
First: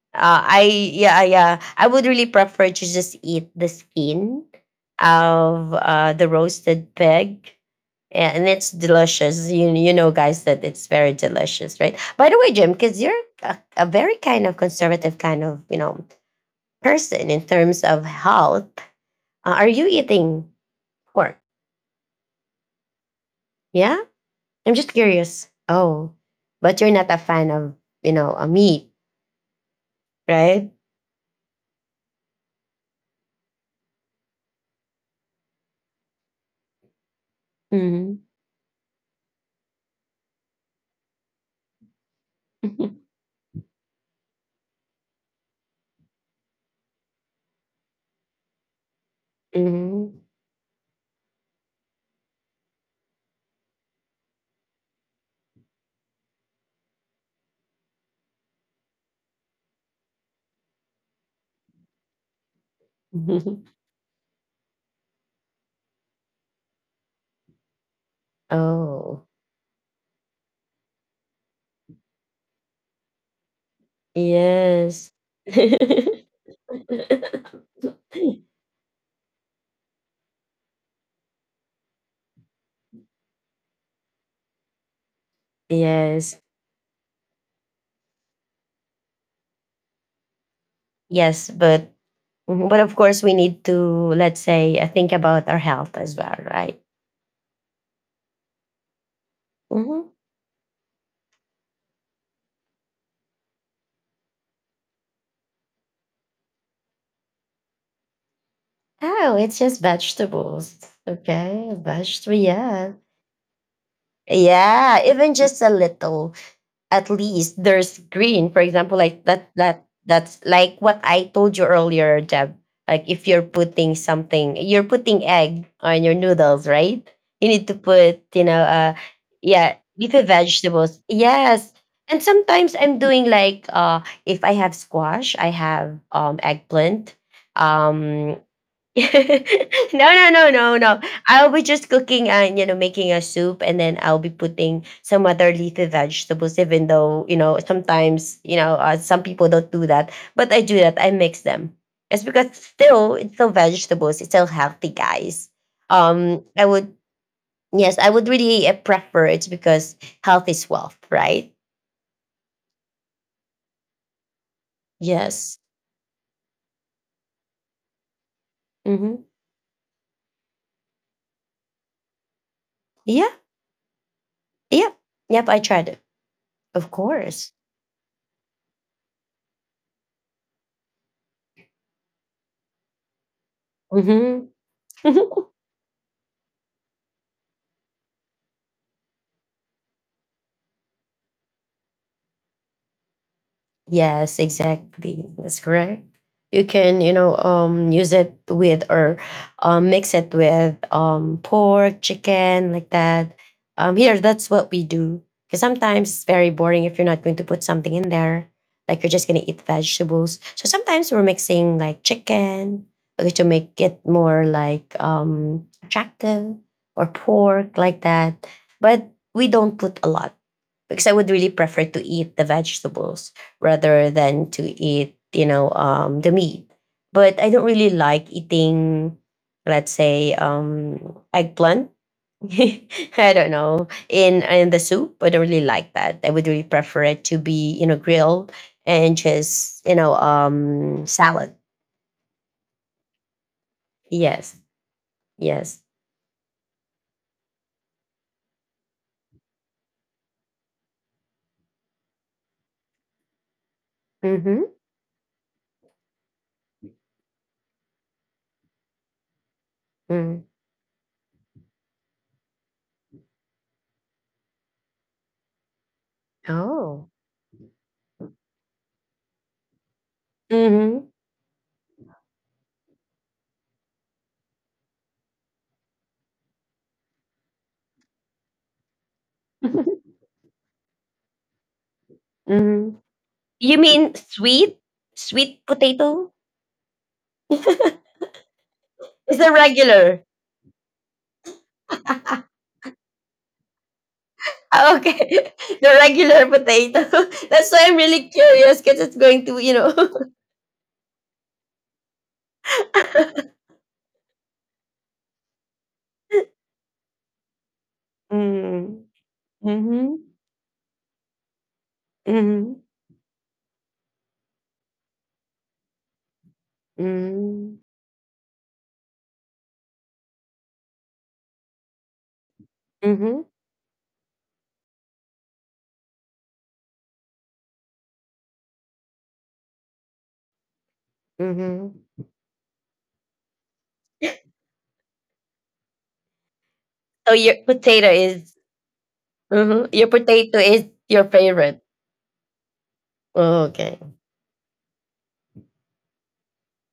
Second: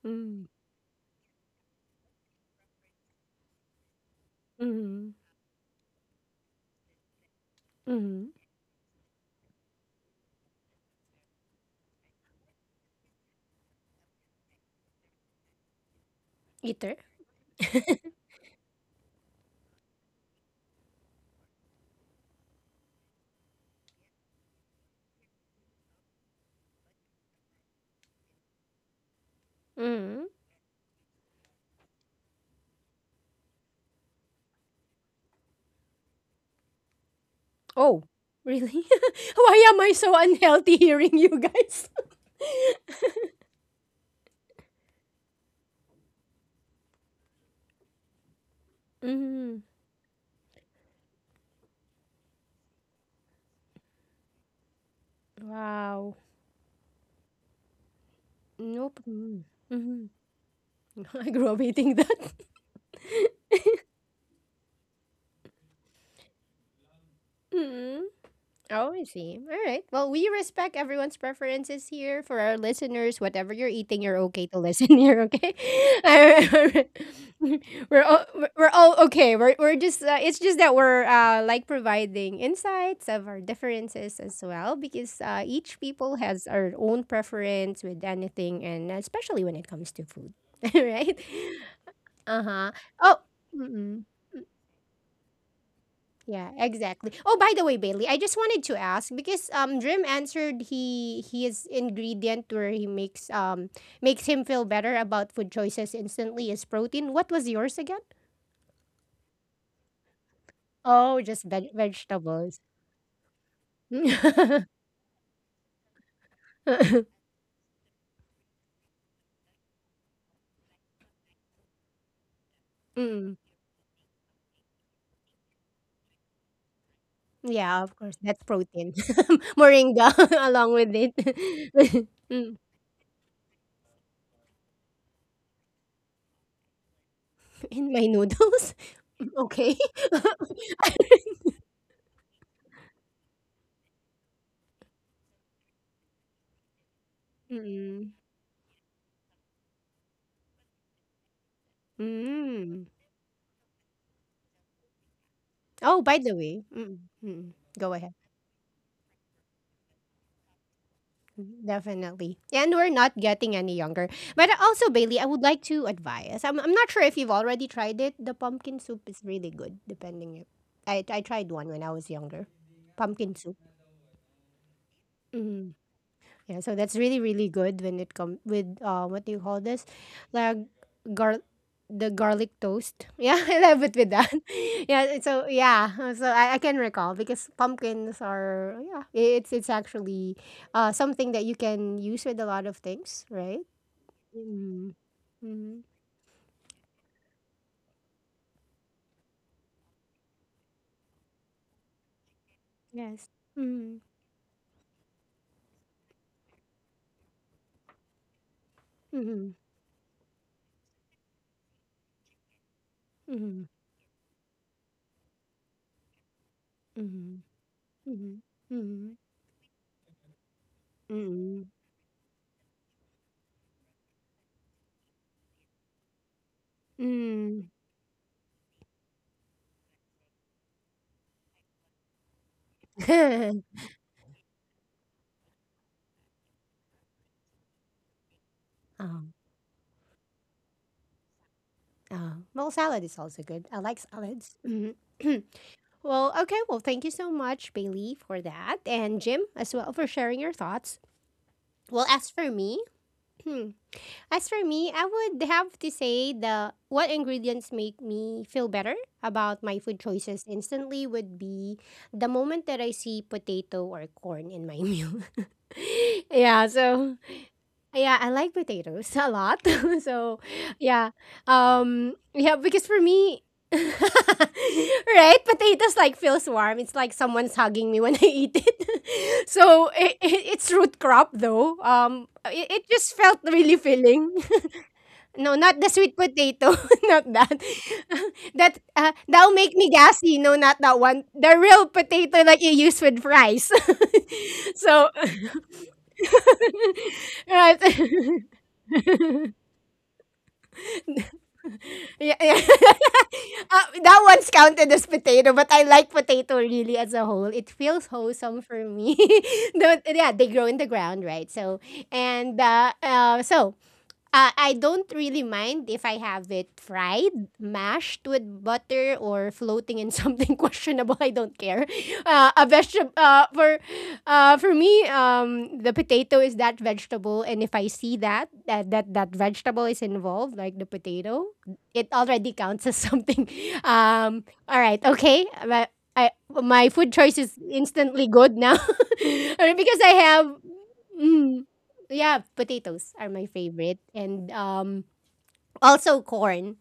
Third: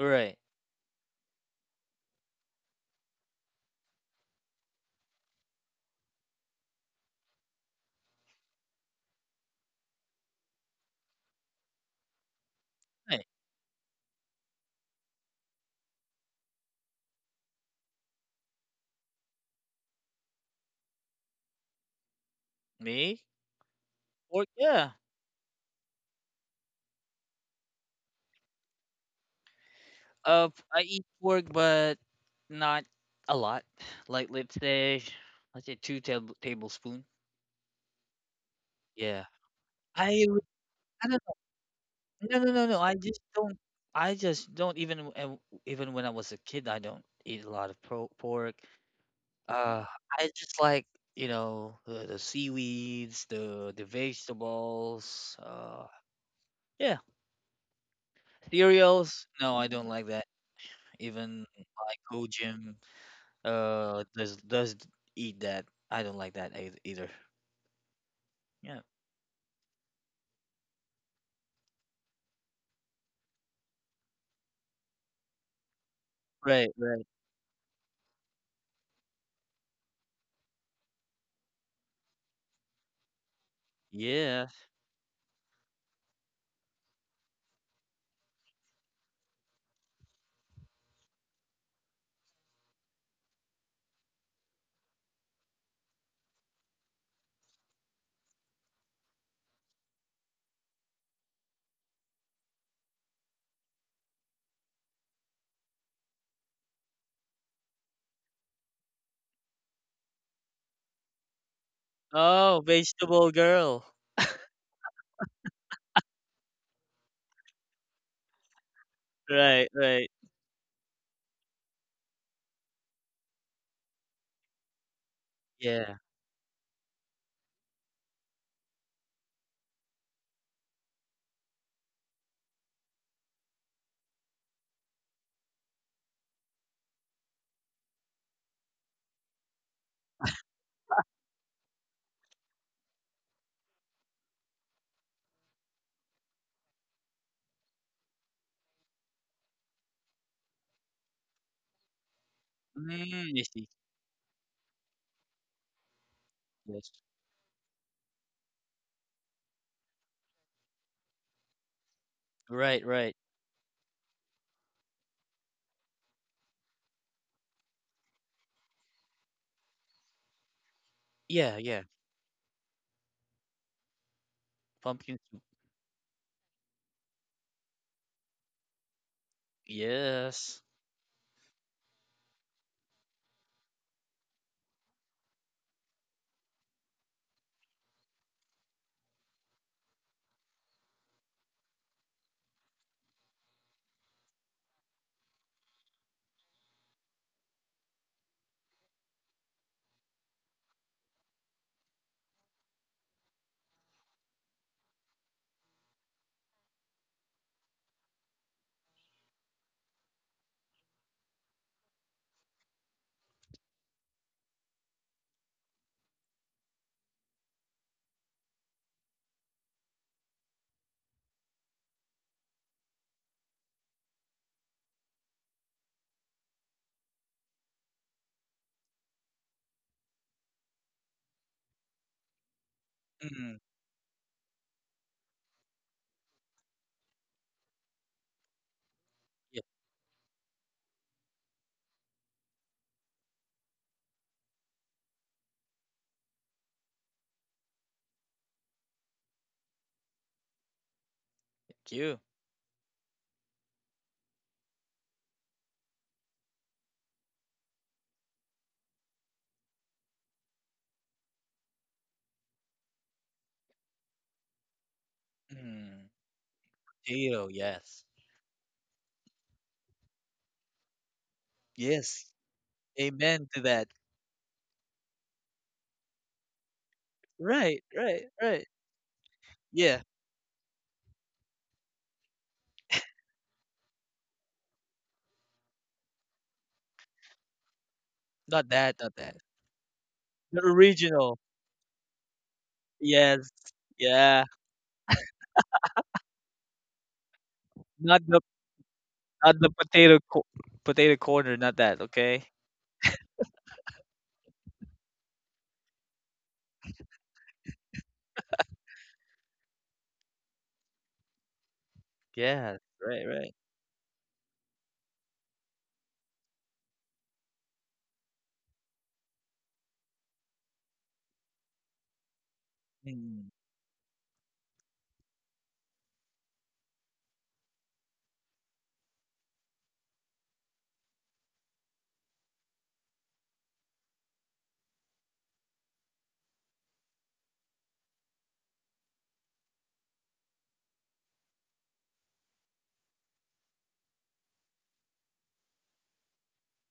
Speaker 3: Right.
Speaker 1: Mm,
Speaker 2: I yeah yeah. I would really prefer to just eat the skin
Speaker 1: mhm,
Speaker 2: of the roasted pig.
Speaker 1: mhm.
Speaker 2: Yeah, and it's delicious. You know, guys, that it's very delicious, right? By the way, Jim, because you're
Speaker 3: Right.
Speaker 2: a very kind of conservative kind of you know
Speaker 1: Eater?
Speaker 2: person in terms of health. Are you eating pork?
Speaker 3: Me?
Speaker 2: Yeah,
Speaker 3: Pork,
Speaker 2: I'm just
Speaker 3: yeah.
Speaker 2: curious. Oh, but you're not a fan of you know a meat,
Speaker 1: Mm.
Speaker 2: right?
Speaker 3: I eat pork, but not a lot. Like, let's say two tablespoon.
Speaker 1: Oh,
Speaker 2: Hmm.
Speaker 1: really?
Speaker 3: Yeah.
Speaker 1: Why am I so
Speaker 3: I w-
Speaker 1: unhealthy
Speaker 3: I
Speaker 1: hearing
Speaker 3: don't know.
Speaker 1: you guys?
Speaker 3: No, no, no, no. I just don't. I just don't even even when I was a kid, I don't eat a lot of pork.
Speaker 1: Mhm.
Speaker 3: Uh,
Speaker 2: Hmm.
Speaker 3: I just like, you know, the seaweeds, the vegetables.
Speaker 1: Wow.
Speaker 3: Yeah,
Speaker 1: Nope.
Speaker 3: cereals.
Speaker 1: Mhm.
Speaker 3: No, I don't like
Speaker 1: Mhm.
Speaker 3: that.
Speaker 1: I
Speaker 3: Even
Speaker 1: grew up eating
Speaker 3: like
Speaker 1: that.
Speaker 3: Gojim. Does eat that? I don't like that either.
Speaker 1: Mhm.
Speaker 3: Yeah.
Speaker 1: Oh, I
Speaker 2: Oh,
Speaker 1: see. All right. Well, we respect everyone's preferences here. For our listeners, whatever you're eating, you're okay to listen
Speaker 2: yes.
Speaker 1: here, okay? Alright,
Speaker 3: Right. Right.
Speaker 1: alright. We're all okay. We're just it's just that we're like providing insights of our differences as
Speaker 3: Yeah.
Speaker 1: well because each people
Speaker 2: yes.
Speaker 1: has our own preference with anything and especially when it comes to food. All right?
Speaker 2: Yes, but mhm,
Speaker 1: Uh-huh.
Speaker 2: but of
Speaker 1: Oh,
Speaker 2: course we need to let's say think about our health as well,
Speaker 1: yeah,
Speaker 2: right?
Speaker 1: exactly. Oh, by the way, Bailey, I just wanted to ask because
Speaker 2: Hmm.
Speaker 1: Dream answered he his ingredient where he makes makes him feel better about food choices instantly is protein. What was yours again?
Speaker 2: Oh, it's just vegetables.
Speaker 1: Oh, just
Speaker 2: Okay, vegetable.
Speaker 3: Oh,
Speaker 1: vegetables.
Speaker 2: Yeah,
Speaker 3: vegetable girl.
Speaker 2: yeah. Even just a little. At least there's green, for example, like that
Speaker 3: Right.
Speaker 2: that
Speaker 3: Right.
Speaker 2: that's like what I told you earlier, Jeb, like if
Speaker 1: Mm,
Speaker 2: you're putting something, you're putting egg
Speaker 3: Yeah.
Speaker 2: on your noodles, right? You need to
Speaker 1: yeah, of course,
Speaker 2: put you
Speaker 1: that's
Speaker 2: know
Speaker 1: protein.
Speaker 2: yeah,
Speaker 1: Moringa
Speaker 2: leafy
Speaker 1: along with
Speaker 2: vegetables,
Speaker 1: it.
Speaker 2: yes. And
Speaker 1: Mm,
Speaker 2: sometimes I'm doing like if I have squash, I have eggplant,
Speaker 1: in my
Speaker 2: um
Speaker 1: noodles.
Speaker 2: no,
Speaker 1: Okay.
Speaker 2: no. I'll be just cooking and you know making a soup, and then I'll be putting some other leafy vegetables. Even though you know
Speaker 1: Mm,
Speaker 2: sometimes you know some people don't do that, but I do that. I mix them. It's because
Speaker 1: mm.
Speaker 2: still it's
Speaker 3: Mm, I
Speaker 2: still
Speaker 3: see.
Speaker 2: vegetables. It's still healthy, guys.
Speaker 1: Oh, by the
Speaker 2: I
Speaker 1: way,
Speaker 3: Yes.
Speaker 2: would
Speaker 1: mm, mm. Go
Speaker 2: yes, I
Speaker 1: ahead.
Speaker 2: would really prefer, it's because health is wealth, right?
Speaker 1: Definitely. And
Speaker 3: Right.
Speaker 1: we're not
Speaker 3: Right.
Speaker 1: getting any younger. But also, Bailey, I would
Speaker 2: Yes.
Speaker 1: like to advise. I'm not sure if you've already tried it. The pumpkin soup is
Speaker 2: Mm-hmm.
Speaker 1: really good, depending. If, I tried
Speaker 3: Yeah.
Speaker 1: one when
Speaker 3: Yeah.
Speaker 1: I was younger.
Speaker 2: Yeah.
Speaker 1: Pumpkin soup.
Speaker 2: Yeah.
Speaker 3: Pumpkin soup.
Speaker 2: Yep. I
Speaker 1: Mm-hmm.
Speaker 2: tried it.
Speaker 1: Yeah, so
Speaker 2: Of
Speaker 1: that's really really
Speaker 2: course.
Speaker 1: good when it comes with what do you call this?
Speaker 3: Yes.
Speaker 1: Like gar the garlic toast. Yeah, I love it with that.
Speaker 2: Mm-hmm.
Speaker 1: Yeah, so yeah, so I can recall because pumpkins are yeah, it's actually something that you can use with a lot of things, right?
Speaker 2: Yes,
Speaker 1: Mm-hmm.
Speaker 2: exactly. That's
Speaker 1: Mm-hmm.
Speaker 2: correct. You can, you know, use it with or mix it with pork, chicken, like
Speaker 1: Yes.
Speaker 2: that.
Speaker 1: Mm-hmm.
Speaker 2: Here, that's what we do. Because sometimes it's very boring if you're not going to put something in there. Like you're just gonna
Speaker 1: Mm-hmm.
Speaker 2: eat vegetables. So sometimes we're mixing like chicken, okay, to
Speaker 1: Mm-hmm.
Speaker 2: make it more like attractive or
Speaker 1: Mm-hmm.
Speaker 2: pork like that. But
Speaker 1: Mm-hmm.
Speaker 2: we don't put a lot because I would really
Speaker 1: Mm-hmm.
Speaker 2: prefer to eat the vegetables rather than to eat, you know, the meat. But I don't
Speaker 1: Mm-hmm.
Speaker 2: really like eating, let's say, eggplant. I don't
Speaker 3: Mm,
Speaker 2: know in the soup. I don't really like that. I would really prefer it to be, you know, grilled and
Speaker 1: Oh,
Speaker 3: yeah.
Speaker 2: just, you know, salad.
Speaker 1: oh. Well, salad is also good. I like
Speaker 2: Yes,
Speaker 1: salads. Mhm.
Speaker 2: yes.
Speaker 1: Well, okay. Well, thank you so much, Bailey, for that. And Jim as well for sharing your thoughts.
Speaker 3: Thank
Speaker 1: Well,
Speaker 3: you.
Speaker 1: as for me, hmm, as
Speaker 2: Mm-hmm.
Speaker 1: for me, I would have to say the what ingredients make me feel better about my food
Speaker 2: Mm.
Speaker 1: choices instantly would be the moment that I see potato or corn in my meal.
Speaker 3: Mm,
Speaker 1: yeah,
Speaker 2: Oh.
Speaker 1: so
Speaker 3: Theo. Yes.
Speaker 1: yeah, I like potatoes a lot. so,
Speaker 2: Mm-hmm.
Speaker 1: yeah.
Speaker 3: Yes.
Speaker 1: Yeah, because for me
Speaker 3: Amen to that.
Speaker 1: right, potatoes like feels warm. It's like someone's
Speaker 3: Right.
Speaker 1: hugging me when
Speaker 3: Right.
Speaker 1: I eat
Speaker 3: Right.
Speaker 1: it.
Speaker 3: Yeah.
Speaker 1: It's root crop though. It
Speaker 2: Mm-hmm.
Speaker 1: just felt
Speaker 2: You
Speaker 1: really
Speaker 2: mean
Speaker 1: filling.
Speaker 2: sweet,
Speaker 1: No,
Speaker 2: sweet
Speaker 1: not the sweet
Speaker 2: potato?
Speaker 1: potato. Not that.
Speaker 3: Not
Speaker 1: That
Speaker 3: that. Not
Speaker 2: It's
Speaker 3: that.
Speaker 2: the
Speaker 1: that'll make me
Speaker 2: regular.
Speaker 1: gassy. No,
Speaker 3: The
Speaker 1: not that one.
Speaker 3: original.
Speaker 1: The real potato like you use with
Speaker 3: Yes.
Speaker 1: fries.
Speaker 3: Yeah.
Speaker 1: so,
Speaker 2: okay, the regular potato. That's why
Speaker 1: right.
Speaker 2: I'm
Speaker 3: Not
Speaker 2: really
Speaker 3: the,
Speaker 2: curious because it's going
Speaker 3: not
Speaker 2: to,
Speaker 3: the
Speaker 2: you
Speaker 3: potato
Speaker 2: know.
Speaker 3: potato corner, not that,
Speaker 1: Yeah,
Speaker 3: okay?
Speaker 1: yeah. That one's counted as potato, but I like potato really as a whole. It feels wholesome for
Speaker 2: Mm.
Speaker 1: me. The
Speaker 2: Mhm.
Speaker 1: yeah, they grow in the ground, right? So and
Speaker 3: Yeah,
Speaker 2: Mhm.
Speaker 1: uh,
Speaker 3: right,
Speaker 1: uh,
Speaker 3: right.
Speaker 1: so uh, I don't really mind if I have it fried,
Speaker 2: Mhm.
Speaker 1: mashed with butter, or floating in something questionable. I don't care. A vegetable
Speaker 2: Mhm.
Speaker 3: Mm,
Speaker 1: for me, the potato is that vegetable, and if I see that that vegetable is involved, like the potato,
Speaker 2: Mhm.
Speaker 1: it already counts as something. All right, okay. But I my food
Speaker 2: So
Speaker 1: choice
Speaker 2: your
Speaker 1: is
Speaker 2: potato
Speaker 1: instantly
Speaker 2: is,
Speaker 1: good now,
Speaker 2: mhm, your
Speaker 1: because I
Speaker 2: potato
Speaker 1: have.
Speaker 2: is your
Speaker 1: Mm
Speaker 2: favorite.
Speaker 1: yeah, potatoes are my
Speaker 2: Oh, okay.
Speaker 1: favorite, and also corn.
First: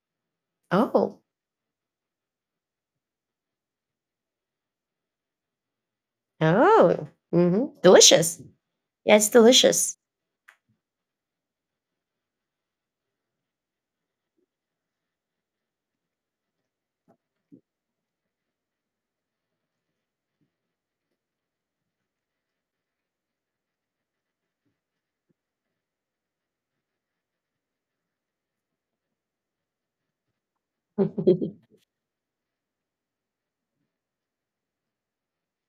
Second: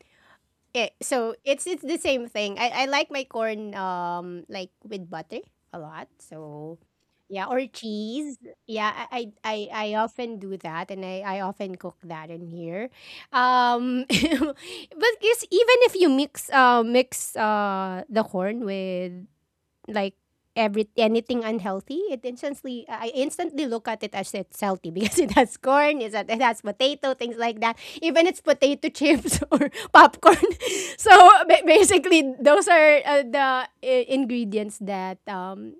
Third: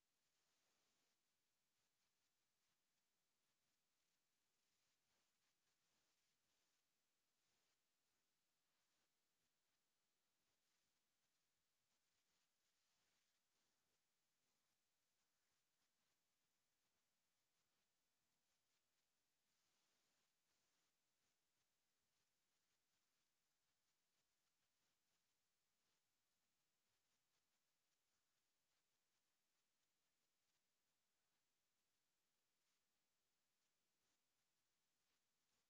Speaker 2: Oh.
Speaker 1: It's the same thing. I like my corn like with butter a lot. So
Speaker 2: Oh.
Speaker 1: yeah, or
Speaker 2: Mhm.
Speaker 1: cheese.
Speaker 2: Delicious.
Speaker 1: Yeah,
Speaker 2: Yeah, it's
Speaker 1: I
Speaker 2: delicious.
Speaker 1: often do that, and I often cook that in here. But guess even if you mix the corn with like every anything unhealthy, it instantly I instantly look at it as it's healthy because it has corn, it has potato, things like that. Even it's potato chips or popcorn. So basically, those are the ingredients that um,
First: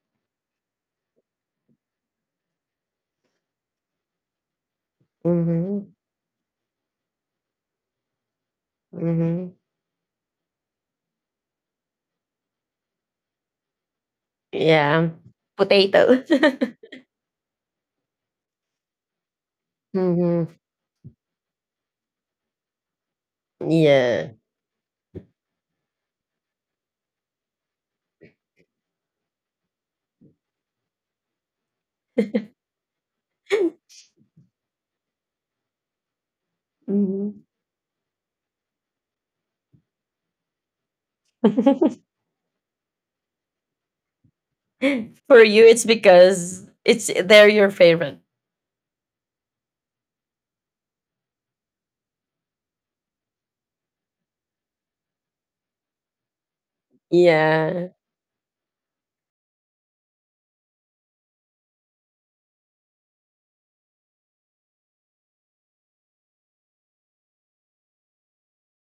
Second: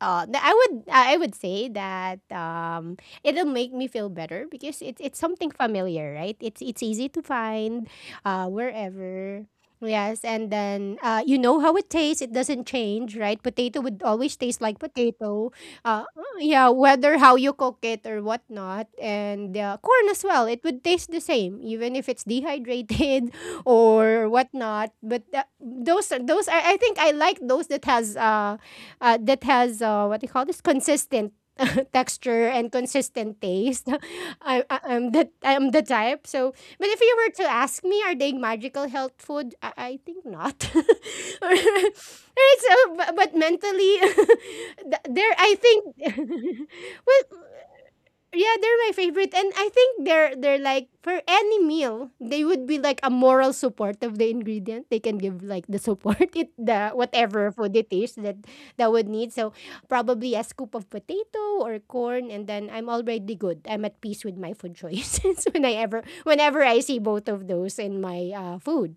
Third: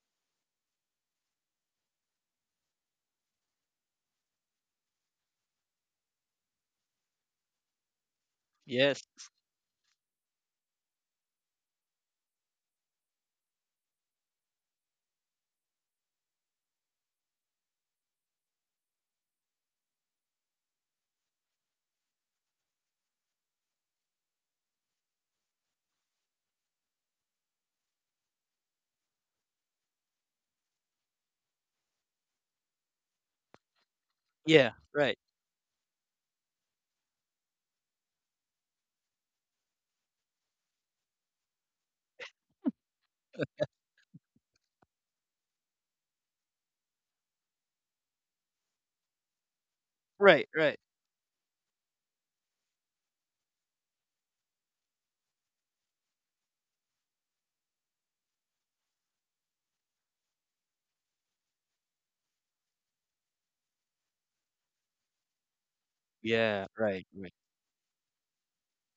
Speaker 1: uh, th- I would say that it'll make me feel better because it's something
Speaker 2: Mhm.
Speaker 1: familiar, right? It's easy to find
Speaker 3: yes,
Speaker 1: wherever.
Speaker 2: Mhm.
Speaker 1: Yes, and then you know how it tastes. It doesn't change, right? Potato would always taste like
Speaker 2: Yeah.
Speaker 1: potato. Uh,
Speaker 2: Potato.
Speaker 1: yeah, whether how you cook it or whatnot, and corn as well.
Speaker 2: Mhm.
Speaker 1: It would taste the same, even if it's dehydrated or
Speaker 2: Yeah.
Speaker 1: whatnot. But those are those. I think I like those that has what do you call this consistent texture and consistent taste.
Speaker 3: yeah, right,
Speaker 1: I'm the type. So, but if you were
Speaker 2: Mhm.
Speaker 1: to ask me, are they magical health food? I think not. Alright, so, but mentally, there
Speaker 2: For
Speaker 1: I
Speaker 2: you, it's
Speaker 1: think.
Speaker 2: because it's
Speaker 1: Well,
Speaker 2: they're your favorite.
Speaker 1: yeah, they're my favorite, and I think
Speaker 3: right,
Speaker 1: they're
Speaker 3: right.
Speaker 1: like for any meal they would be like a moral support of the ingredient. They can give like the support it the whatever food it
Speaker 2: Yeah,
Speaker 1: is that that would need. So probably a scoop of potato or corn, and then I'm already good. I'm at peace with my food choices whenever
Speaker 3: Yeah,
Speaker 1: I see
Speaker 3: right,
Speaker 1: both
Speaker 3: right.
Speaker 1: of those in my food.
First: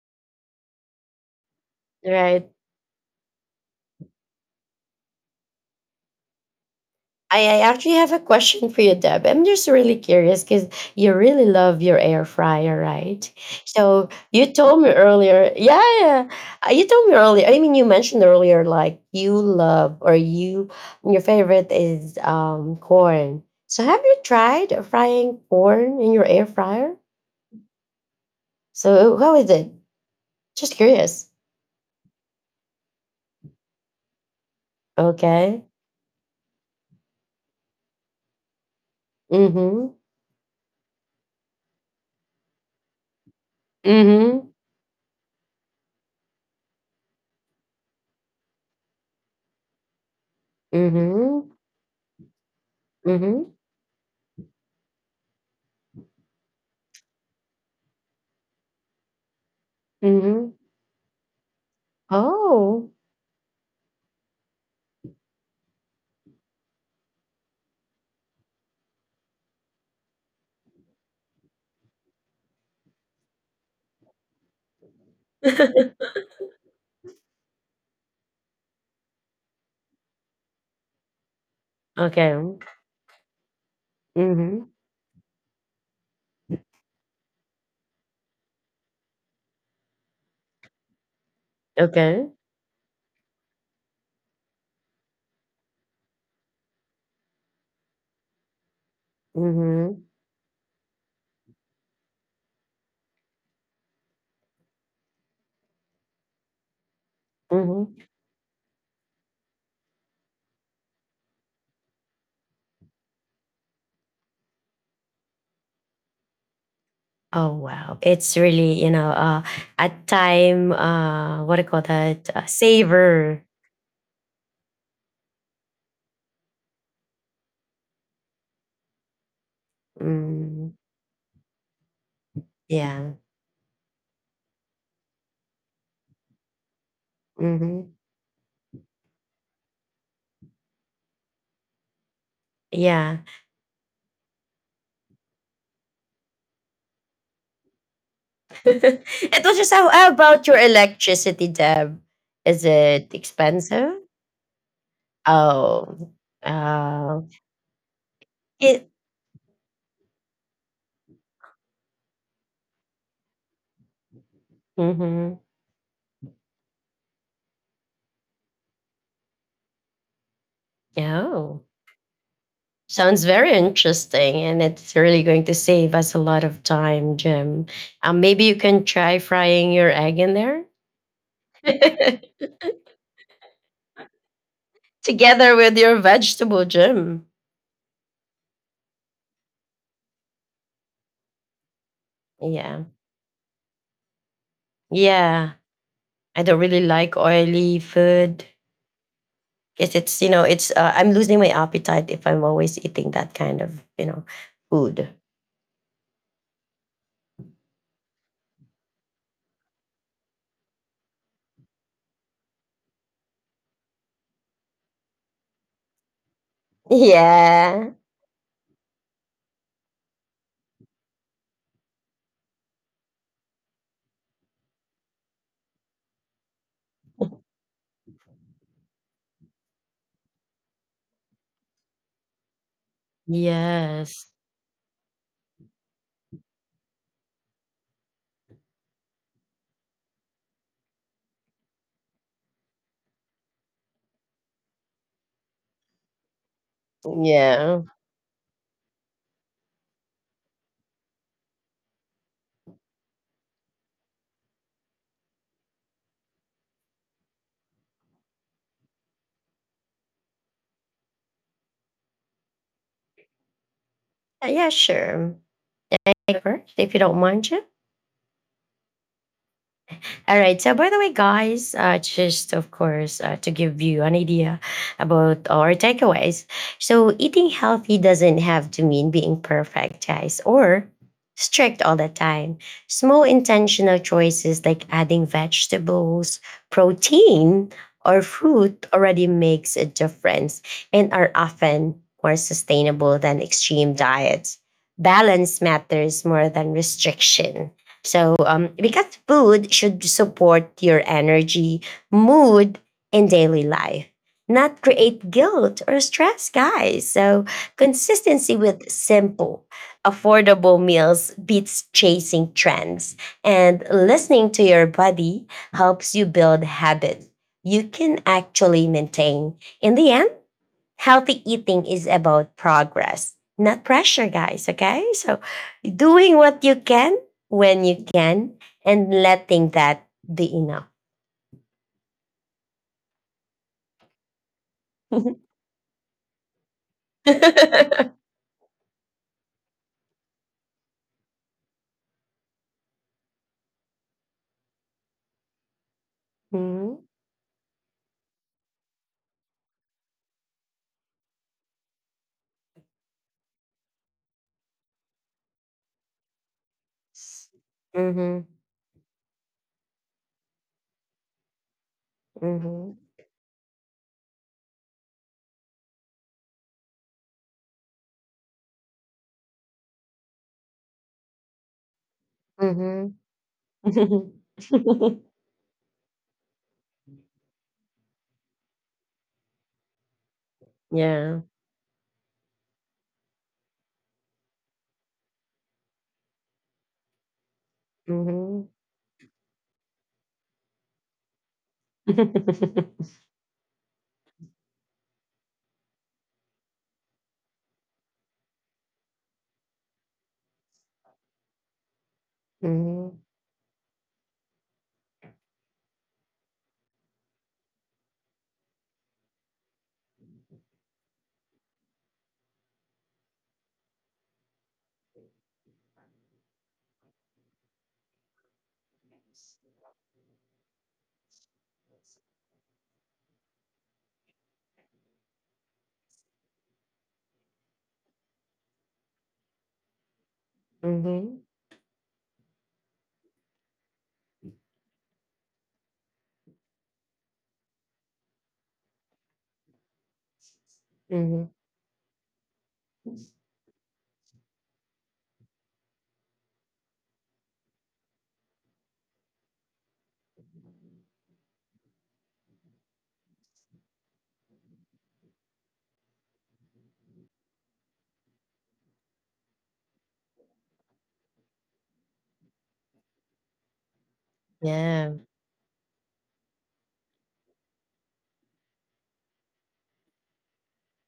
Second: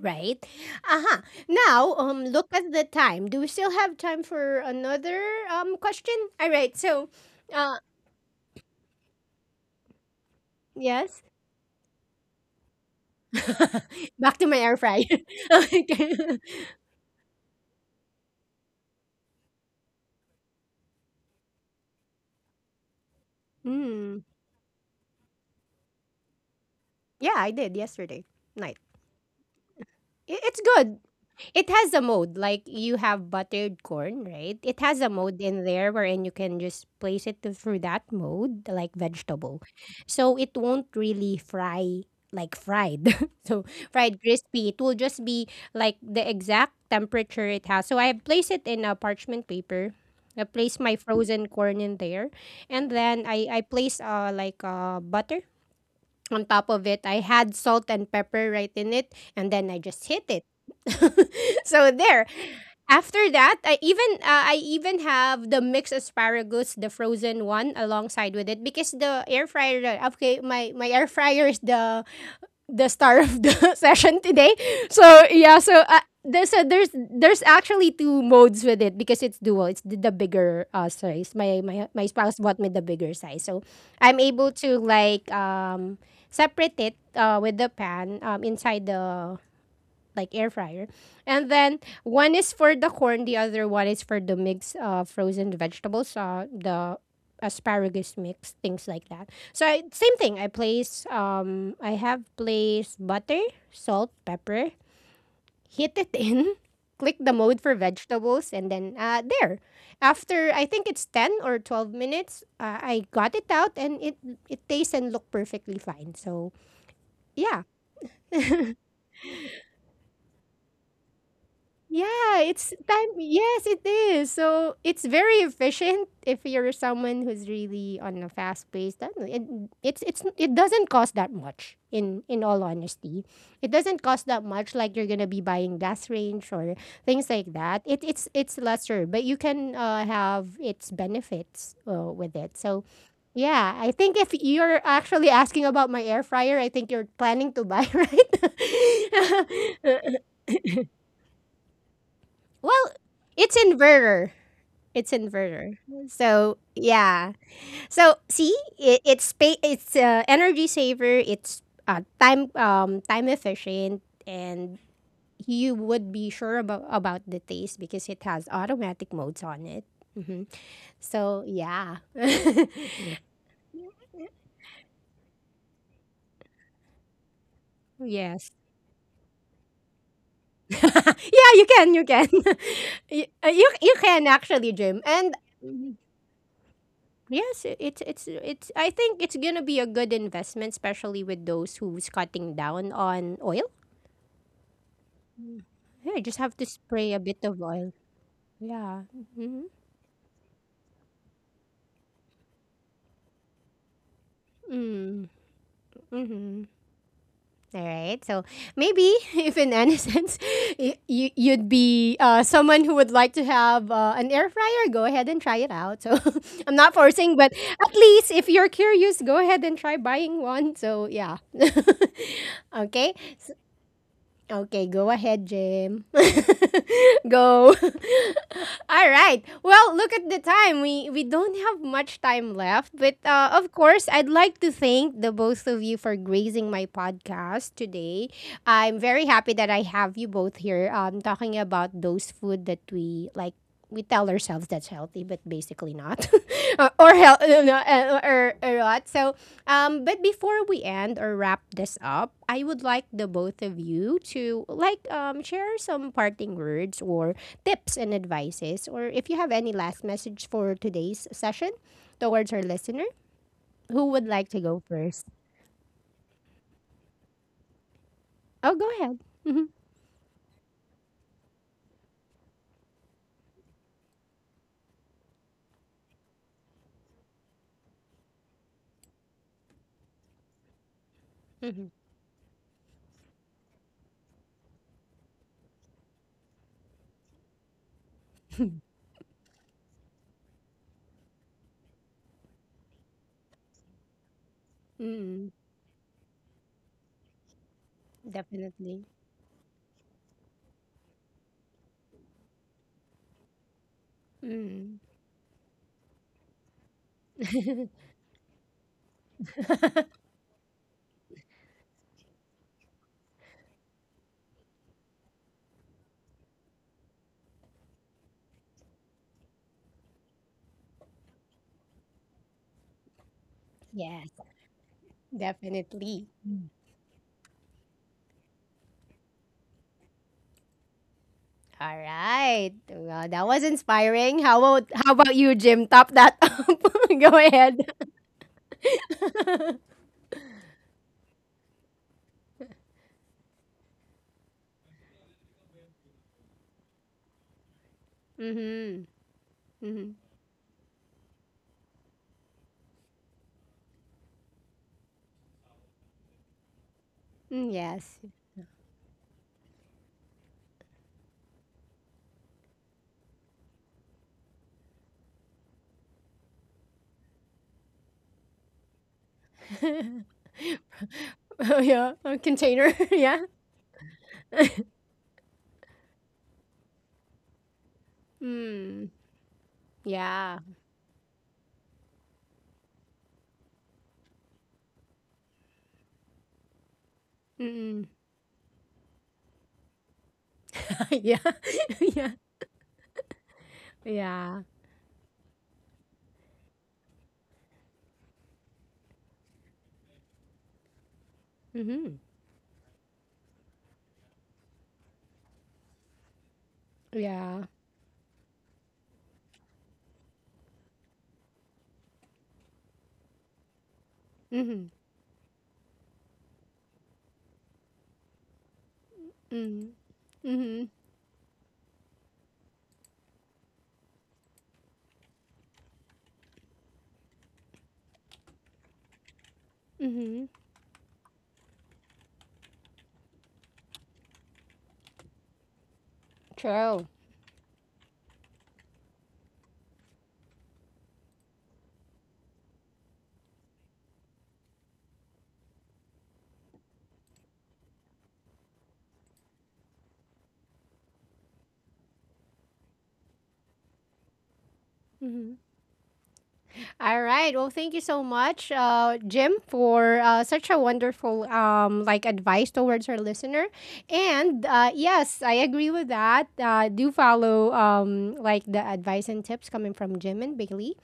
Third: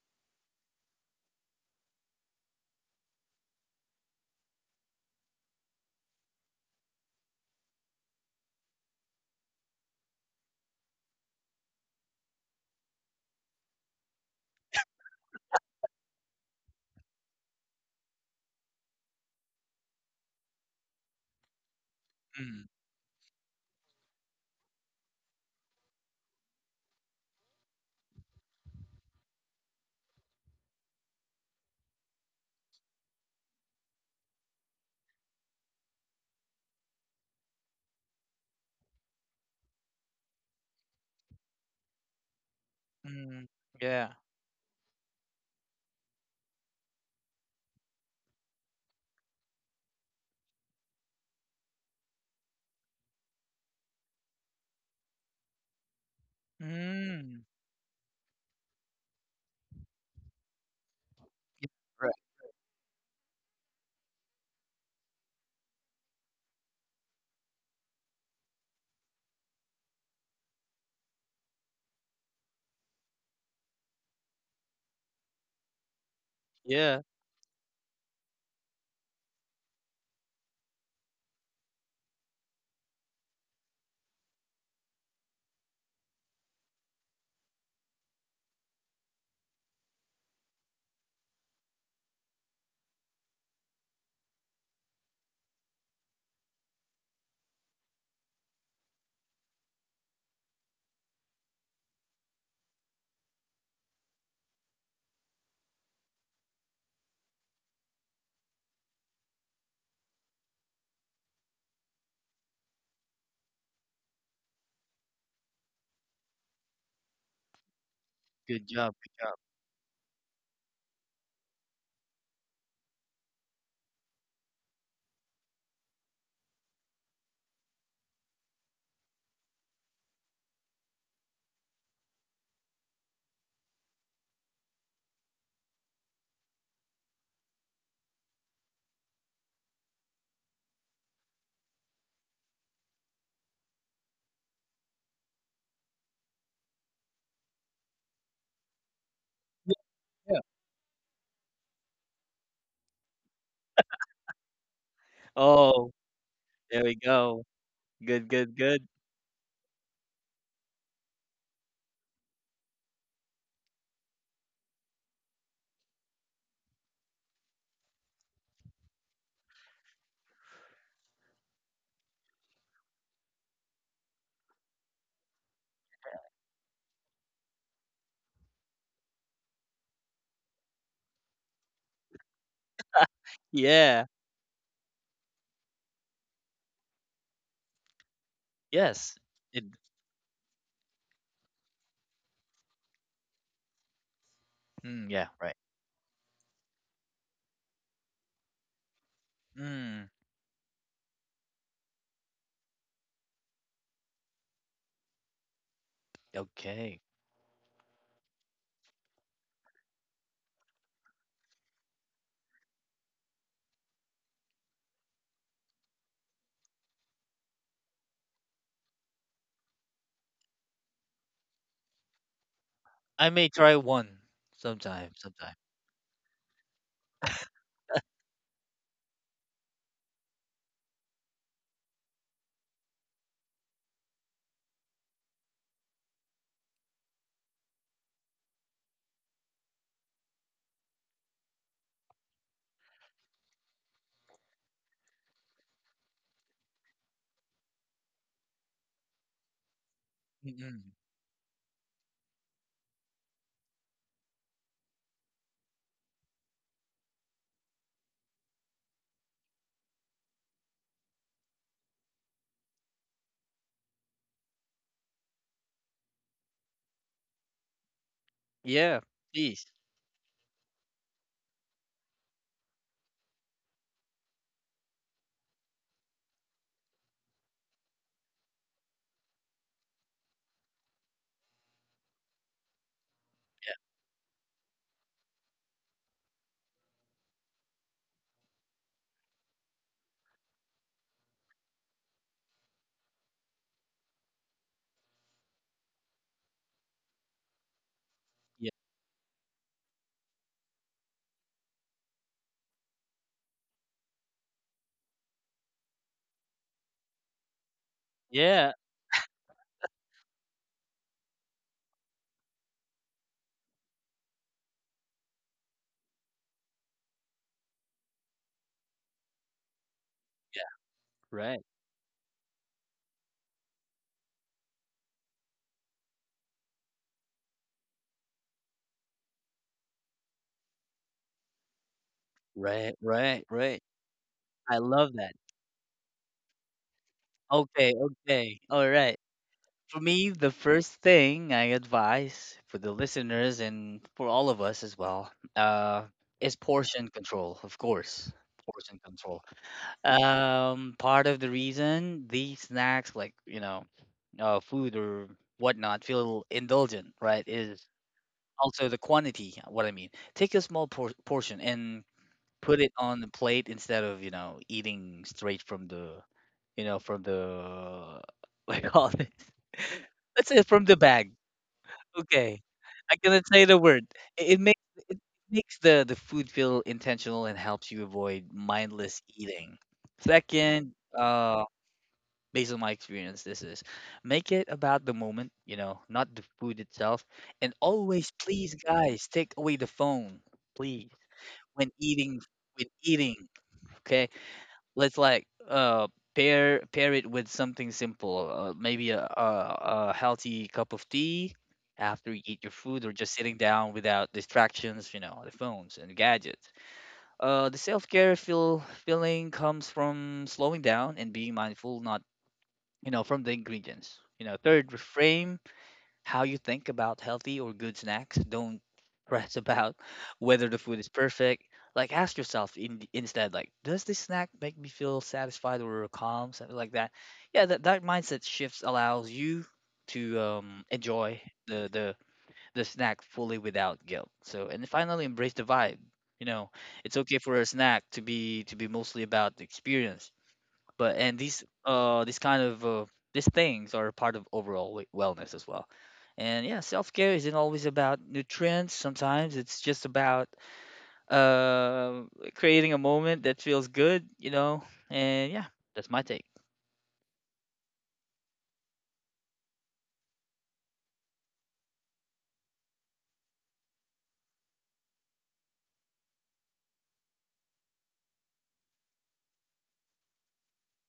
Speaker 1: Right. Uh-huh. Now,
Speaker 2: right.
Speaker 1: look at the time. Do we still have time for another question? All right. So,
Speaker 2: I
Speaker 1: uh,
Speaker 2: actually have a question for you, Deb. I'm just really curious because you
Speaker 1: yes.
Speaker 2: really love your air fryer, right? So
Speaker 1: Back to
Speaker 2: you
Speaker 1: my air
Speaker 2: told me
Speaker 1: fryer.
Speaker 2: earlier, yeah,
Speaker 1: Okay.
Speaker 2: yeah. You told me earlier. I mean, you mentioned earlier, like you love or you your favorite is
Speaker 3: Mm,
Speaker 2: corn. So have you
Speaker 1: Mm.
Speaker 2: tried frying corn in your air fryer?
Speaker 1: Yeah, I did yesterday night.
Speaker 2: So how is it?
Speaker 1: It's
Speaker 2: Just
Speaker 1: good.
Speaker 2: curious.
Speaker 1: It has a mode, like you have buttered corn, right? It has a mode
Speaker 2: Okay.
Speaker 1: in there wherein you can just place through that mode, like vegetable.
Speaker 2: Mhm.
Speaker 1: So it won't really fry like fried.
Speaker 3: mm,
Speaker 1: So
Speaker 3: yeah.
Speaker 1: fried
Speaker 2: Mhm.
Speaker 1: crispy. It will just be like the exact temperature it has. So I place it in a parchment paper. I place my frozen
Speaker 2: Mhm.
Speaker 1: corn in there, and then
Speaker 2: Mhm.
Speaker 1: I place like butter on top of it, I
Speaker 3: Mm,
Speaker 1: had salt and pepper right in it, and then I just hit it.
Speaker 2: Mhm.
Speaker 3: yeah,
Speaker 1: So
Speaker 3: right.
Speaker 1: there.
Speaker 2: Oh.
Speaker 1: After that, I even have the mixed asparagus, the frozen one, alongside with it because the air fryer. Okay, my air fryer is the star of the session today. So yeah, so there's a, there's
Speaker 3: Yeah,
Speaker 1: there's actually two modes with it because it's dual. It's the bigger size. My
Speaker 2: Okay.
Speaker 1: spouse bought me the bigger size, so I'm able
Speaker 2: Mhm.
Speaker 1: to like separate it with the pan inside the like air fryer. And then
Speaker 2: Okay.
Speaker 1: one is for the corn, the other one is for the mix of frozen vegetables, the asparagus mix, things like that. So
Speaker 2: Mhm.
Speaker 1: same thing. I have placed butter, salt, pepper, hit it in, click the mode for
Speaker 2: Mhm.
Speaker 1: vegetables, and then there. After I think it's 10 or 12 minutes, I got it out and it tastes and look perfectly fine. So
Speaker 2: Oh
Speaker 1: yeah,
Speaker 2: wow. It's
Speaker 3: good
Speaker 2: really, you
Speaker 3: job,
Speaker 2: know,
Speaker 3: good job.
Speaker 2: at time what do you call that?
Speaker 1: yeah, it's time.
Speaker 2: Savor.
Speaker 1: Yes, it is. So it's very efficient if you're someone who's really on a fast pace. That it, it's it
Speaker 2: Mm,
Speaker 1: doesn't cost that much. In all
Speaker 2: yeah.
Speaker 1: honesty, it doesn't cost that much. Like you're gonna be buying gas range or things like that.
Speaker 2: Mhm.
Speaker 1: It's lesser, but you can have its benefits with it. So
Speaker 2: Yeah.
Speaker 1: yeah, I think if you're actually asking about my air fryer, I think you're planning to buy, right?
Speaker 2: it was just
Speaker 3: Yeah,
Speaker 2: how
Speaker 3: yeah.
Speaker 2: about your electricity, Deb? Is
Speaker 1: Well,
Speaker 2: it
Speaker 1: it's
Speaker 2: expensive?
Speaker 1: inverter. It's inverter.
Speaker 3: Oh,
Speaker 2: Oh.
Speaker 1: So
Speaker 3: there we
Speaker 2: Uh
Speaker 1: yeah.
Speaker 3: go.
Speaker 1: So
Speaker 3: Good, good,
Speaker 1: see,
Speaker 3: good.
Speaker 2: it
Speaker 1: it's energy saver. It's time efficient, and
Speaker 2: mhm.
Speaker 1: you would be sure about the taste because it has automatic modes on it. Hmm. So
Speaker 2: Oh.
Speaker 1: yeah.
Speaker 2: Sounds very interesting, and it's really going to save us a lot of time, Jim. Maybe
Speaker 1: Yes.
Speaker 2: you can try frying your egg in there
Speaker 1: Yeah, you can, you can. You you
Speaker 3: Yeah,
Speaker 1: can actually, Jim. And
Speaker 2: together with your vegetable, Jim.
Speaker 1: yes, it's I
Speaker 3: yes.
Speaker 1: think it's gonna
Speaker 3: It,
Speaker 1: be a good investment, especially with those who's cutting
Speaker 2: Yeah,
Speaker 1: down on oil.
Speaker 3: mm, yeah,
Speaker 2: yeah.
Speaker 3: right.
Speaker 1: Yeah, just
Speaker 2: I
Speaker 1: have
Speaker 2: don't
Speaker 1: to
Speaker 2: really
Speaker 1: spray
Speaker 2: like
Speaker 1: a bit of
Speaker 2: oily
Speaker 1: oil.
Speaker 2: food
Speaker 1: Yeah. Mm-hmm.
Speaker 2: because
Speaker 3: Mm,
Speaker 2: it's you know it's I'm losing my appetite if I'm always eating that kind of you know food.
Speaker 1: Mm. Mm-hmm.
Speaker 3: okay.
Speaker 1: All right. So maybe if in any sense you you'd be someone who would like to have an air fryer, go ahead and try it out. So I'm not forcing, but
Speaker 2: Yeah.
Speaker 1: at least if you're curious, go ahead and try buying one. So yeah. Okay.
Speaker 3: I may
Speaker 1: So
Speaker 3: try one
Speaker 1: okay, go
Speaker 3: sometime,
Speaker 1: ahead,
Speaker 3: sometime.
Speaker 1: Jim. Go. All right. Well, look at the time. We don't have much time left, but of course,
Speaker 2: Yes.
Speaker 1: I'd like to thank the both of you for gracing my podcast today. I'm very happy that I have you both here talking about those food that we like we tell ourselves that's healthy, but basically not.
Speaker 2: Yeah.
Speaker 1: Or what. So, but before
Speaker 3: Mm-mm.
Speaker 1: we end or wrap this up, I would like the both of you to like share some parting words or tips and advices, or if you have any last message for today's session towards our listener, who would like to
Speaker 2: Yeah.
Speaker 1: go first?
Speaker 2: Sure. Take first, if you don't mind, Jim.
Speaker 1: Oh, go
Speaker 3: Yeah,
Speaker 1: ahead.
Speaker 3: please.
Speaker 1: Mm-hmm.
Speaker 2: All right. So, by the way, guys, just of course to give you an idea about our takeaways. So, eating healthy doesn't have to mean being perfect, guys, or strict
Speaker 1: Mm-hmm.
Speaker 2: all the time. Small
Speaker 3: Yeah,
Speaker 2: intentional choices like adding vegetables, protein, or fruit already makes a difference and are often more sustainable than extreme diets.
Speaker 1: Mm.
Speaker 2: Balance matters more than restriction. So,
Speaker 3: yeah,
Speaker 1: Definitely.
Speaker 2: because food should support your energy, mood, and daily life, not
Speaker 1: Mm.
Speaker 2: create guilt or stress, guys. So, consistency
Speaker 3: yeah,
Speaker 2: with simple, affordable meals beats chasing trends. And listening to your body helps you build habits you can actually maintain. In the end,
Speaker 3: yeah,
Speaker 2: healthy
Speaker 3: right.
Speaker 2: eating is about progress, not pressure,
Speaker 1: Yes,
Speaker 2: guys. Okay. So
Speaker 1: definitely.
Speaker 2: doing what you can when you can and letting that be enough.
Speaker 1: All right.
Speaker 3: Right,
Speaker 1: Well,
Speaker 3: right,
Speaker 1: that was
Speaker 3: right.
Speaker 1: inspiring.
Speaker 3: I love
Speaker 1: How
Speaker 3: that.
Speaker 2: Mm-hmm.
Speaker 1: about you, Jim? Top that up. Go ahead.
Speaker 3: Okay, okay. All right. For me, the first thing I advise for the listeners and for all of us as well, is portion control, of course. Portion
Speaker 1: Mm-hmm.
Speaker 3: control.
Speaker 1: Mm-hmm.
Speaker 3: Part of the reason these snacks, like, you know, food or whatnot, feel indulgent, right,
Speaker 1: Mm,
Speaker 3: is
Speaker 1: yes.
Speaker 2: Mm-hmm.
Speaker 3: also the quantity, what I mean. Take a small portion and put
Speaker 2: Mm-hmm.
Speaker 3: it on the plate, instead of, you know, eating straight from the, you know, from the what do you call it,
Speaker 1: Oh
Speaker 3: let's say, from the bag.
Speaker 1: yeah. A
Speaker 3: Okay,
Speaker 1: container.
Speaker 3: I
Speaker 1: Yeah.
Speaker 3: cannot say the word. It
Speaker 2: Mm-hmm.
Speaker 3: makes the food feel intentional and helps you avoid
Speaker 1: Mm.
Speaker 3: mindless eating.
Speaker 1: Yeah.
Speaker 3: Second,
Speaker 2: yeah.
Speaker 3: uh based on my experience, this is, make it about the moment, you know, not the food itself. And
Speaker 1: Mm.
Speaker 3: always,
Speaker 2: Mm-hmm.
Speaker 3: please guys, take away the phone, please,
Speaker 1: Yeah.
Speaker 3: when
Speaker 1: Yeah.
Speaker 3: eating. When eating, okay,
Speaker 1: Yeah.
Speaker 3: let's like, pair it with something simple, maybe a healthy cup of tea
Speaker 1: Mm-hmm.
Speaker 3: after you eat your food, or
Speaker 2: Mm-hmm.
Speaker 3: just sitting down without distractions, you know, the phones and gadgets.
Speaker 1: Yeah.
Speaker 3: Uh, the self-care feeling comes from slowing down and being mindful, not, you know, from the ingredients, you know. Third,
Speaker 1: Mm-hmm.
Speaker 3: reframe how you think about healthy or good snacks. Don't stress
Speaker 1: Mm-hmm.
Speaker 3: about whether the
Speaker 1: Mm-hmm.
Speaker 3: food is perfect. Like, ask yourself instead, like, does this snack make me feel satisfied or calm, something like that. Yeah, that that mindset shifts allows you to,
Speaker 1: Mm-hmm.
Speaker 2: Mm-hmm.
Speaker 3: enjoy the the snack fully without guilt. So, and finally, embrace the vibe. You know,
Speaker 1: True.
Speaker 3: it's okay for a snack to be, to be mostly about the experience. But and
Speaker 2: Mm-hmm.
Speaker 3: these, these kind of, these things are part of overall wellness as well. And yeah, self-care isn't always about nutrients. Sometimes it's just about, uh creating a moment that feels good, you know. And
Speaker 1: Mm-hmm.
Speaker 3: yeah, that's my take.
Speaker 1: All right. Well, thank you so much, Jim, for such a wonderful like advice towards our listener. And
Speaker 2: Yeah.
Speaker 1: yes, I agree with that. Do follow like the advice and tips coming from Jim and Bailey.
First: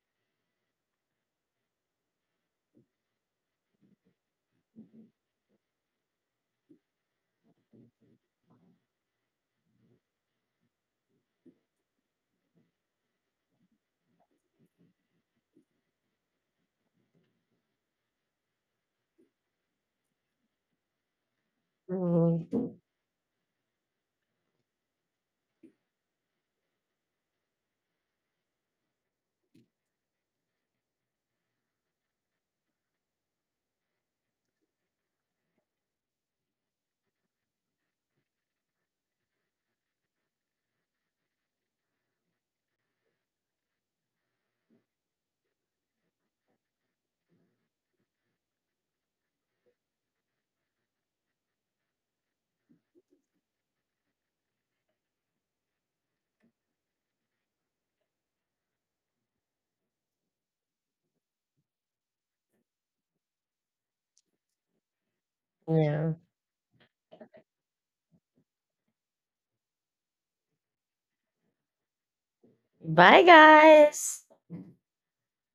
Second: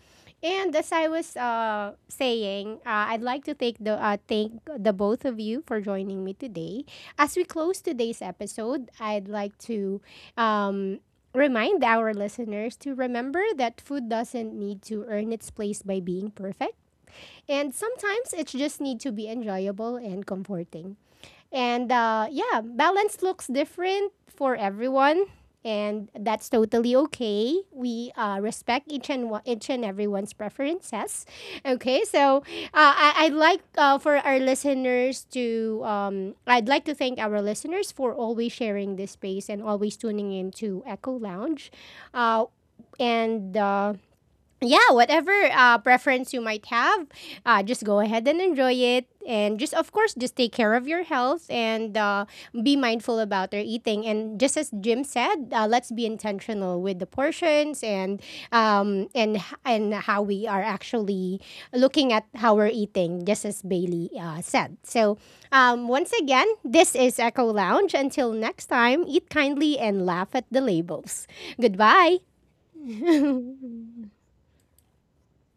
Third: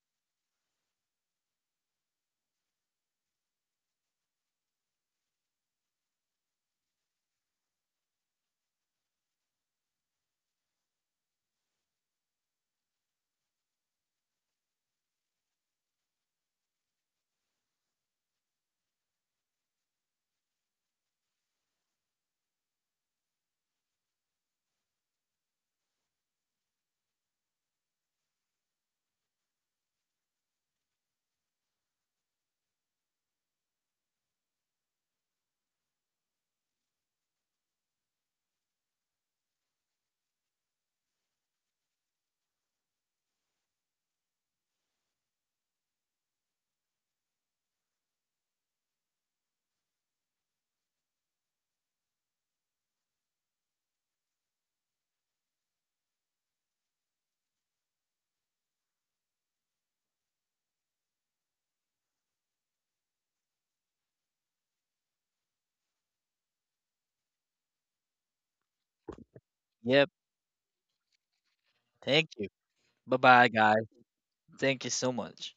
Speaker 1: And as I was saying, I'd like to thank the both of you for joining me today. As we close today's episode, I'd like to um, remind our listeners to remember that food doesn't need to earn its place by being perfect. And sometimes it just needs to be enjoyable and comforting. And yeah,
Speaker 2: Mm-hmm.
Speaker 1: balance looks different for everyone, and that's totally okay. We respect each and everyone's preferences. Okay, so I'd like for our listeners to, I'd like to thank our listeners for always sharing this space and always tuning in to Echo Lounge. Uh, and yeah, whatever preference you might have, just go ahead and enjoy it. And just, of course, just take care of your health and be mindful about your eating. And just as Jim said, let's be intentional with the portions um, and and how we are actually looking at how we're eating, just as Bailey said. So, once
Speaker 2: Yeah.
Speaker 1: again, this is Echo Lounge. Until next time, eat kindly and
Speaker 3: Yep.
Speaker 1: laugh at the labels. Goodbye.
Speaker 3: Thank you.
Speaker 2: Bye,
Speaker 3: Bye-bye, guys.
Speaker 2: guys.
Speaker 3: Thank you so much.